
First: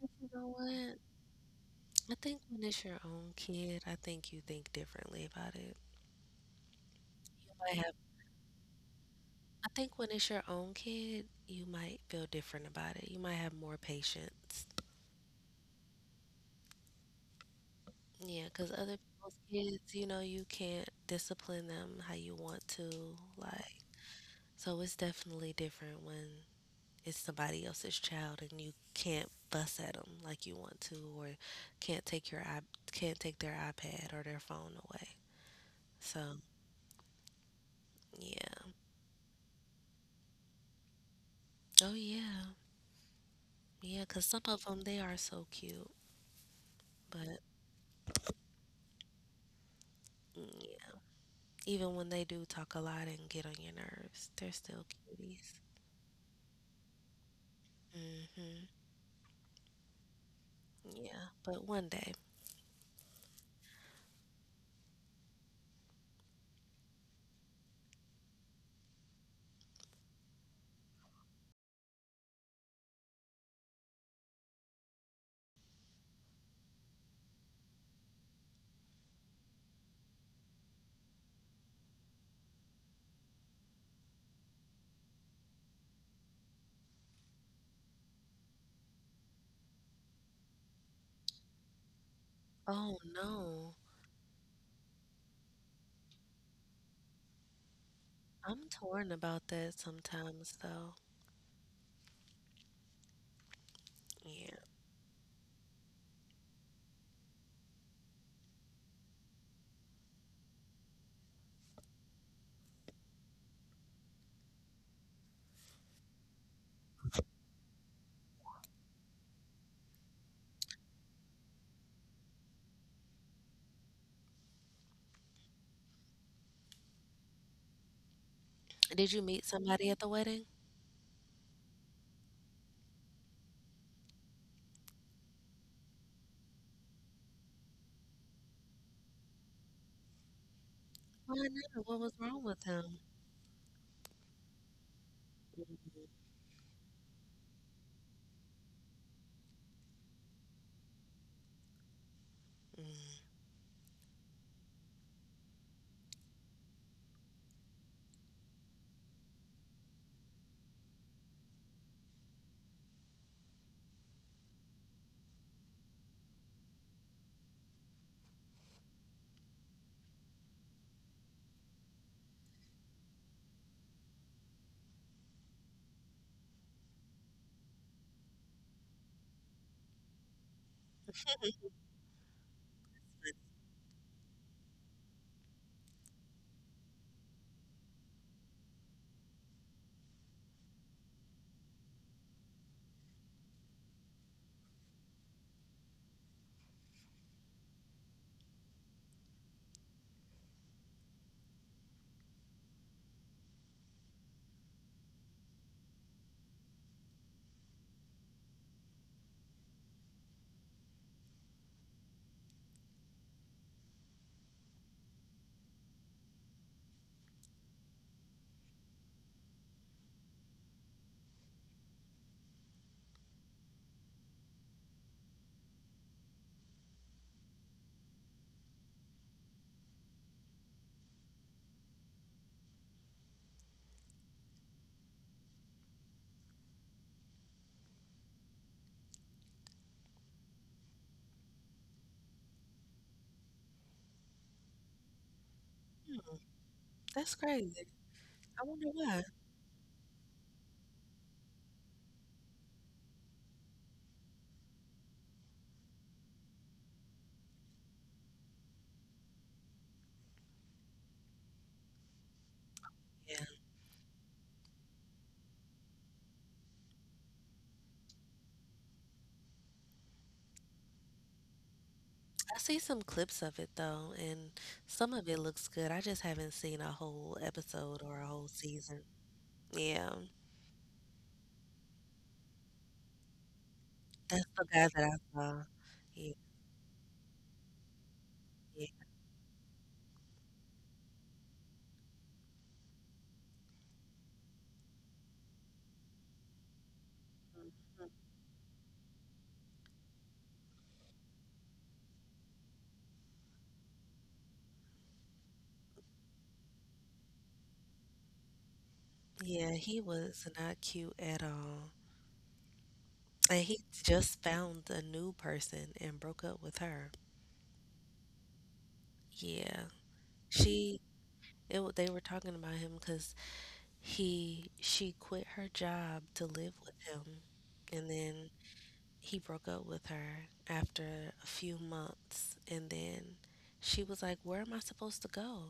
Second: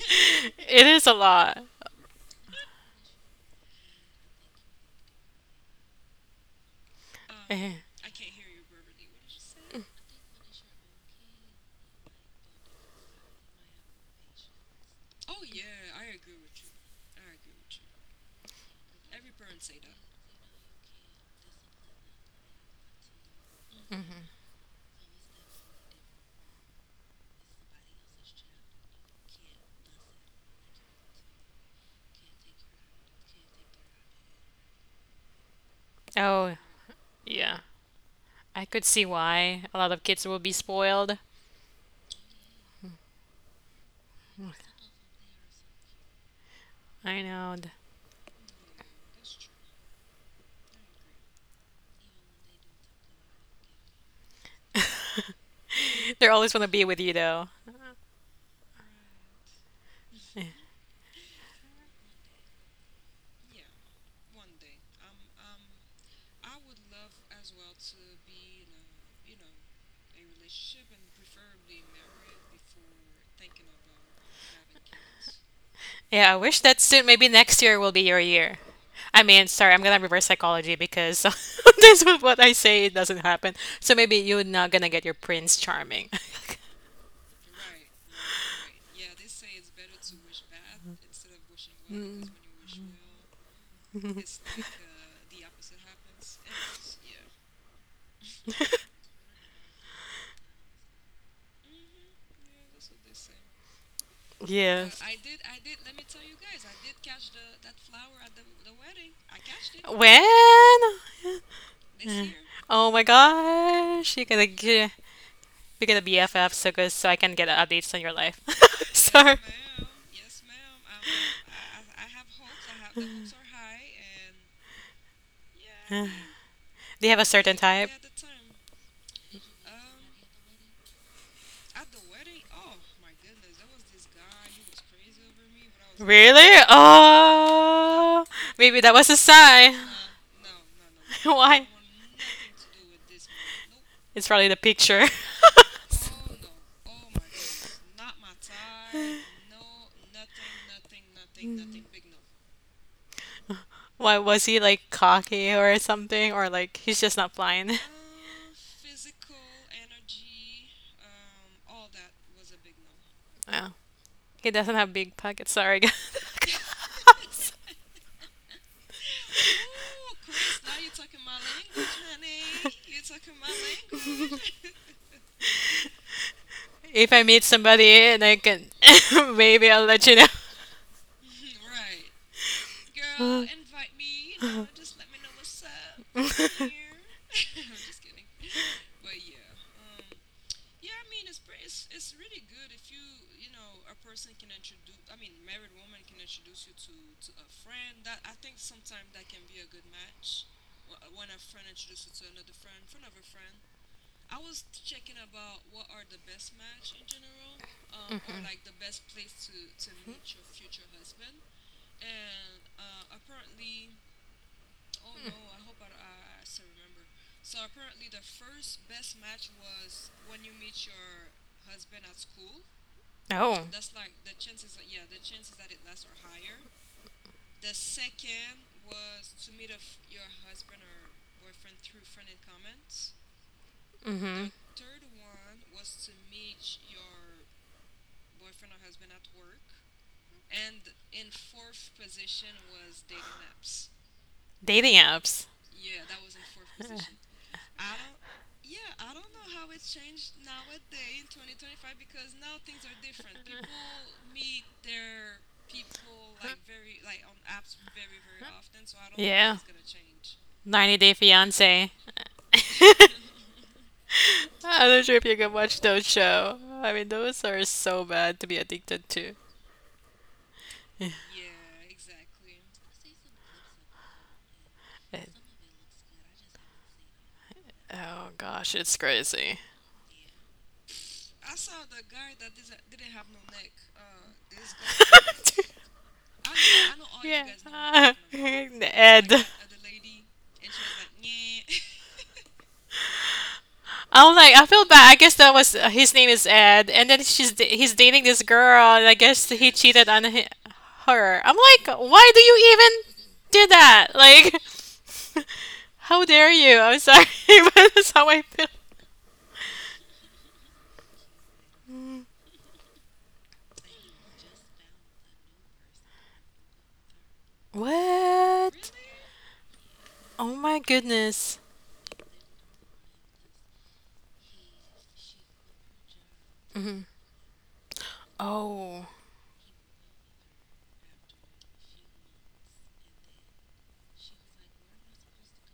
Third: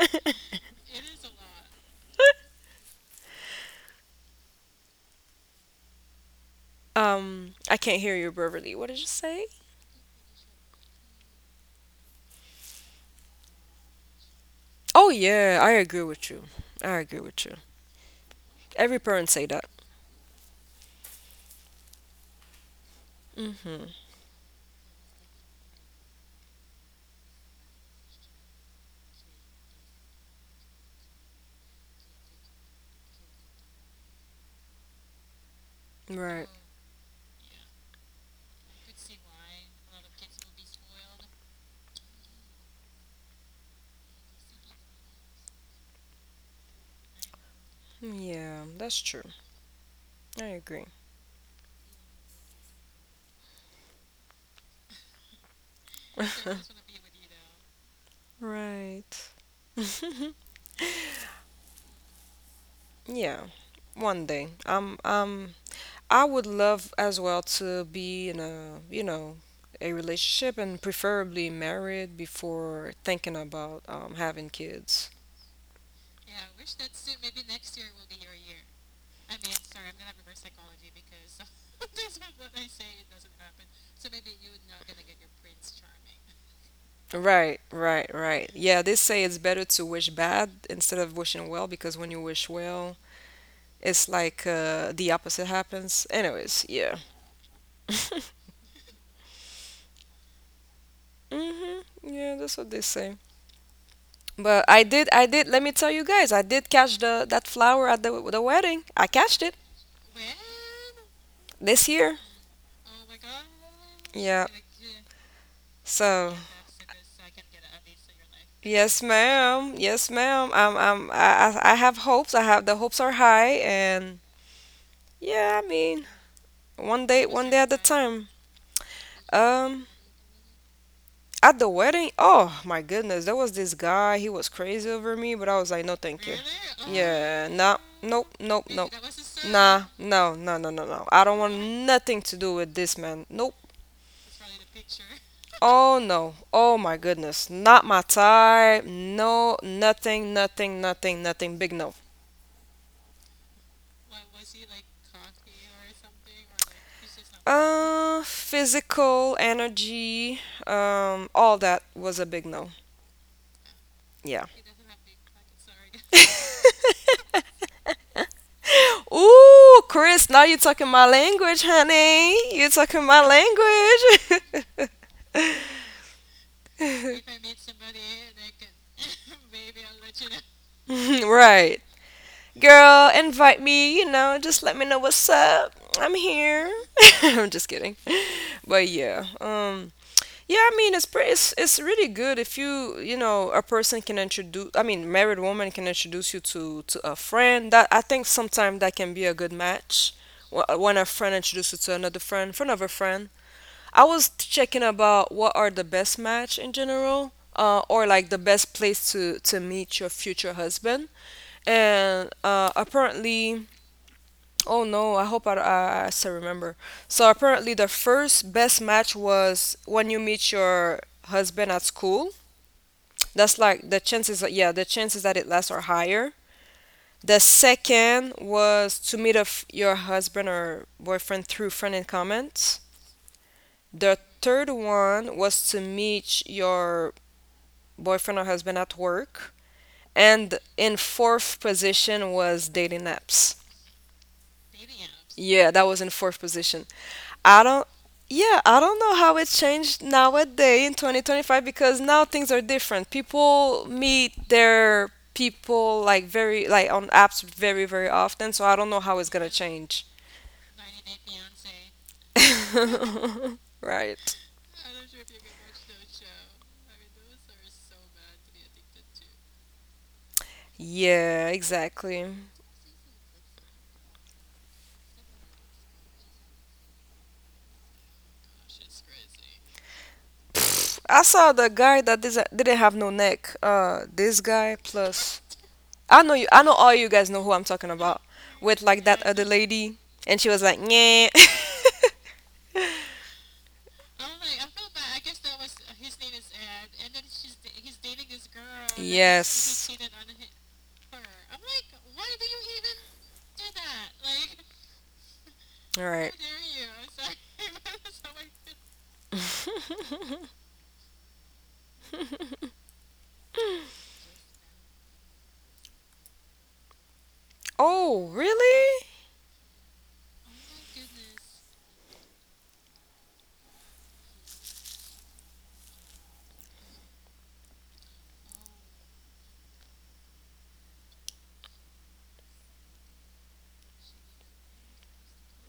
B: But you know
C: It
B: what?
C: is a lot.
B: I think when it's your own kid, I think you think differently about it. You
C: Hmm.
B: might
A: I
B: have,
A: can't hear you, Beverly. What did you say?
B: I think when it's your own kid, you might feel different about it. You might have more patience.
A: Oh yeah, I agree with you. I agree with you.
B: Yeah, because other
A: Every parent
B: people's
A: say that.
B: kids, you can't discipline them how you want to. Like,
A: Hmm.
B: so it's definitely different when it's somebody else's child and you can't fuss at them like you want to or can't take your I can't take their iPad or their phone away. So,
A: Right.
C: Oh, yeah. I
B: yeah.
C: could see why a lot of kids will be spoiled.
B: Oh yeah. Yeah, 'cause some of them they are so cute,
C: I
B: but
C: know.
A: Yeah, that's true. I agree.
B: yeah, even when they do talk a lot and get on your nerves, they're still cuties.
C: They're always want to be with you, though.
B: Mhm.
A: Right.
B: Yeah, but one day.
A: Yeah. One day. I would love as well to be in a, you know, a relationship and preferably married before thinking about having kids.
C: Yeah, I wish that soon, maybe next year will be your year. I mean, sorry, I'm gonna reverse psychology because this is what I say it doesn't happen. So maybe you're not gonna get your Prince Charming.
A: Right, right, right. Yeah, they say it's better to wish bad instead of wishing well, because
C: Yeah.
A: when you wish
B: Oh
A: well,
B: no.
A: it's like the opposite happens. Anyways, yeah.
B: I'm torn about that sometimes though.
A: Hmm. Yeah, that's what they say.
B: Yeah.
A: But I
C: Yes.
A: did, I did. Let me tell you guys, I did catch the that flower at the wedding. I catched it
C: When?
A: this year.
C: Oh my gosh, you're gonna
A: Yeah.
C: get we get a
A: So.
C: BFF so good so I can get updates on your life.
A: Yes,
C: Yes,
A: ma'am. Yes, ma'am. I have hopes. I have the hopes are high, and yeah, I mean,
C: do you have a I
A: one
C: certain think
A: day at a
C: type?
A: time.
B: Did you meet
A: Um,
B: somebody at the wedding?
A: at the wedding, oh my goodness, there was this guy. He was crazy over me, but I was like, no, thank you.
C: Really?
A: Yeah, nah,
C: Oh,
A: nope, nope,
C: maybe that
A: nope.
C: was a sign.
A: Nah, no, no, no, no, no. I don't
B: Why
A: want
C: Why?
B: not? What was
A: nothing to
B: wrong
A: do
B: with
A: with this
B: him?
A: man. Nope.
C: It's probably the picture.
A: Oh no. Oh my goodness. Not my type. No, nothing, nothing, nothing, nothing. Big no.
B: Mm.
C: Why was he like cocky or something, or like he's just not blind?
A: Physical energy, all that was a big no.
C: Oh,
A: Yeah.
C: he doesn't have big pockets. Sorry, guys.
A: Ooh, Chris, now you're talking my language, honey. You're talking my language.
C: If I meet somebody and I can, maybe I'll let you know.
A: Right. Girl, invite me, you know, just let me know what's up. I'm here. I'm just kidding. But yeah, yeah, I mean it's pretty it's really good if you know a person can introduce, I mean, married woman can introduce you to a friend, that I think sometimes that can be a good match when a friend introduces you to another friend, friend of a friend. I was checking about what are the best match in general, or like the best place to meet your future husband and apparently Oh no, I hope I still remember. So apparently the first best match was when you meet your husband at school. That's
C: Oh.
A: like the chances, yeah, the chances that it lasts are higher. The second was to meet a f your husband or boyfriend through friend and comments. The
C: Mm-hmm.
A: third one was to meet your boyfriend or husband at work. And in fourth position was dating apps.
C: They're dating apps.
A: Yeah, that was in fourth position.
B: That's
A: I
B: crazy.
A: don't. Yeah,
B: I
A: I
B: wonder
A: don't know
B: why.
A: how it changed nowadays in 2025, because now things are different. People meet their people like very like on apps very often, so I don't know how it's gonna change.
C: 90 Day Fiance.
B: Yeah.
A: Right.
C: I'm not sure if you can watch those show. I mean, those are so bad to be addicted to.
A: Yeah, exactly.
B: I see some clips of it though, and some
C: It,
B: of it looks good. I just haven't seen a whole episode
C: oh
B: or a whole
C: gosh, it's
B: season.
C: crazy.
B: Yeah.
A: I saw the guy that didn't have no neck. This
B: That's the
A: guy
B: guy that I
A: plus
B: saw.
A: I
B: Yeah.
A: know you. I know all you guys
C: Yeah,
A: know who I'm talking
C: guys.
A: about. With
B: Yeah,
A: like that
C: Ed.
A: other lady, and she was like, "Yeah."
C: I'm like, I feel bad. I guess that was his name is Ed, and then he's dating this girl, and I guess he
A: Yes.
C: cheated on hi her. I'm like, why do you even do that? Like,
A: All
C: how
A: right.
C: dare you? I'm sorry, but that's how I feel.
B: yeah, he was not cute at all.
C: Mm.
B: And he just found a new person and broke up with her.
C: What?
A: Oh,
C: Really?
A: really?
B: Yeah.
C: Oh my
B: She
C: goodness.
B: they were talking about him because he she quit her job to live with
C: Mhm.
B: him. And then
C: Oh,
B: he broke up with her after a few months, and then she was like, where am I supposed to go?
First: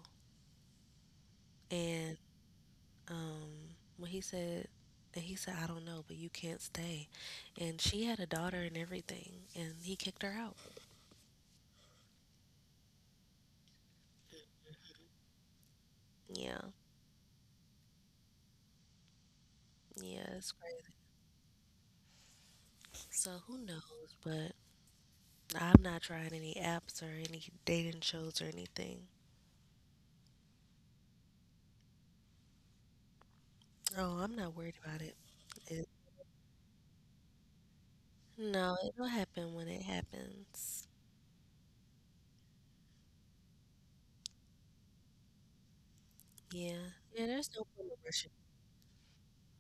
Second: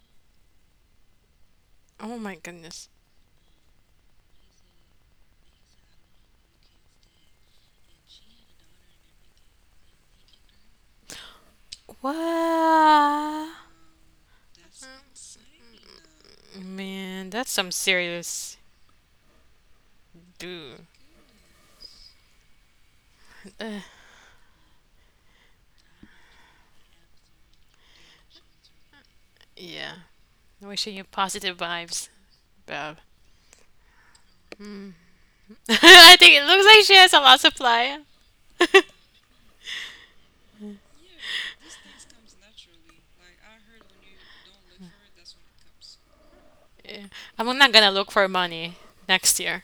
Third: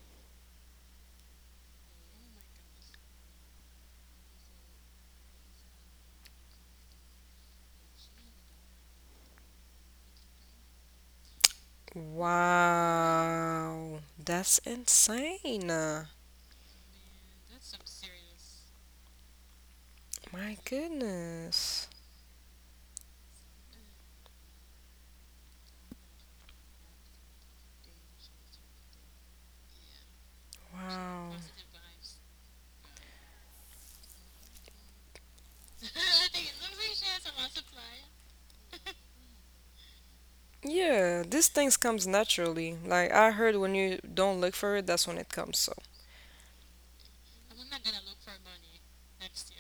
B: And
C: oh my goodness.
B: when he said and he said, I don't know, but you can't stay. And she had a daughter and everything, and he kicked her out.
C: What?
A: Wow. That's insane.
B: Yeah,
C: Man, that's some serious
B: yeah, it's
A: My
C: boo.
B: crazy.
A: goodness.
B: So who
C: Uh,
B: knows? But I'm not trying any apps or any dating shows or anything.
C: yeah. Wishing you
A: Wow.
C: positive vibes, Bob.
B: Oh, I'm not worried
C: Hmm.
B: about it, it
C: I think it looks like she has a lot of supply.
B: No,
C: Yeah.
B: it'll happen when it happens.
A: Yeah, these things comes naturally. Like I heard when you don't look for it, that's when it comes, so.
B: Yeah, yeah, there's
C: I'm
B: no
C: not gonna
B: point in
C: look for
B: rushing.
C: money next year.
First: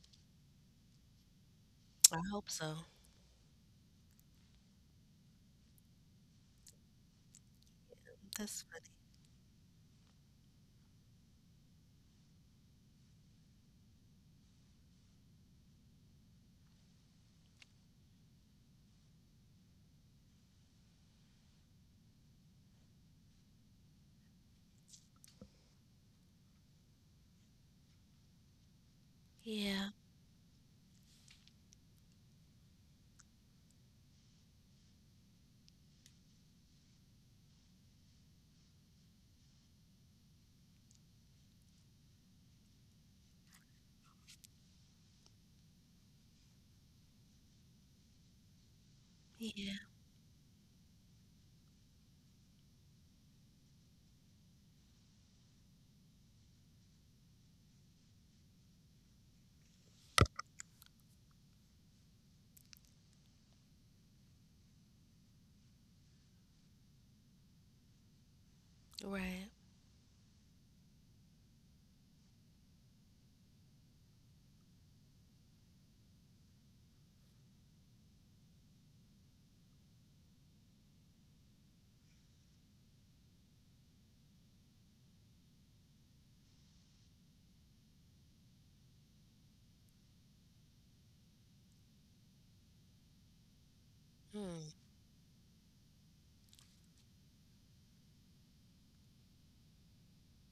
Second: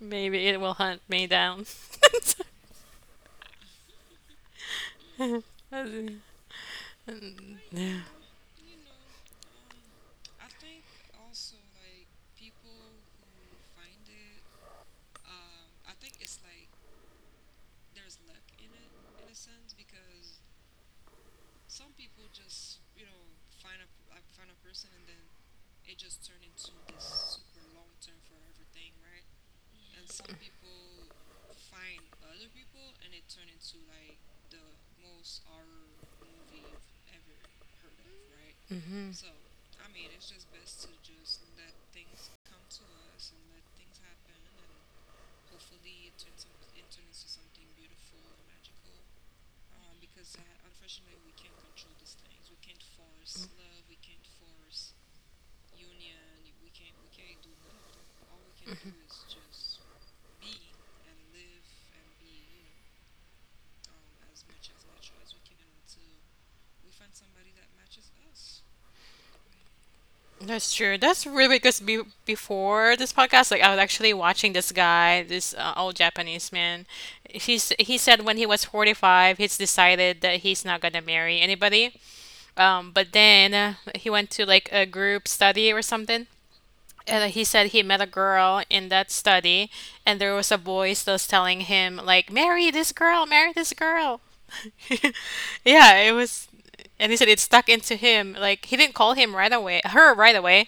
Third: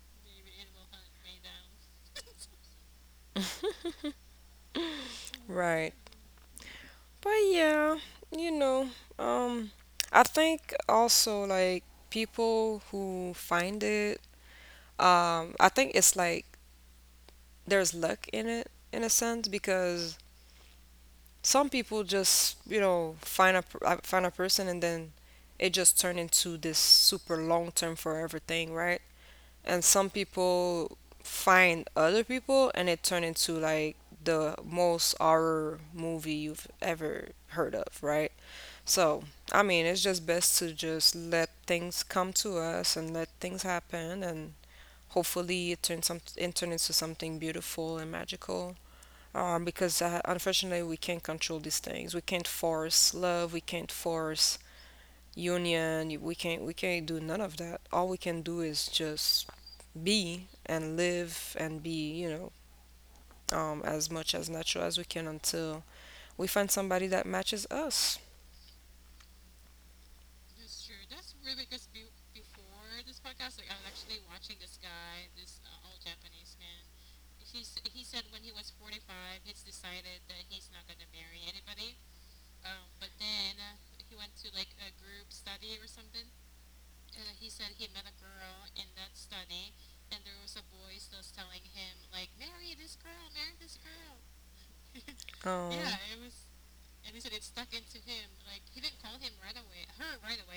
C: Maybe it will hunt me down.
B: I hope so.
C: Yeah.
A: Right. But yeah, you
B: That's
A: know,
B: funny.
A: um, I think also like people who find it, I think it's like there's luck in it in a sense, because some people just, you know, find find a person, and then it just turn into this super long-term forever thing, right? And
B: Yeah,
A: some people find other people and it turn into like the most horror movie you've ever heard of, right? So, I mean, it's just best to just let things come to us and let things happen, and hopefully it turn into something beautiful and magical.
B: yeah,
A: Because unfortunately, we can't control these things. We can't force love. We can't force union. We can't do none of that. All we can do is just be and live and be, you know, as much as natural as we can until we find somebody that matches us.
B: right.
C: That's true. That's really because be before this podcast, like I was actually watching this guy, this old Japanese man. He said when he was 45, he's decided that he's not gonna marry anybody. But then he went to like a group study or something, and he said he met a girl in that study, and there was a boy still telling him like, "Marry this girl, marry this girl."
B: Hmm.
A: Um,
C: Yeah, it was, and he said it stuck into him. Like he didn't call him right away, her right away,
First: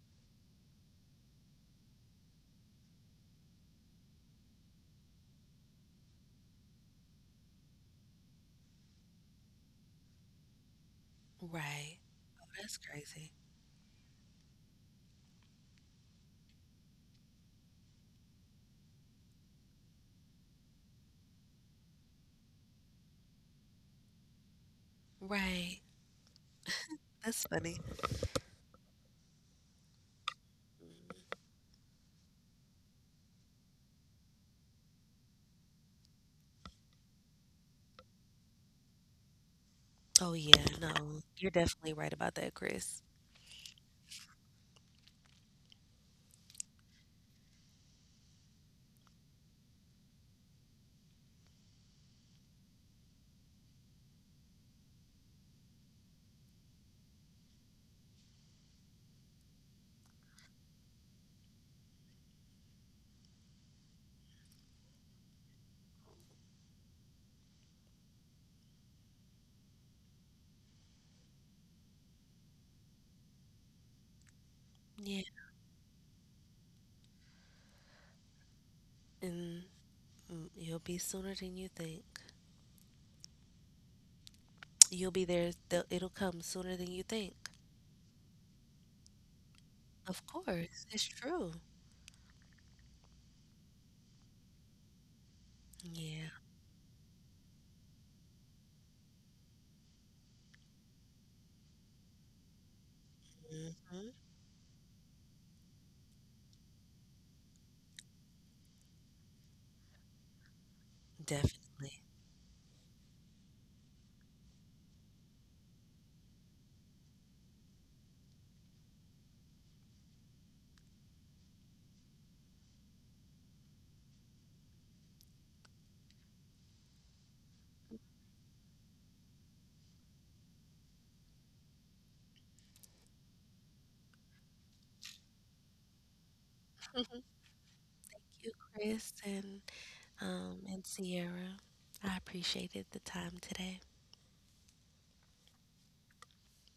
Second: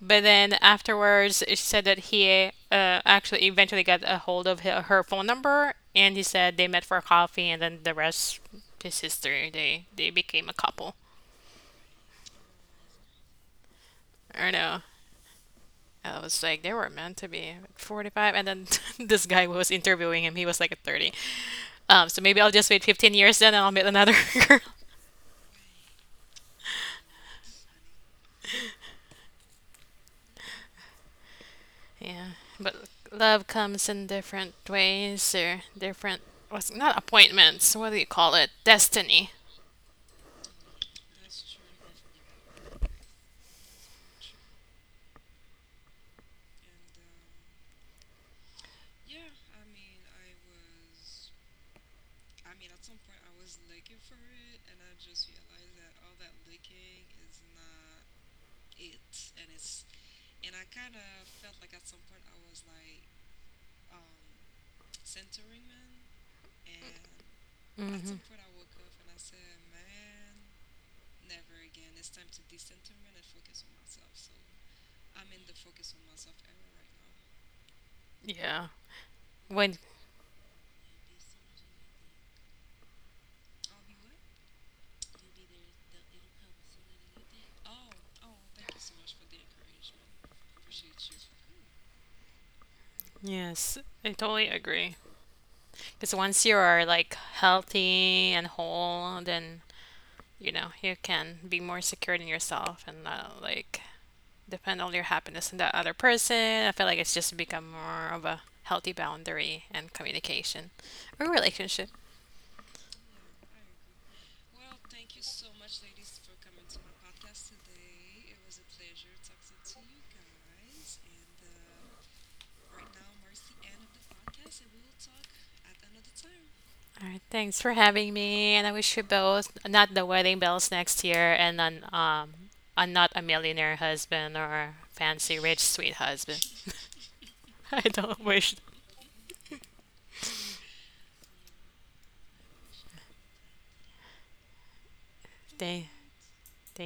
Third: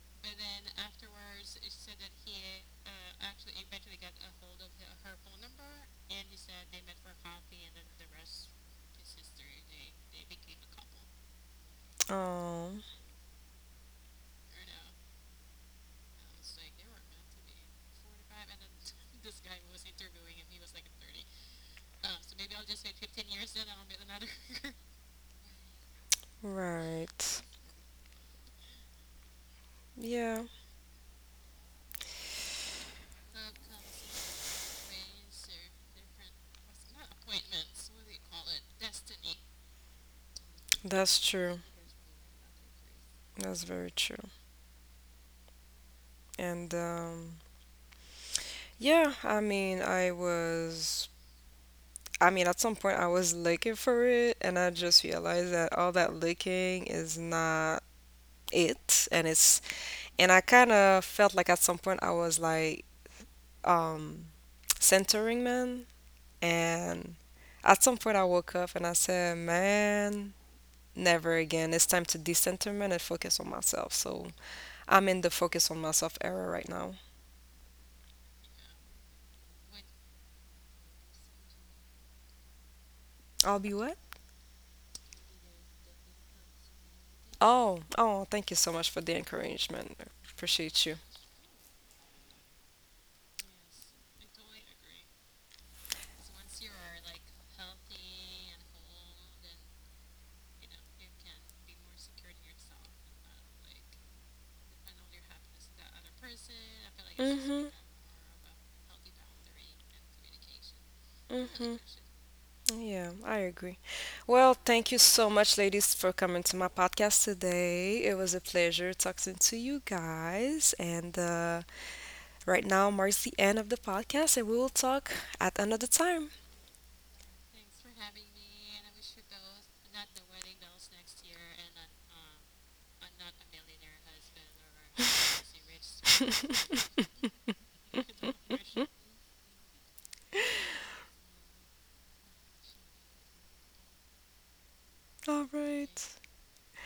C: but then afterwards, she said that he actually eventually got a hold of her, her phone number, and he said they met for coffee, and then the rest is history. They became a couple.
B: Right. Oh, that's crazy.
C: I don't know. I was like, they were meant to be 45, and then this guy who was interviewing him, he was like at 30. So maybe I'll just wait 15 years then, and I'll meet another girl.
B: Right.
A: Right.
B: That's funny.
A: Yeah,
C: Yeah, but love comes in different ways or different. What's not appointments? What do you call it? Destiny.
B: Oh yeah, no,
A: that's
B: you're
A: true.
B: definitely right about that, Chris.
A: That's very true. And yeah, I mean, I mean, at some point I was looking for it and I just realized that all that looking is not it, and it's and I kind of felt like at some point I was like um centering man, and at some
C: That's
A: point
C: hmm.
A: I woke up and I said, "Man, never again. It's time to decenter man and focus on myself." So I'm in
B: Yeah,
A: the focus on myself era right now.
C: Yeah.
B: and
C: When
B: you'll be sooner than you think.
A: I'll be what?
B: You'll be there. It'll come sooner than you think.
A: Oh, oh, thank you so much for the encouragement.
B: Of
A: Appreciate
B: course,
A: you.
B: it's true.
C: yes, I totally agree. Because
B: Yeah,
C: once you are like healthy and whole, then you know you can be more secure in yourself and not like
B: hmm
C: depend on your happiness in that other person. I feel like it's just
A: Mm-hmm.
C: become more of a healthy boundary and communication or
A: Mm-hmm.
C: relationship.
B: definitely.
A: Yeah, I agree. Well, thank you so much, ladies, for coming to my podcast today. It was a pleasure talking to you guys. And right now marks the end of the podcast, and we will talk at another time.
C: All right, thanks for having me, and I wish you both not the wedding bells next year, and an and not a millionaire husband or fancy rich sweet husband. I don't
B: Thank
C: wish.
B: you, Chris, and and Sierra. I appreciated the time today.
A: All
C: They,
A: right.
C: thank